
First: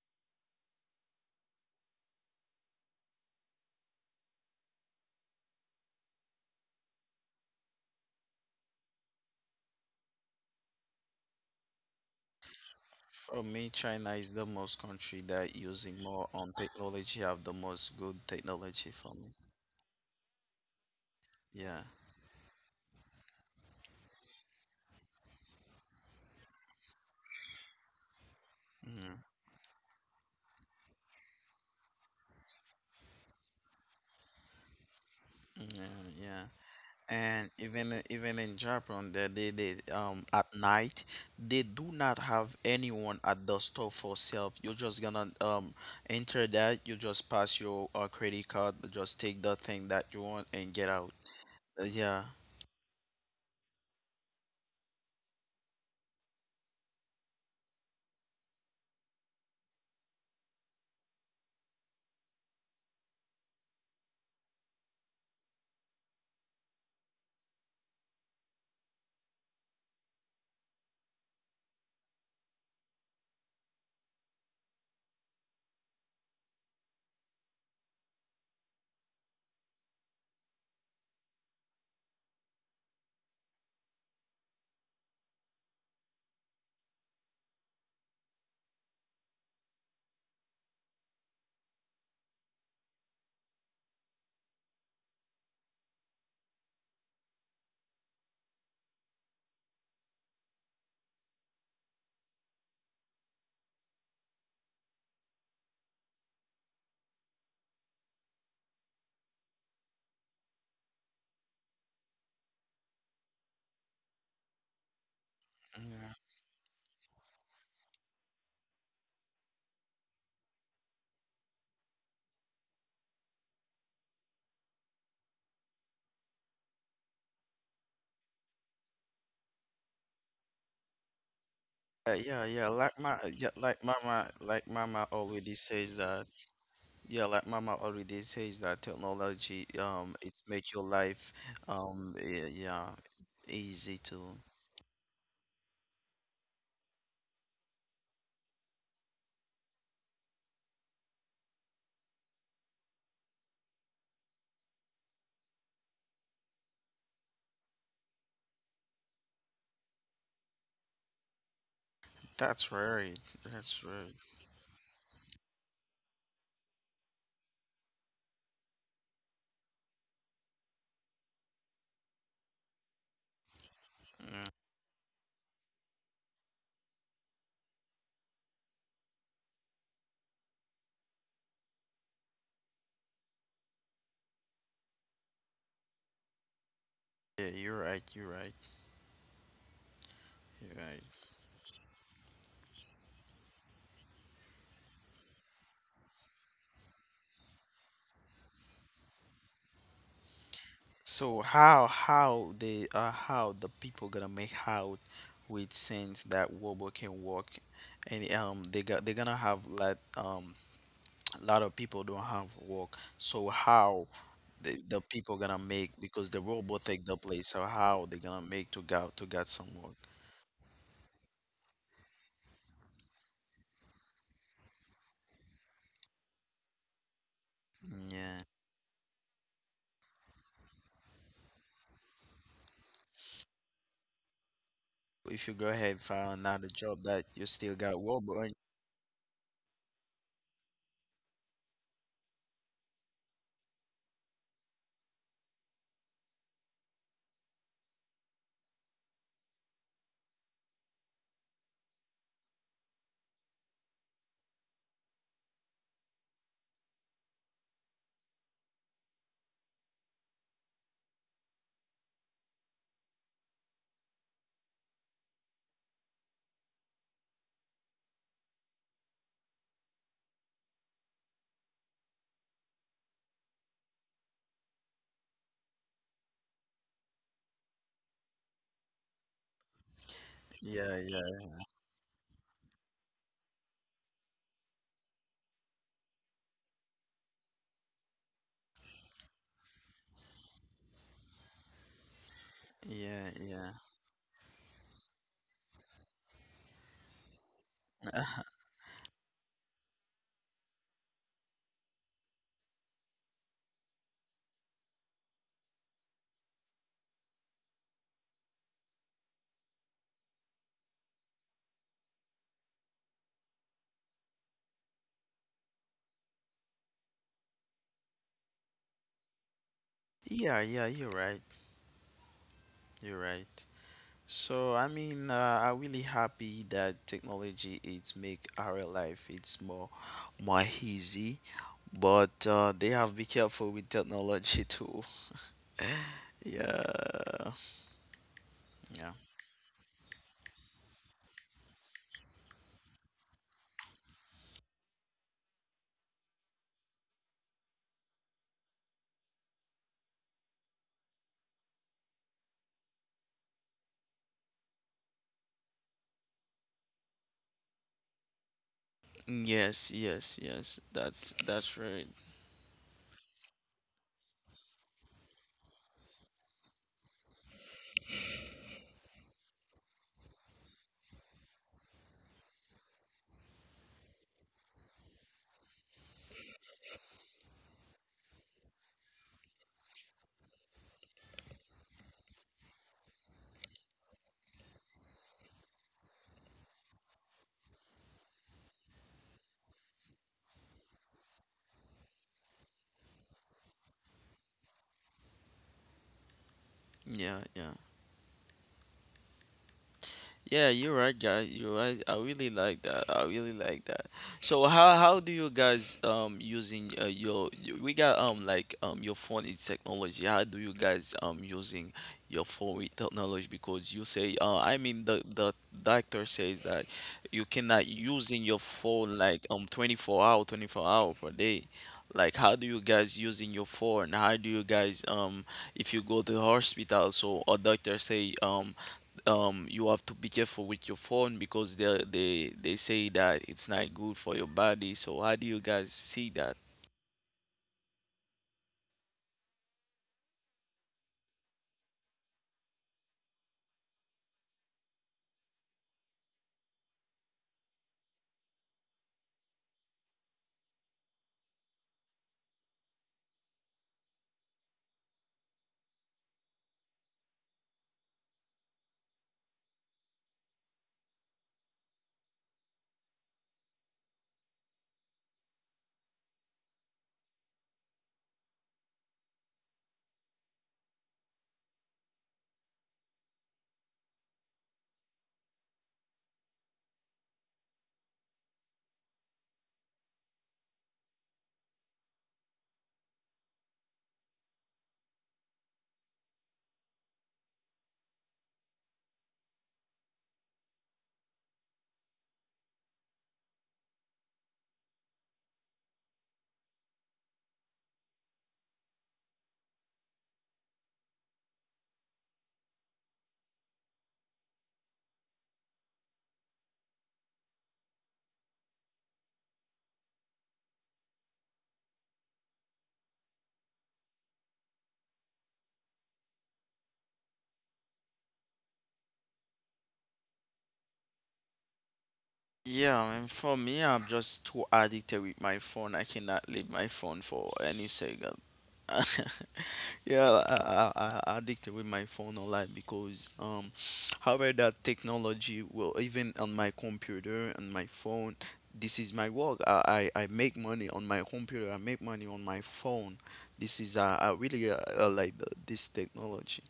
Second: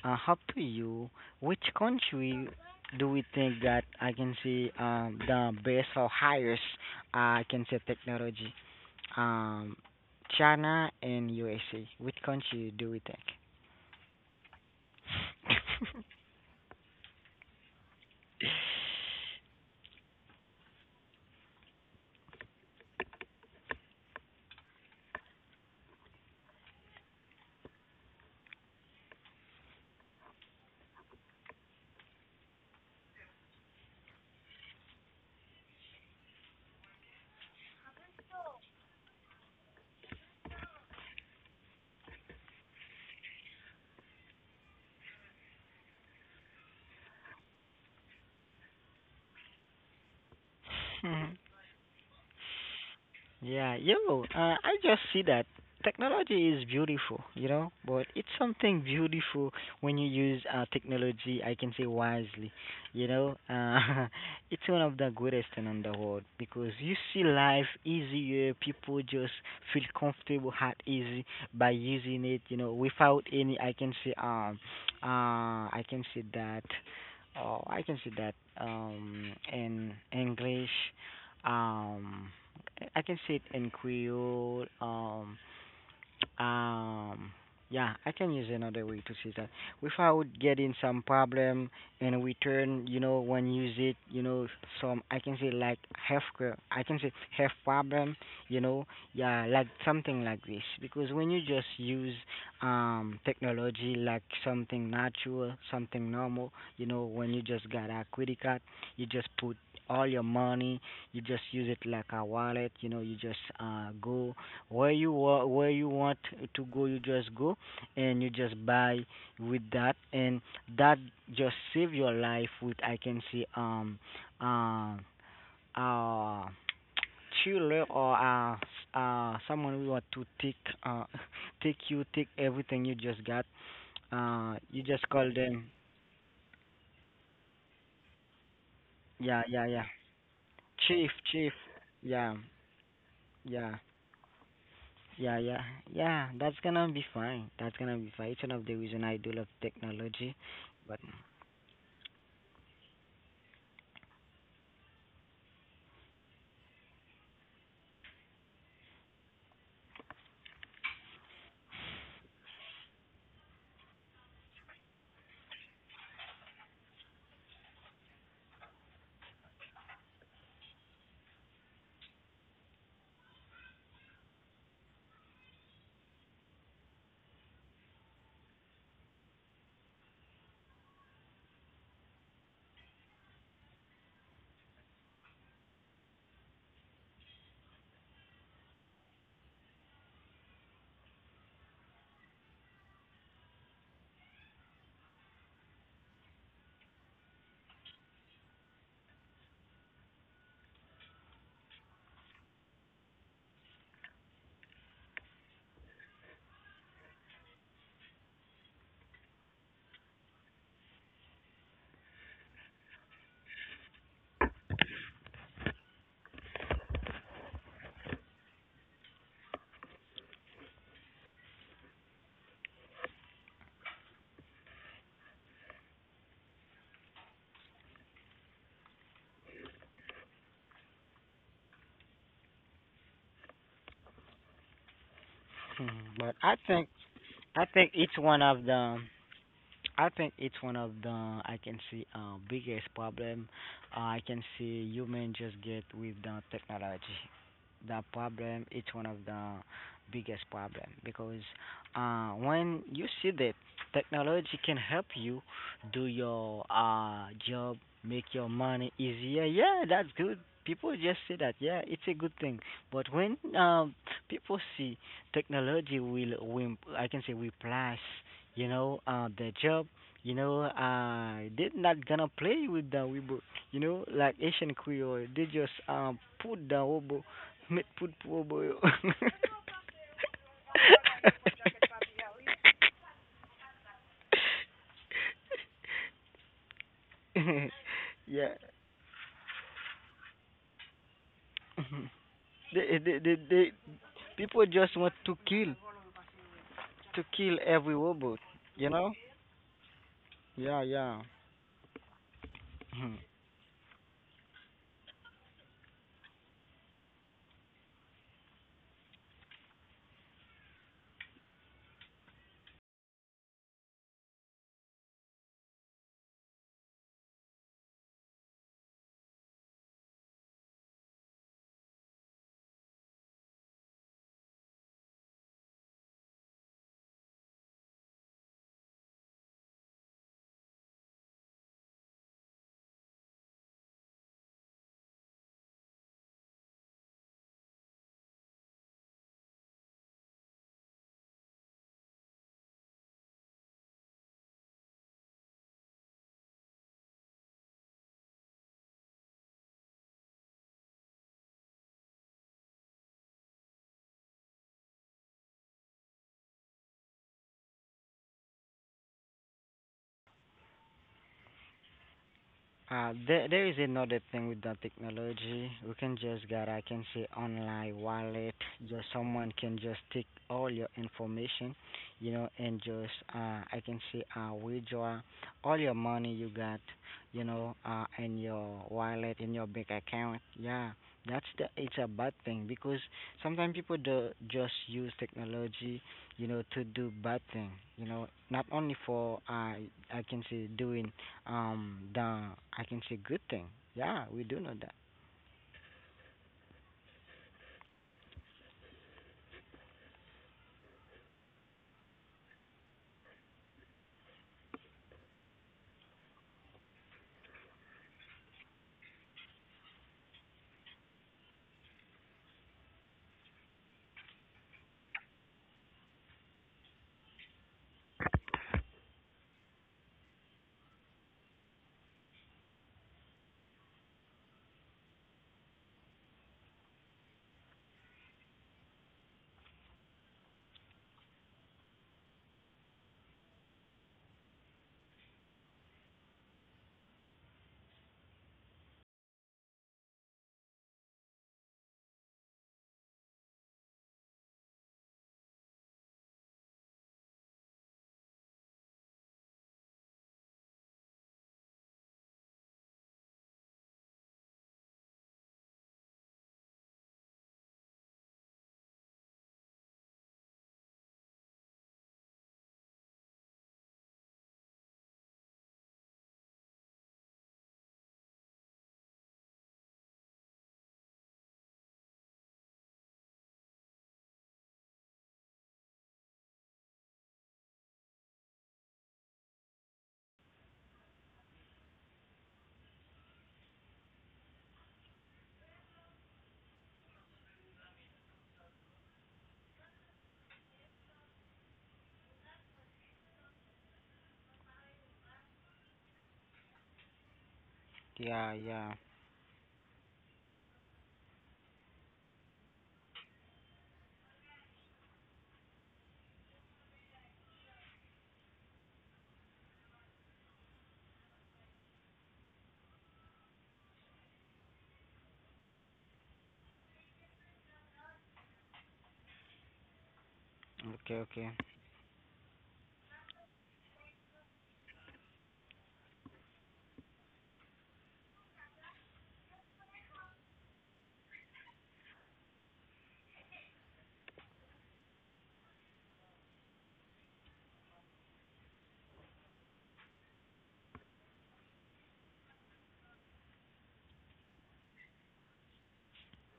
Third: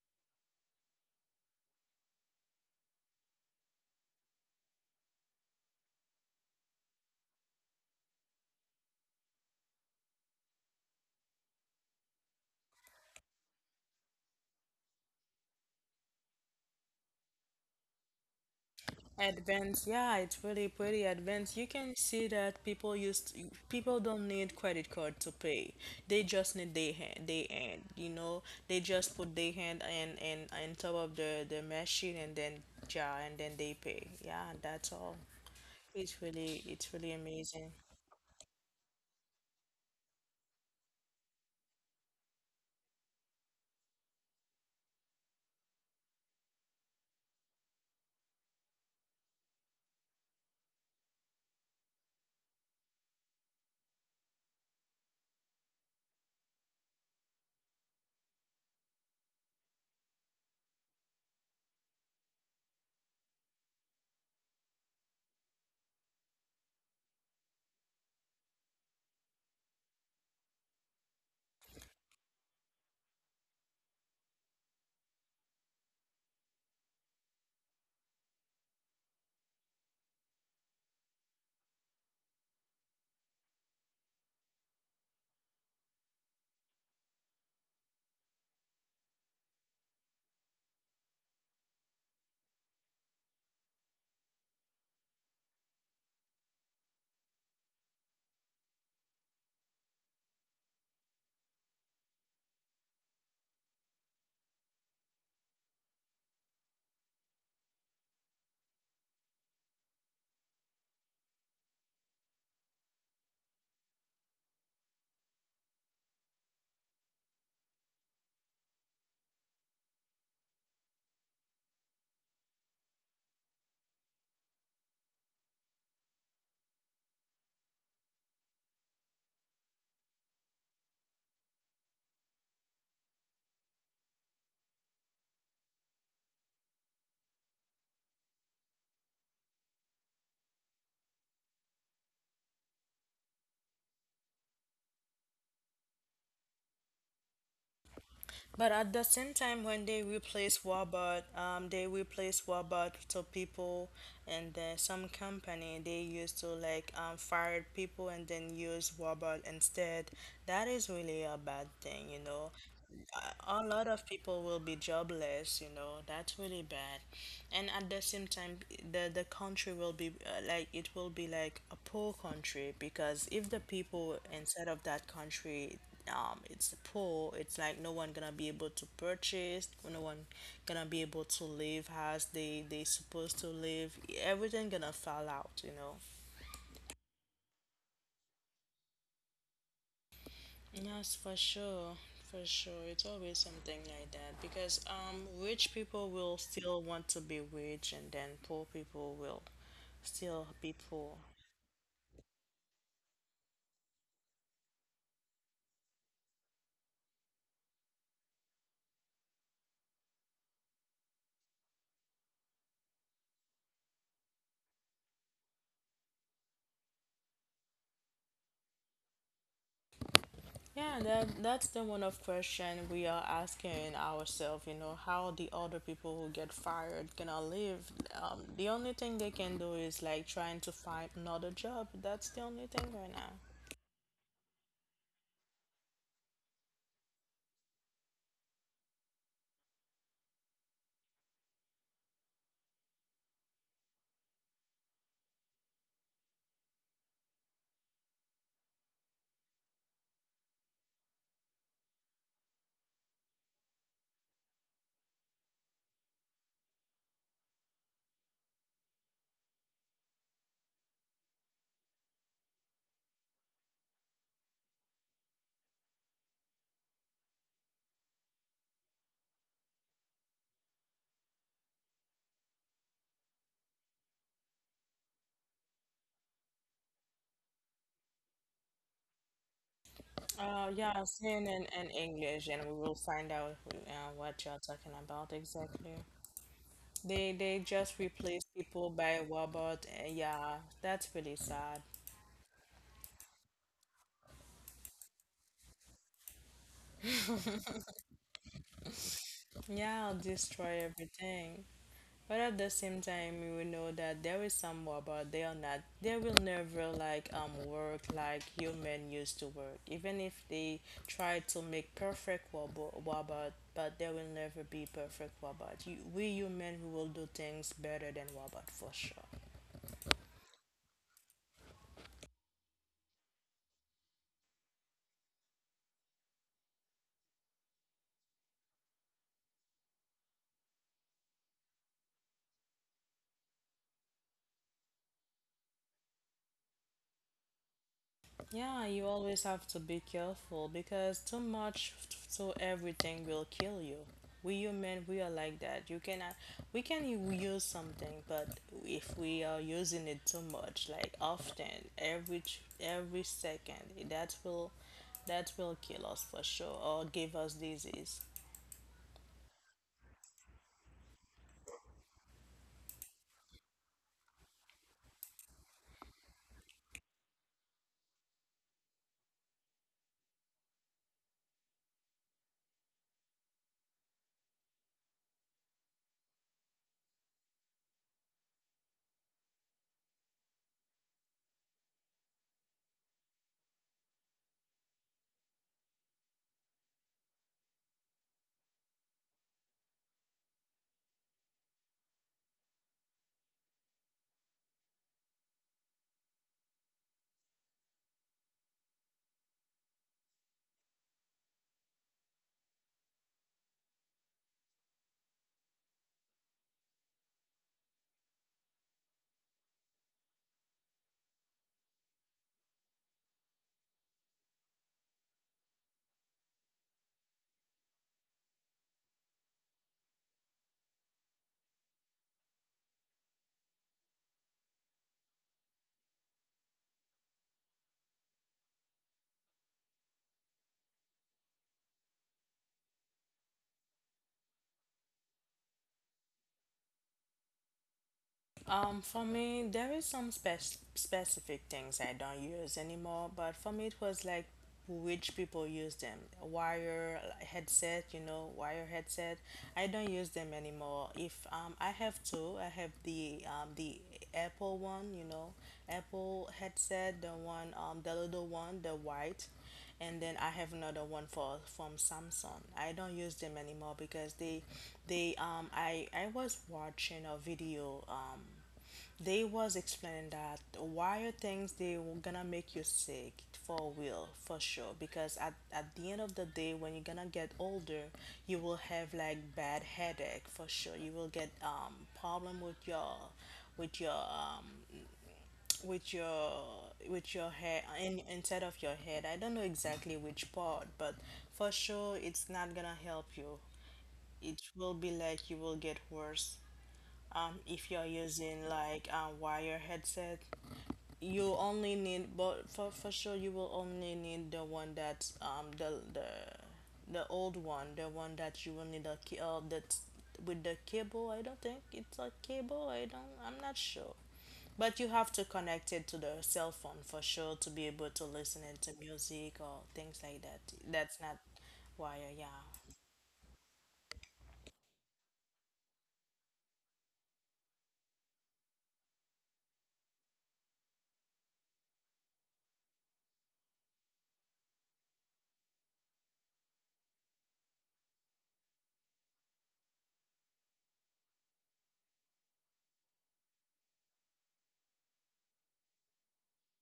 Speaker 2: Uh, up to you, which country do we think that I can see um the best or highest uh, I can say technology? Um, China and U S A. Which country do we think?
Speaker 3: For me, China is the most country that using more on technology, have the most good technology for me.
Speaker 1: advance. Yeah, it's really pretty advanced. You
Speaker 3: Yeah.
Speaker 1: can see that people used people don't need credit card to pay. They just need their hand, their hand, you know. They just
Speaker 3: Mm,
Speaker 1: put their hand and and on top of the the machine, and then, yeah, and then they pay. Yeah, that's all.
Speaker 3: yeah,
Speaker 1: It's
Speaker 3: yeah.
Speaker 1: really it's really
Speaker 3: And
Speaker 1: amazing.
Speaker 3: even i- even in Japan, they, they they um at night they do not have anyone at the store for self. You're just gonna um enter that. You just pass your uh, credit card. Just take the thing that you want and get out.
Speaker 2: Hmm.
Speaker 3: Uh, Yeah.
Speaker 2: Yeah, yo, uh, I just see that technology is beautiful, you know, but it's something beautiful when you use uh, technology, I can say wisely, you know. Uh, it's one of the greatest thing in the world because you see life easier, people just feel comfortable at easy by using it, you know, without any, I can say, um, uh, I can say that, oh, I can say that, um, in English, um I can say it in Creole. Um, um, yeah, I can use another way to say that. Without getting some problem in return, you know, when use it, you know, some I can say like health care, I can say health problem, you know, yeah, like something like this. Because when you just use um technology like something natural, something normal, you know, when you just got a credit card, you just put all your money, you just use it like a wallet, you know, you just uh go where you wa- where you want to go, you just go and you just buy with that and that just save your life with I can say um uh uh chiller or uh uh someone who want to take uh
Speaker 3: Uh,
Speaker 2: take
Speaker 3: yeah,
Speaker 2: you
Speaker 3: yeah,
Speaker 2: take
Speaker 3: like my
Speaker 2: everything you
Speaker 3: yeah,
Speaker 2: just
Speaker 3: like
Speaker 2: got
Speaker 3: mama like mama
Speaker 2: uh you
Speaker 3: already
Speaker 2: just call
Speaker 3: says
Speaker 2: them.
Speaker 3: that Yeah, like Mama already says that technology
Speaker 2: Yeah,
Speaker 3: um
Speaker 2: yeah,
Speaker 3: it
Speaker 2: yeah,
Speaker 3: make your life
Speaker 2: chief chief,
Speaker 3: um eh,
Speaker 2: yeah,
Speaker 3: yeah easy to.
Speaker 2: yeah. Yeah, yeah, yeah. That's gonna be fine. That's gonna be
Speaker 1: But
Speaker 2: fine. It's
Speaker 1: at
Speaker 2: one
Speaker 1: the
Speaker 2: of the
Speaker 1: same
Speaker 2: reason I
Speaker 1: time,
Speaker 2: do
Speaker 1: when
Speaker 2: love
Speaker 1: they replace
Speaker 2: technology,
Speaker 1: robot,
Speaker 2: but
Speaker 1: um, they replace robot to people, and then some company they used to like um, fire people and then use robot instead. That is really a bad thing, you know,
Speaker 3: That's right.
Speaker 1: a
Speaker 3: That's
Speaker 1: lot of
Speaker 3: right.
Speaker 1: people will be jobless, you know, that's really bad. And at the same time, the the country will be uh, like, it will be like a poor country, because if the people inside of that country um it's poor, it's like no one gonna be able to purchase, no one gonna be able to live as they they supposed to live. Everything gonna fall out, you know.
Speaker 3: Yeah, you're right. You're right. You're right.
Speaker 1: Yes, for sure. For sure. It's always something like that, because um rich people will still want to be rich, and then poor people will still be poor.
Speaker 3: So how how they uh how the people gonna make out with sense that robot can work and um they got they're gonna have like um lot of people don't have work. So how the, the people gonna make because the robot take the place. So how they gonna make to go to get some work?
Speaker 1: Yeah, that that's the one of question we are asking ourselves, you know, how the other people who get fired gonna live. Um,
Speaker 3: Yeah.
Speaker 1: the only thing they can do is like trying to find another job. That's the only thing right now.
Speaker 3: If you go ahead and find
Speaker 2: but
Speaker 3: another
Speaker 2: I think
Speaker 3: job that you still
Speaker 2: I
Speaker 3: got
Speaker 2: think
Speaker 3: work,
Speaker 2: it's
Speaker 3: but
Speaker 2: one of the I think it's one of the I can see uh biggest problem uh, I can see human just get with the technology. The problem it's one of the Biggest problem because uh, when you see that technology can help you do your uh, job, make your money easier, yeah, that's good. People just say that, yeah, it's a good thing. But when um, people see technology will, will I can say replace you know uh, the job, you know uh, they're not gonna play with the robot, you know, like Asian Creole, they just um put the robot. Met food poor boy.
Speaker 1: Uh,
Speaker 3: yeah,
Speaker 1: yeah,
Speaker 3: yeah,
Speaker 1: saying in, in English, and we will find out uh, what you're talking about exactly. They they just replace
Speaker 2: yeah.
Speaker 1: people by robot. And yeah, that's pretty sad.
Speaker 2: They,
Speaker 3: yeah,
Speaker 2: they, they,
Speaker 3: yeah.
Speaker 2: they, people just want to kill, to kill every robot, you know?
Speaker 1: Yeah, destroy
Speaker 2: Yeah, yeah.
Speaker 1: everything. But at the same
Speaker 2: Mhm.
Speaker 1: time, we will know that there is some robot. They are not. They will never like um work like human used to work. Even if they try to make perfect robo- robot, but there will never be perfect robot. You, we human, we will do things better than robot for sure.
Speaker 3: Yeah, yeah, you're right. You're right. So I mean, uh, I'm really happy that technology it's make our life it's more more easy, but uh, they have be careful with technology too. Yeah,
Speaker 1: Yeah, you
Speaker 3: yeah.
Speaker 1: always have to be careful, because too much, so everything will kill you. We human, we are like that. You cannot, we can u- use something, but if we are using it too much, like often, every ch- every second, that will that will kill us for sure, or give us disease.
Speaker 3: Yes, yes, yes. That's that's right.
Speaker 2: Uh, there, there is another thing with the technology. We can just get, I can say, online wallet. Just someone can just take all your information, you know, and just, uh, I can say, uh, withdraw all your money you got, you know, uh, in your wallet, in your bank account. Yeah, that's the, it's a bad thing because sometimes people do just use technology, you know, to do bad thing, you know, not only for, uh, I can say, doing um, the I can say good thing. Yeah, we do know that.
Speaker 3: Yeah, yeah. Yeah, you're right, guys. You're right. I really like that. I really like that. So how how do you guys um using uh, your y- we got um like um your phone is technology. How do you guys um using your phone with technology? Because you say uh I mean the the doctor says that you cannot using your phone like um twenty-four hour twenty-four hour per day. Like how do you guys using your phone? How do you guys um if you go to the hospital so a doctor say um um you have to be careful with your phone because they they they say that it's not good for your body. So how do you guys see that?
Speaker 1: Um, for me, there is some spec- specific things I don't use anymore, but for me, it was like which people use them. Wire, like, headset, you know, wire headset. I don't use them anymore. If um, I have two, I have the um, the Apple one, you know, Apple headset, the one, um, the little one, the white, and then I have another one for from Samsung. I don't use them anymore, because they they um I I was watching a video, um they was explaining that why are things they were gonna make you sick, for real, for sure, because at, at the end of the day, when you're gonna get older, you will have like bad headache for sure. You will get um problem with your with your um with your with your hair in, inside of your head. I don't know exactly which part, but for sure it's not gonna help you. It will be like you will get worse um, if you're using
Speaker 2: Yeah,
Speaker 1: like
Speaker 2: yeah.
Speaker 1: a wire headset. You only need, but for, for sure, you will only need the one that, um the the the old one, the one that you will need a key, uh, that with the cable. I don't think it's a cable, I don't, I'm not sure, but you have to connect it to the cell phone for sure to be able to listen into music or things like that. That's not
Speaker 2: Okay, okay.
Speaker 1: wire, yeah.
Speaker 3: Yeah, I mean, for me, I'm just too addicted with my phone. I cannot leave my phone for any second. Yeah, I, I, I addicted with my phone a lot because um, however that technology will even on my computer and my phone. This is my work. I, I, I make money on my computer. I make money on my phone. This is uh, I really uh, uh, like the, this technology.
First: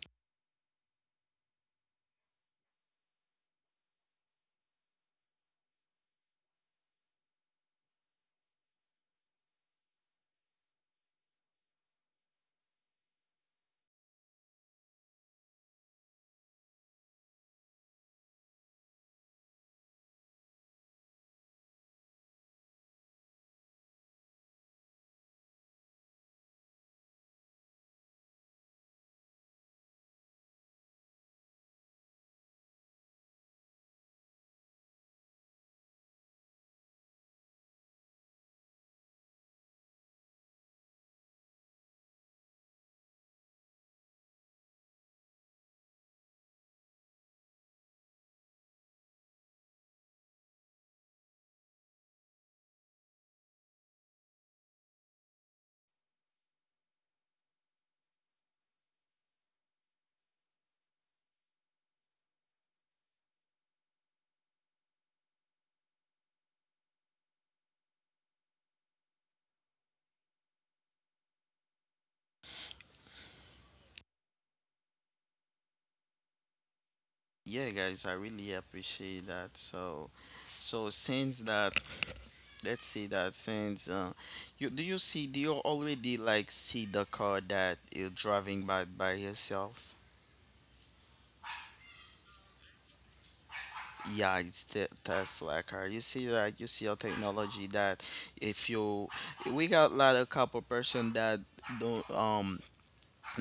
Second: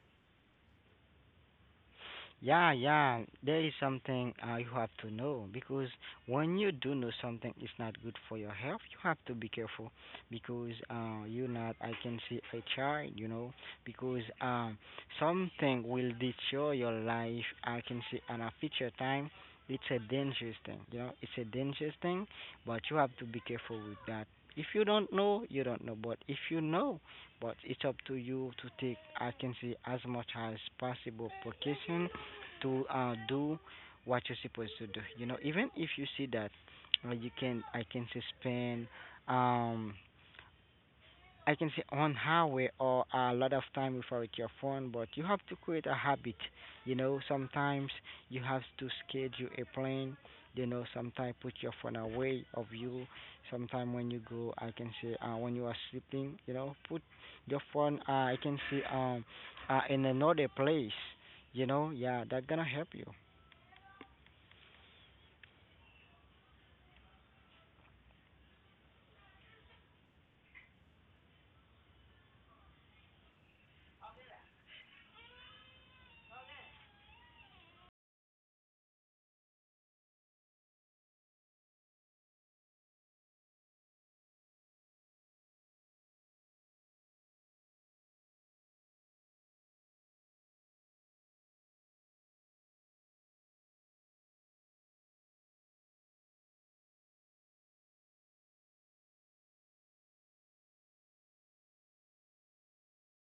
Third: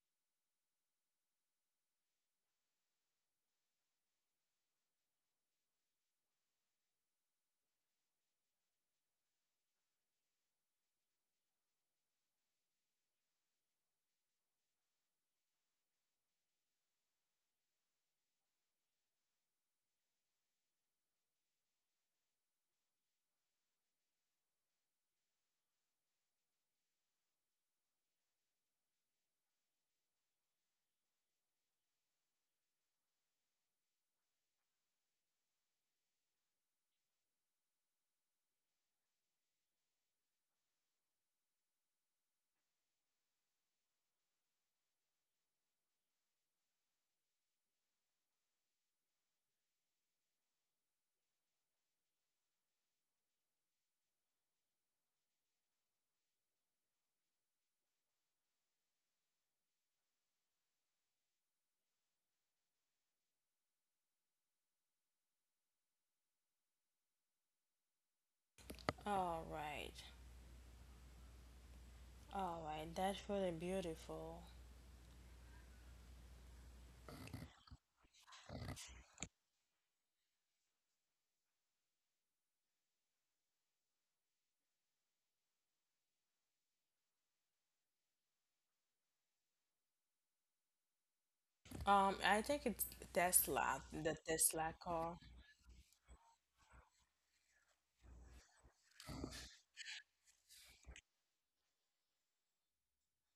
Speaker 2: Yeah, yeah, there is something uh, you have to know, because when you do know something is not good for your health, you have to be careful because uh, you're not, I can see a child, you know, because um, something will destroy your life. I can see in a future time, it's a dangerous thing, you know, it's a dangerous thing, but you have to be careful with that. If you don't know, you don't know, but if you know, but it's up to you to take I can say as much as possible precaution to uh, do what you're supposed to do. You know, even if you see that uh, you can, I can say spend, um, I can say on highway or a lot of time without your phone, but you have to create a habit. You know, sometimes you have to schedule a plane. You know, sometimes put your phone away of you. Sometimes when you go, I can say uh, when you are sleeping, you know, put your phone. Uh, I can say um, uh, in another place. You know, yeah, that's gonna help you.
Speaker 1: All right, all right, that's really beautiful.
Speaker 3: Yeah, guys, I really appreciate that. So, so since that let's say that since uh, you do you see do you already like see the car that you're driving by by yourself?
Speaker 1: Um, I think it's tesla the
Speaker 3: Yeah, it's
Speaker 1: Tesla
Speaker 3: the
Speaker 1: car.
Speaker 3: Tesla car. You see that you see a technology that if you we got like, a lot of couple person that don't um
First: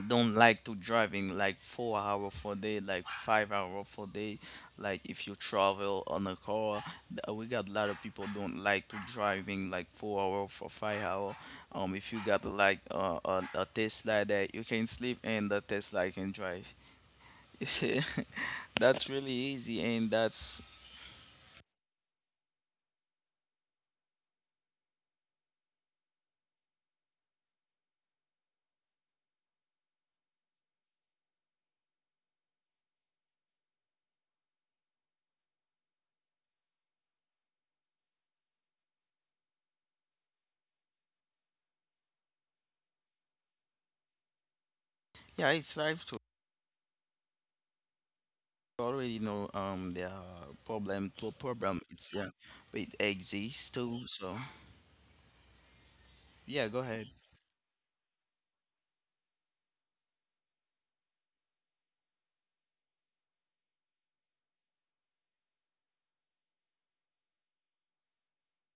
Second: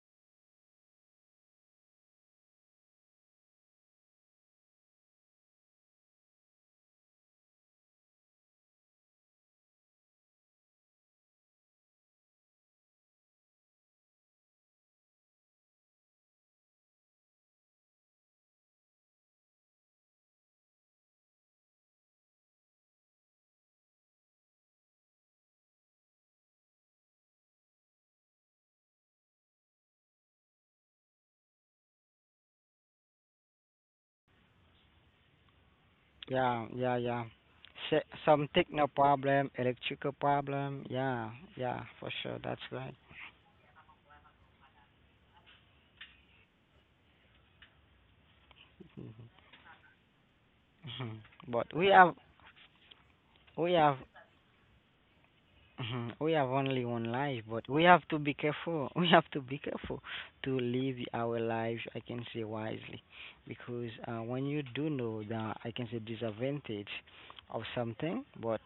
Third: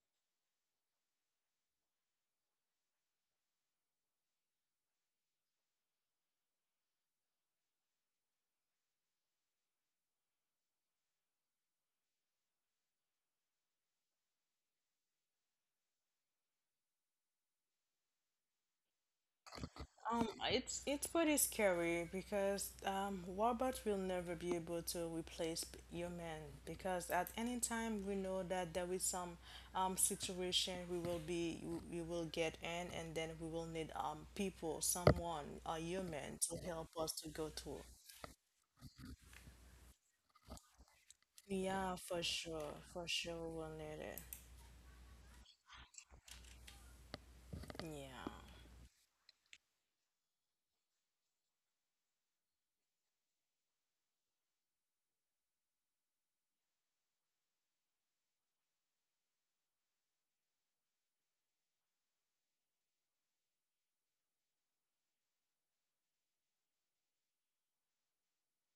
Speaker 3: don't like to driving like four hour for day like five hour for day like if you travel on a car th- uh, we got a lot of people don't like to driving like four hour for five hour um if you got like uh, a, a tesla that you can sleep and the tesla can drive that's really easy and
Speaker 1: Um,
Speaker 3: that's
Speaker 1: it's it's pretty scary, because um, robots will never be able to replace p- human, because at any time we know that there is some um, situation we will be we will get in, and then we will need um people, someone, a human, to
Speaker 2: Yeah,
Speaker 1: help
Speaker 2: yeah,
Speaker 1: us
Speaker 2: yeah.
Speaker 1: to go through.
Speaker 2: Se- some techno problem, electrical problem. Yeah, yeah,
Speaker 1: Yeah,
Speaker 2: for
Speaker 1: for
Speaker 2: sure. That's
Speaker 1: sure,
Speaker 2: right.
Speaker 1: for sure we'll need it.
Speaker 3: yeah it's life too
Speaker 1: Yeah.
Speaker 3: already know um the uh, problem
Speaker 2: Mhm.
Speaker 3: to problem
Speaker 2: But we
Speaker 3: it's
Speaker 2: have,
Speaker 3: yeah but it exists
Speaker 2: we
Speaker 3: too
Speaker 2: have,
Speaker 3: so
Speaker 2: mhm, we have
Speaker 3: yeah go
Speaker 2: only
Speaker 3: ahead
Speaker 2: one life. But we have to be careful. We have to be careful to live our lives. I can say wisely, because uh, when you do know the, I can say disadvantage of something, but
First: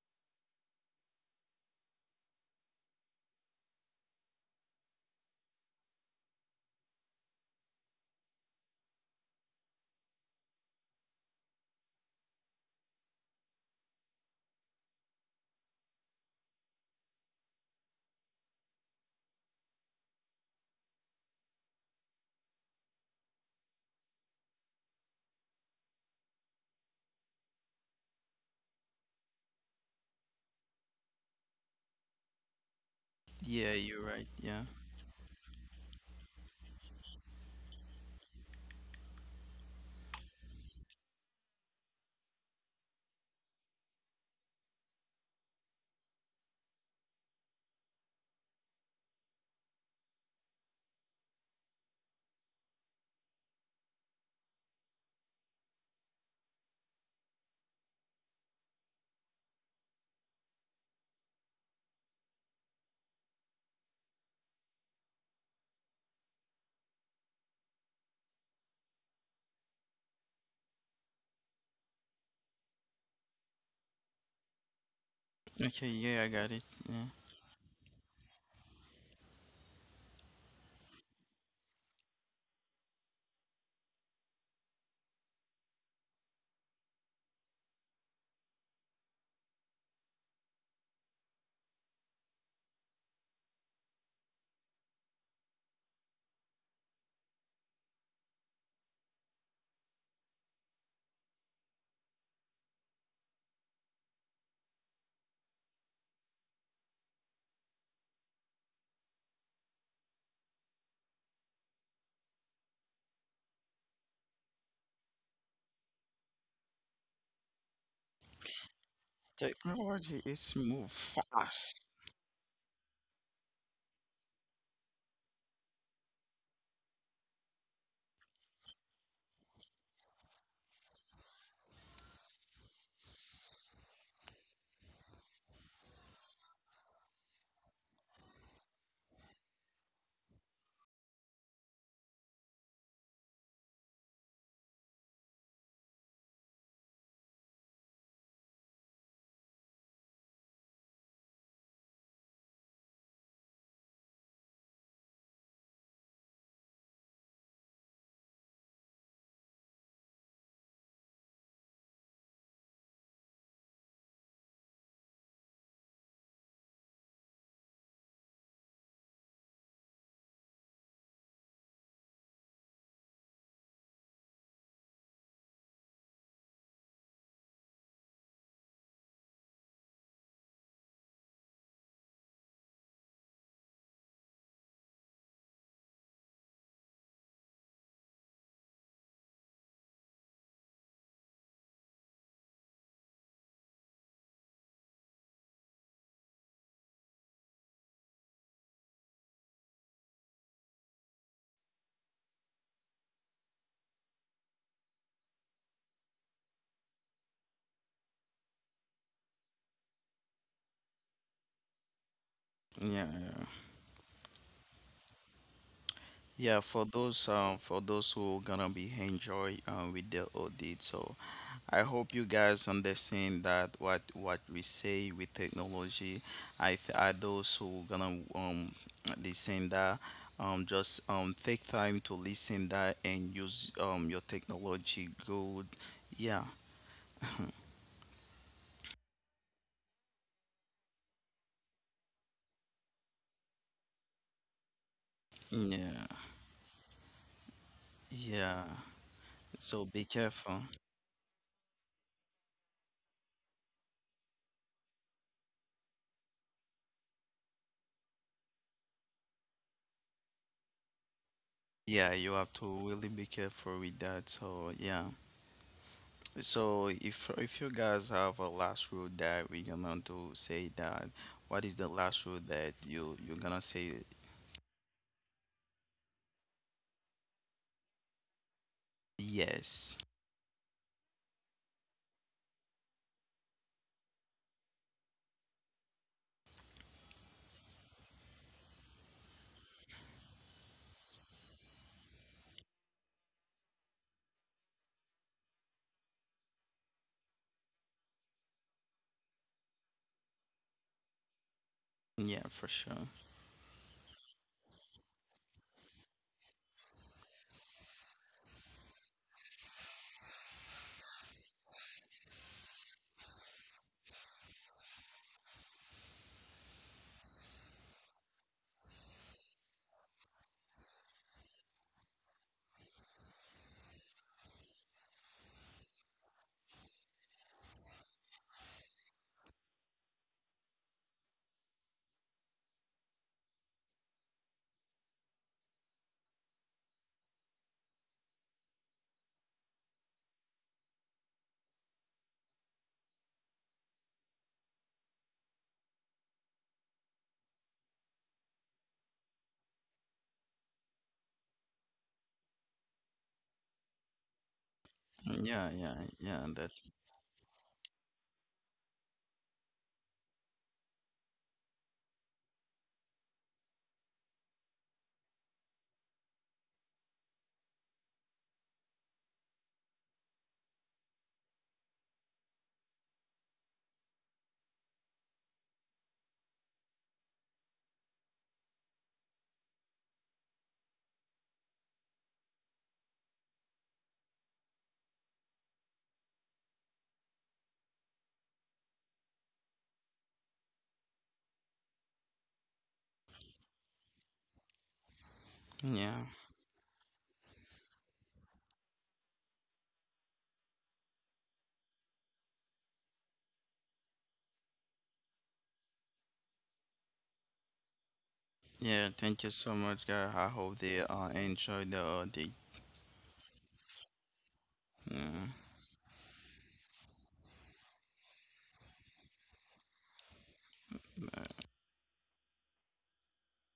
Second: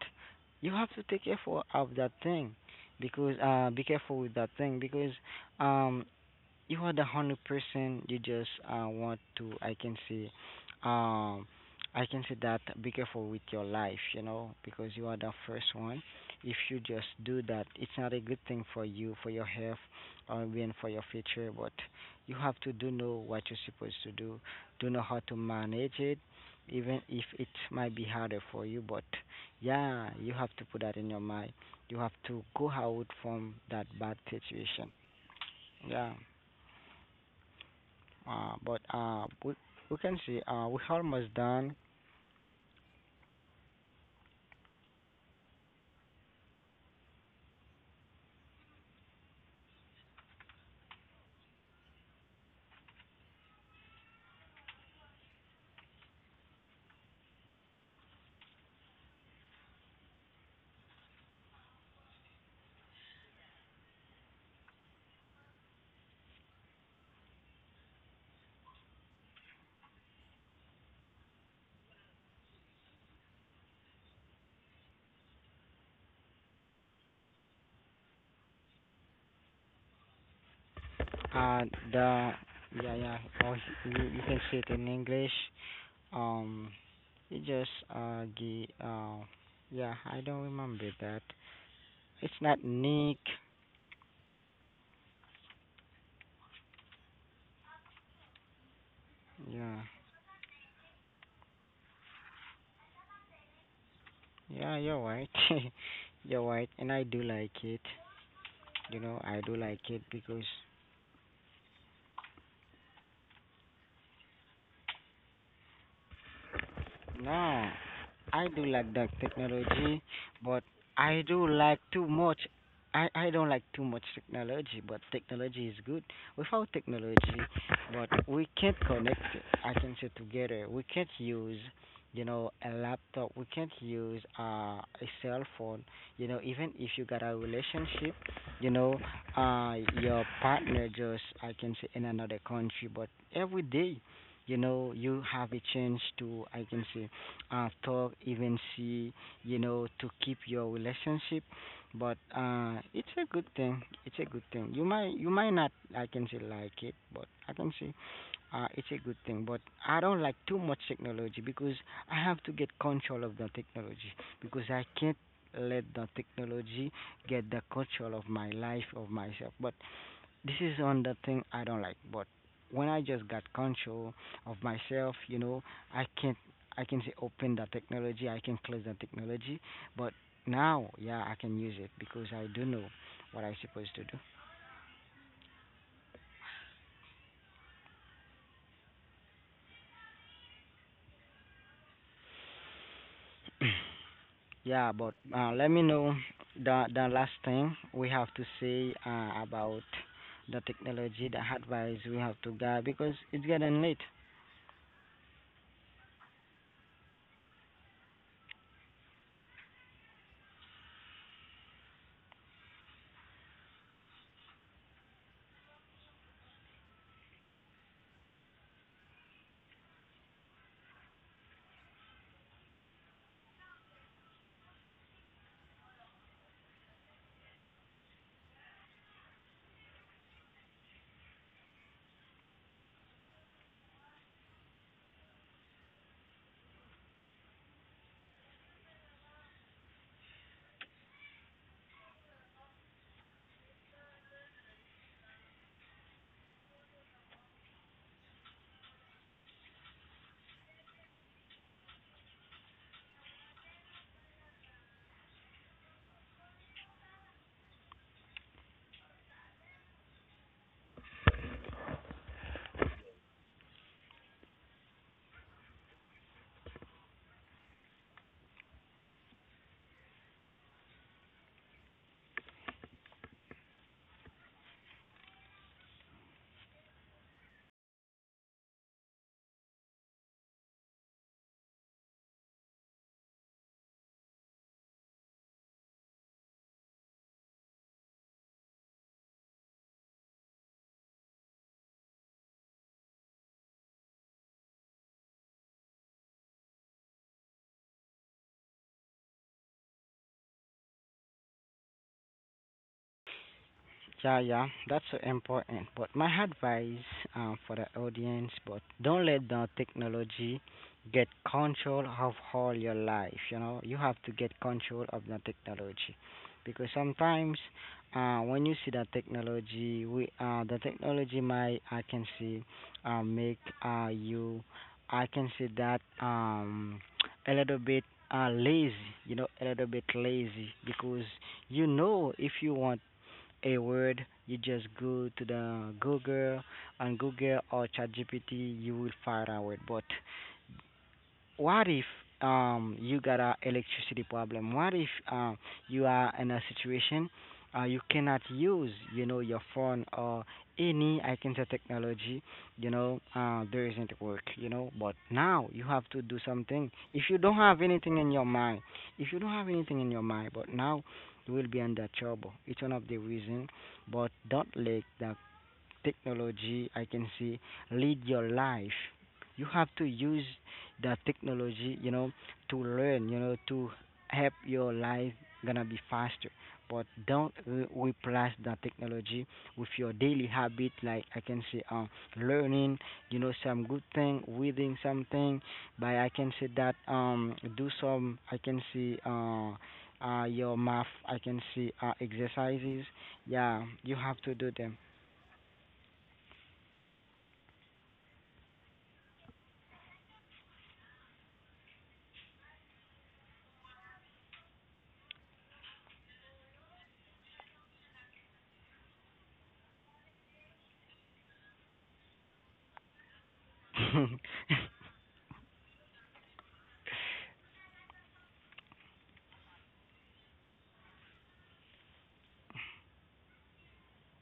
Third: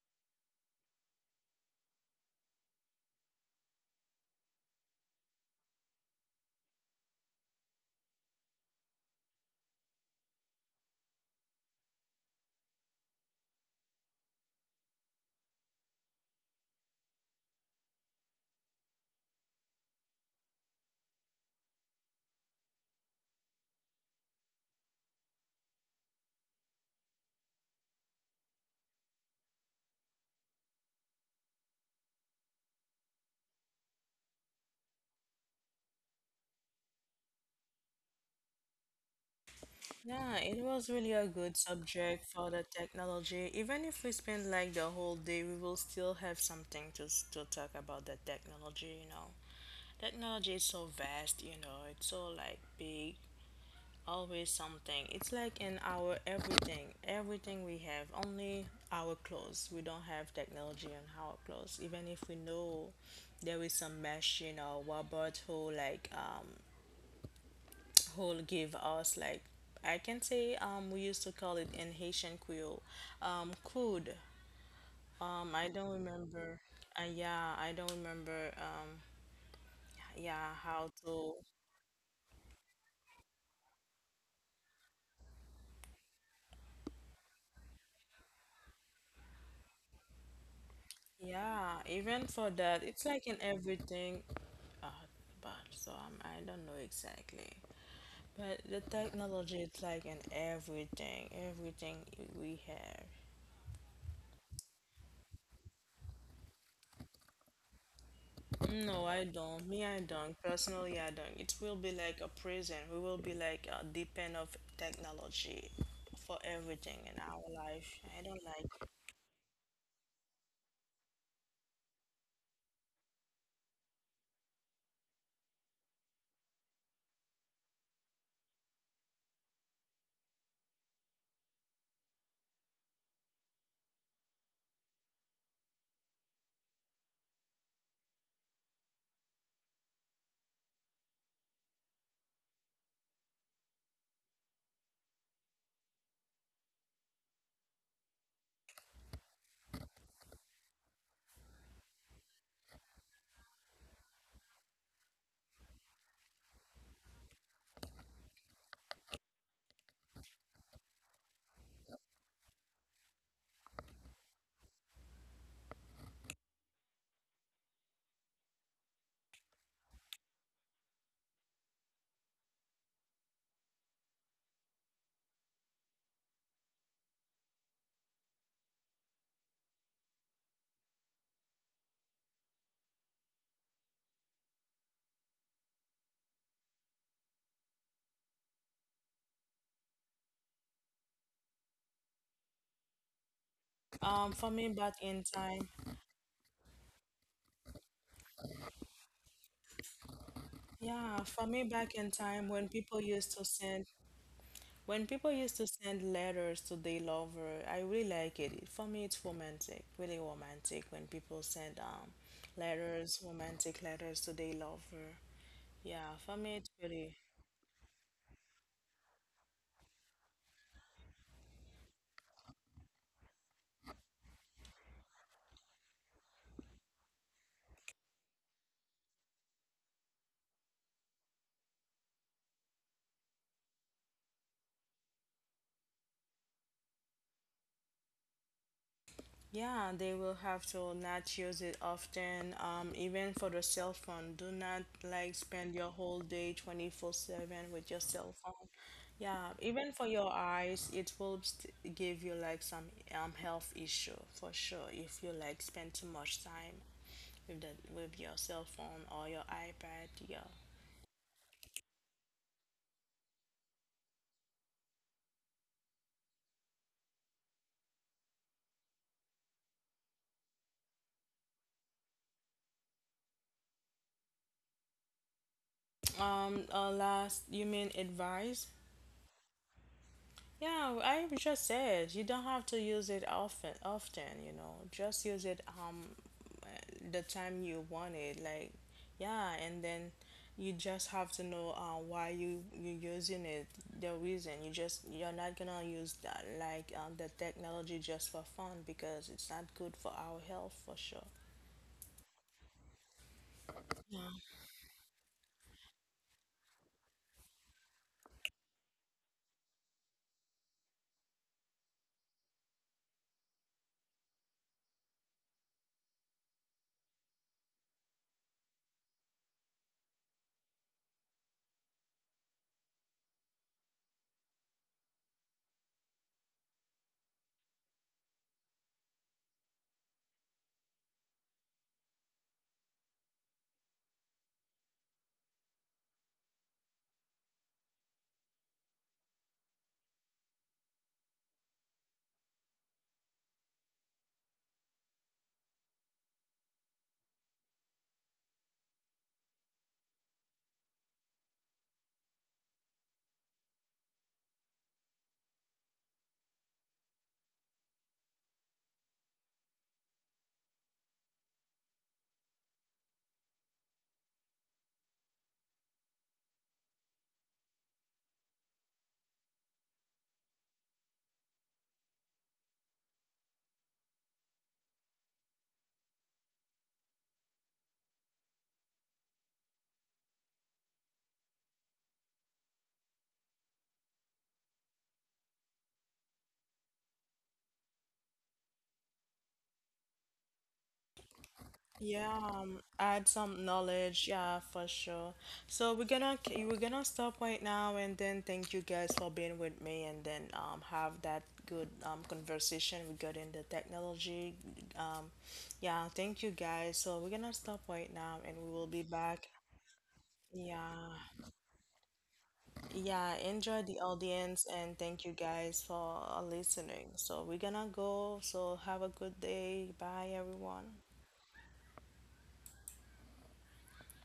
Speaker 2: you have to take careful of that thing, because uh, be careful with that thing, because um you are the hundred percent. You just uh, want to. I can see, um, I can see that. Be careful with your life, you know, because you are the first one. If you just do that, it's not a good thing for you, for your health, or even for your future. But you have to do know what you're supposed to do. Do know how to manage it, even if it might be harder for you. But yeah, you have to put that in your mind. You have to go out from
Speaker 3: yeah
Speaker 2: that
Speaker 3: you're
Speaker 2: bad
Speaker 3: right. Yeah.
Speaker 2: situation. Yeah. Uh, but uh, we we can
Speaker 1: Yeah,
Speaker 2: see
Speaker 1: it
Speaker 2: uh we're
Speaker 1: was really a
Speaker 2: almost
Speaker 1: good
Speaker 2: done.
Speaker 1: subject for the technology. Even if we spend like the whole day, we will still have something to s- to talk about the technology, you know. Technology is so vast, you know. It's so like big, always something. It's like in our everything, everything we have, only our clothes. We don't have technology on our clothes, even if we know there is some machine or robot who like um who give us like, I can say, um we used to call it in Haitian Creole, um crude. Um, I
Speaker 3: Okay,
Speaker 1: don't
Speaker 3: yeah, I got
Speaker 1: remember.
Speaker 3: it.
Speaker 1: Uh,
Speaker 3: Yeah.
Speaker 1: yeah, I don't remember. Um, yeah, how to.
Speaker 2: Uh, the yeah, yeah. Oh, you you can see it in English. Um, you just uh gi uh yeah. I don't remember that.
Speaker 1: Yeah, even
Speaker 2: It's
Speaker 1: for
Speaker 2: not
Speaker 1: that, it's
Speaker 2: Nick.
Speaker 1: like in everything. Uh, but so, um, I don't know exactly. But the technology,
Speaker 2: Yeah,
Speaker 1: it's like in everything, everything we have.
Speaker 2: yeah. You're right. You're right. And I do like it. You
Speaker 1: No,
Speaker 2: know
Speaker 1: I
Speaker 2: I do
Speaker 1: don't. Me,
Speaker 2: like
Speaker 1: I
Speaker 2: it
Speaker 1: don't.
Speaker 2: because
Speaker 1: Personally, I don't. It will be like a prison. We will be like a depend of technology for everything in our
Speaker 2: no,
Speaker 1: life. I don't
Speaker 2: I do
Speaker 1: like.
Speaker 2: like that technology,
Speaker 3: Technology is
Speaker 2: but
Speaker 3: move
Speaker 2: I do like
Speaker 3: fast.
Speaker 2: too much. I, I don't like too much technology, but technology is good. Without technology, but we can't connect, I can say together. We can't use, you know, a laptop. We can't use uh, a cell phone. You know, even if you got a relationship, you know, uh, your partner just, I can say, in another country, but every day, you know you have a chance to I can say uh talk, even see, you know, to keep your relationship. But uh it's a good thing it's a good thing. You might, you might not I can say like it, but I can say uh, it's a good thing. But I don't like too much technology because I have to get control of the technology because I can't let the technology get the control of my life of myself. But this is another thing I don't like, but when I just got control of myself, you know, I can not I can say open the technology, I can close the technology, but now, yeah, I can use it because I do know what I'm supposed to do.
Speaker 1: Um, for me, back
Speaker 2: Yeah,
Speaker 1: in
Speaker 2: but
Speaker 1: time,
Speaker 2: uh, let me know the the last thing we have to say uh, about the
Speaker 1: yeah, for
Speaker 2: technology,
Speaker 1: me,
Speaker 2: the
Speaker 1: back in
Speaker 2: advice we
Speaker 1: time,
Speaker 2: have
Speaker 1: when
Speaker 2: to
Speaker 1: people
Speaker 2: give
Speaker 1: used
Speaker 2: because
Speaker 1: to
Speaker 2: it's
Speaker 1: send,
Speaker 2: getting late.
Speaker 1: when people used to send letters to their lover, I really like it. For me, it's romantic, really romantic, when people send um letters,
Speaker 3: Yeah,
Speaker 1: romantic letters to their lover. Yeah, for me,
Speaker 3: yeah.
Speaker 1: it's
Speaker 3: For
Speaker 1: really.
Speaker 3: those um, for those who gonna be enjoy um with the audit, so I hope you guys understand that what what we say with technology. I th- are those who gonna um listen that um just um take time to listen that and use um your technology good. Yeah,
Speaker 1: Yeah, they will have to not use it often. Um, even for the cell phone, do not like spend your
Speaker 3: yeah,
Speaker 1: whole day twenty-four seven with your cell
Speaker 3: yeah.
Speaker 1: phone. Yeah,
Speaker 3: So
Speaker 1: even
Speaker 3: be
Speaker 1: for your
Speaker 3: careful.
Speaker 1: eyes, it will st give you like some um health issue for sure, if you like spend too much time with the with your cell phone or your iPad. Yeah.
Speaker 3: Yeah, you have to really be careful with that. So yeah. So if if you guys have a last rule that we're gonna do say that what is the last rule that you you're gonna say
Speaker 1: Um, uh, last, you mean advice.
Speaker 3: yes.
Speaker 1: Yeah, I just said you don't have to use it often. Often, you know, just use it um the time you want it. Like, yeah, and then you just have to know uh, why you you're using it. The reason, you just you're not gonna use that like, um, the technology just for fun, because it's not good for our health for sure.
Speaker 3: Yeah, for sure.
Speaker 2: Yeah, yeah, that's so important. But my advice um, for the audience, but don't let the technology get control of all your life. You know, you have to get control of the technology, because sometimes uh, when you see the technology, we uh, the technology might I can see uh, make uh, you I can see that um, a little bit uh, lazy. You know, a little bit lazy because you know if you want a word, you just go to the Google, on Google or ChatGPT, you will find a word. But what if um you got a electricity problem? What if um you are in a situation uh, you cannot use you know your phone or any I can say technology, you know uh, there isn't work, you know, but now
Speaker 3: Yeah,
Speaker 2: you
Speaker 3: yeah,
Speaker 2: have to do
Speaker 3: yeah, that
Speaker 2: something if you don't have anything in your mind, if you don't have anything in your mind but now you will be under trouble. It's one of the reason, but don't let that technology I can see, lead your life. You have to use the technology, you know, to learn, you know, to help your life gonna be faster. But don't re- replace the technology with your daily habit, like I can say, um, learning, you know, some good thing, reading something. By I can say that um, do some, I can see uh, uh, your math, I can see uh,
Speaker 1: Yeah, um,
Speaker 2: exercises.
Speaker 1: add some
Speaker 2: Yeah, you
Speaker 1: knowledge.
Speaker 2: have to
Speaker 1: Yeah,
Speaker 2: do
Speaker 1: for
Speaker 2: them.
Speaker 1: sure. So we're
Speaker 3: yeah.
Speaker 1: gonna k- we're gonna stop right now, and then thank you guys for being with me, and then um have that good um conversation regarding the technology. Um, yeah, thank you guys. So we're gonna stop right now, and we will be
Speaker 3: Yeah,
Speaker 1: back.
Speaker 3: thank you so much guys. I hope they
Speaker 1: Yeah,
Speaker 3: uh enjoy the uh, the
Speaker 1: yeah. Enjoy the audience, and thank you
Speaker 3: yeah.
Speaker 1: guys for uh, listening. So we're gonna go. So have a good day. Bye, everyone.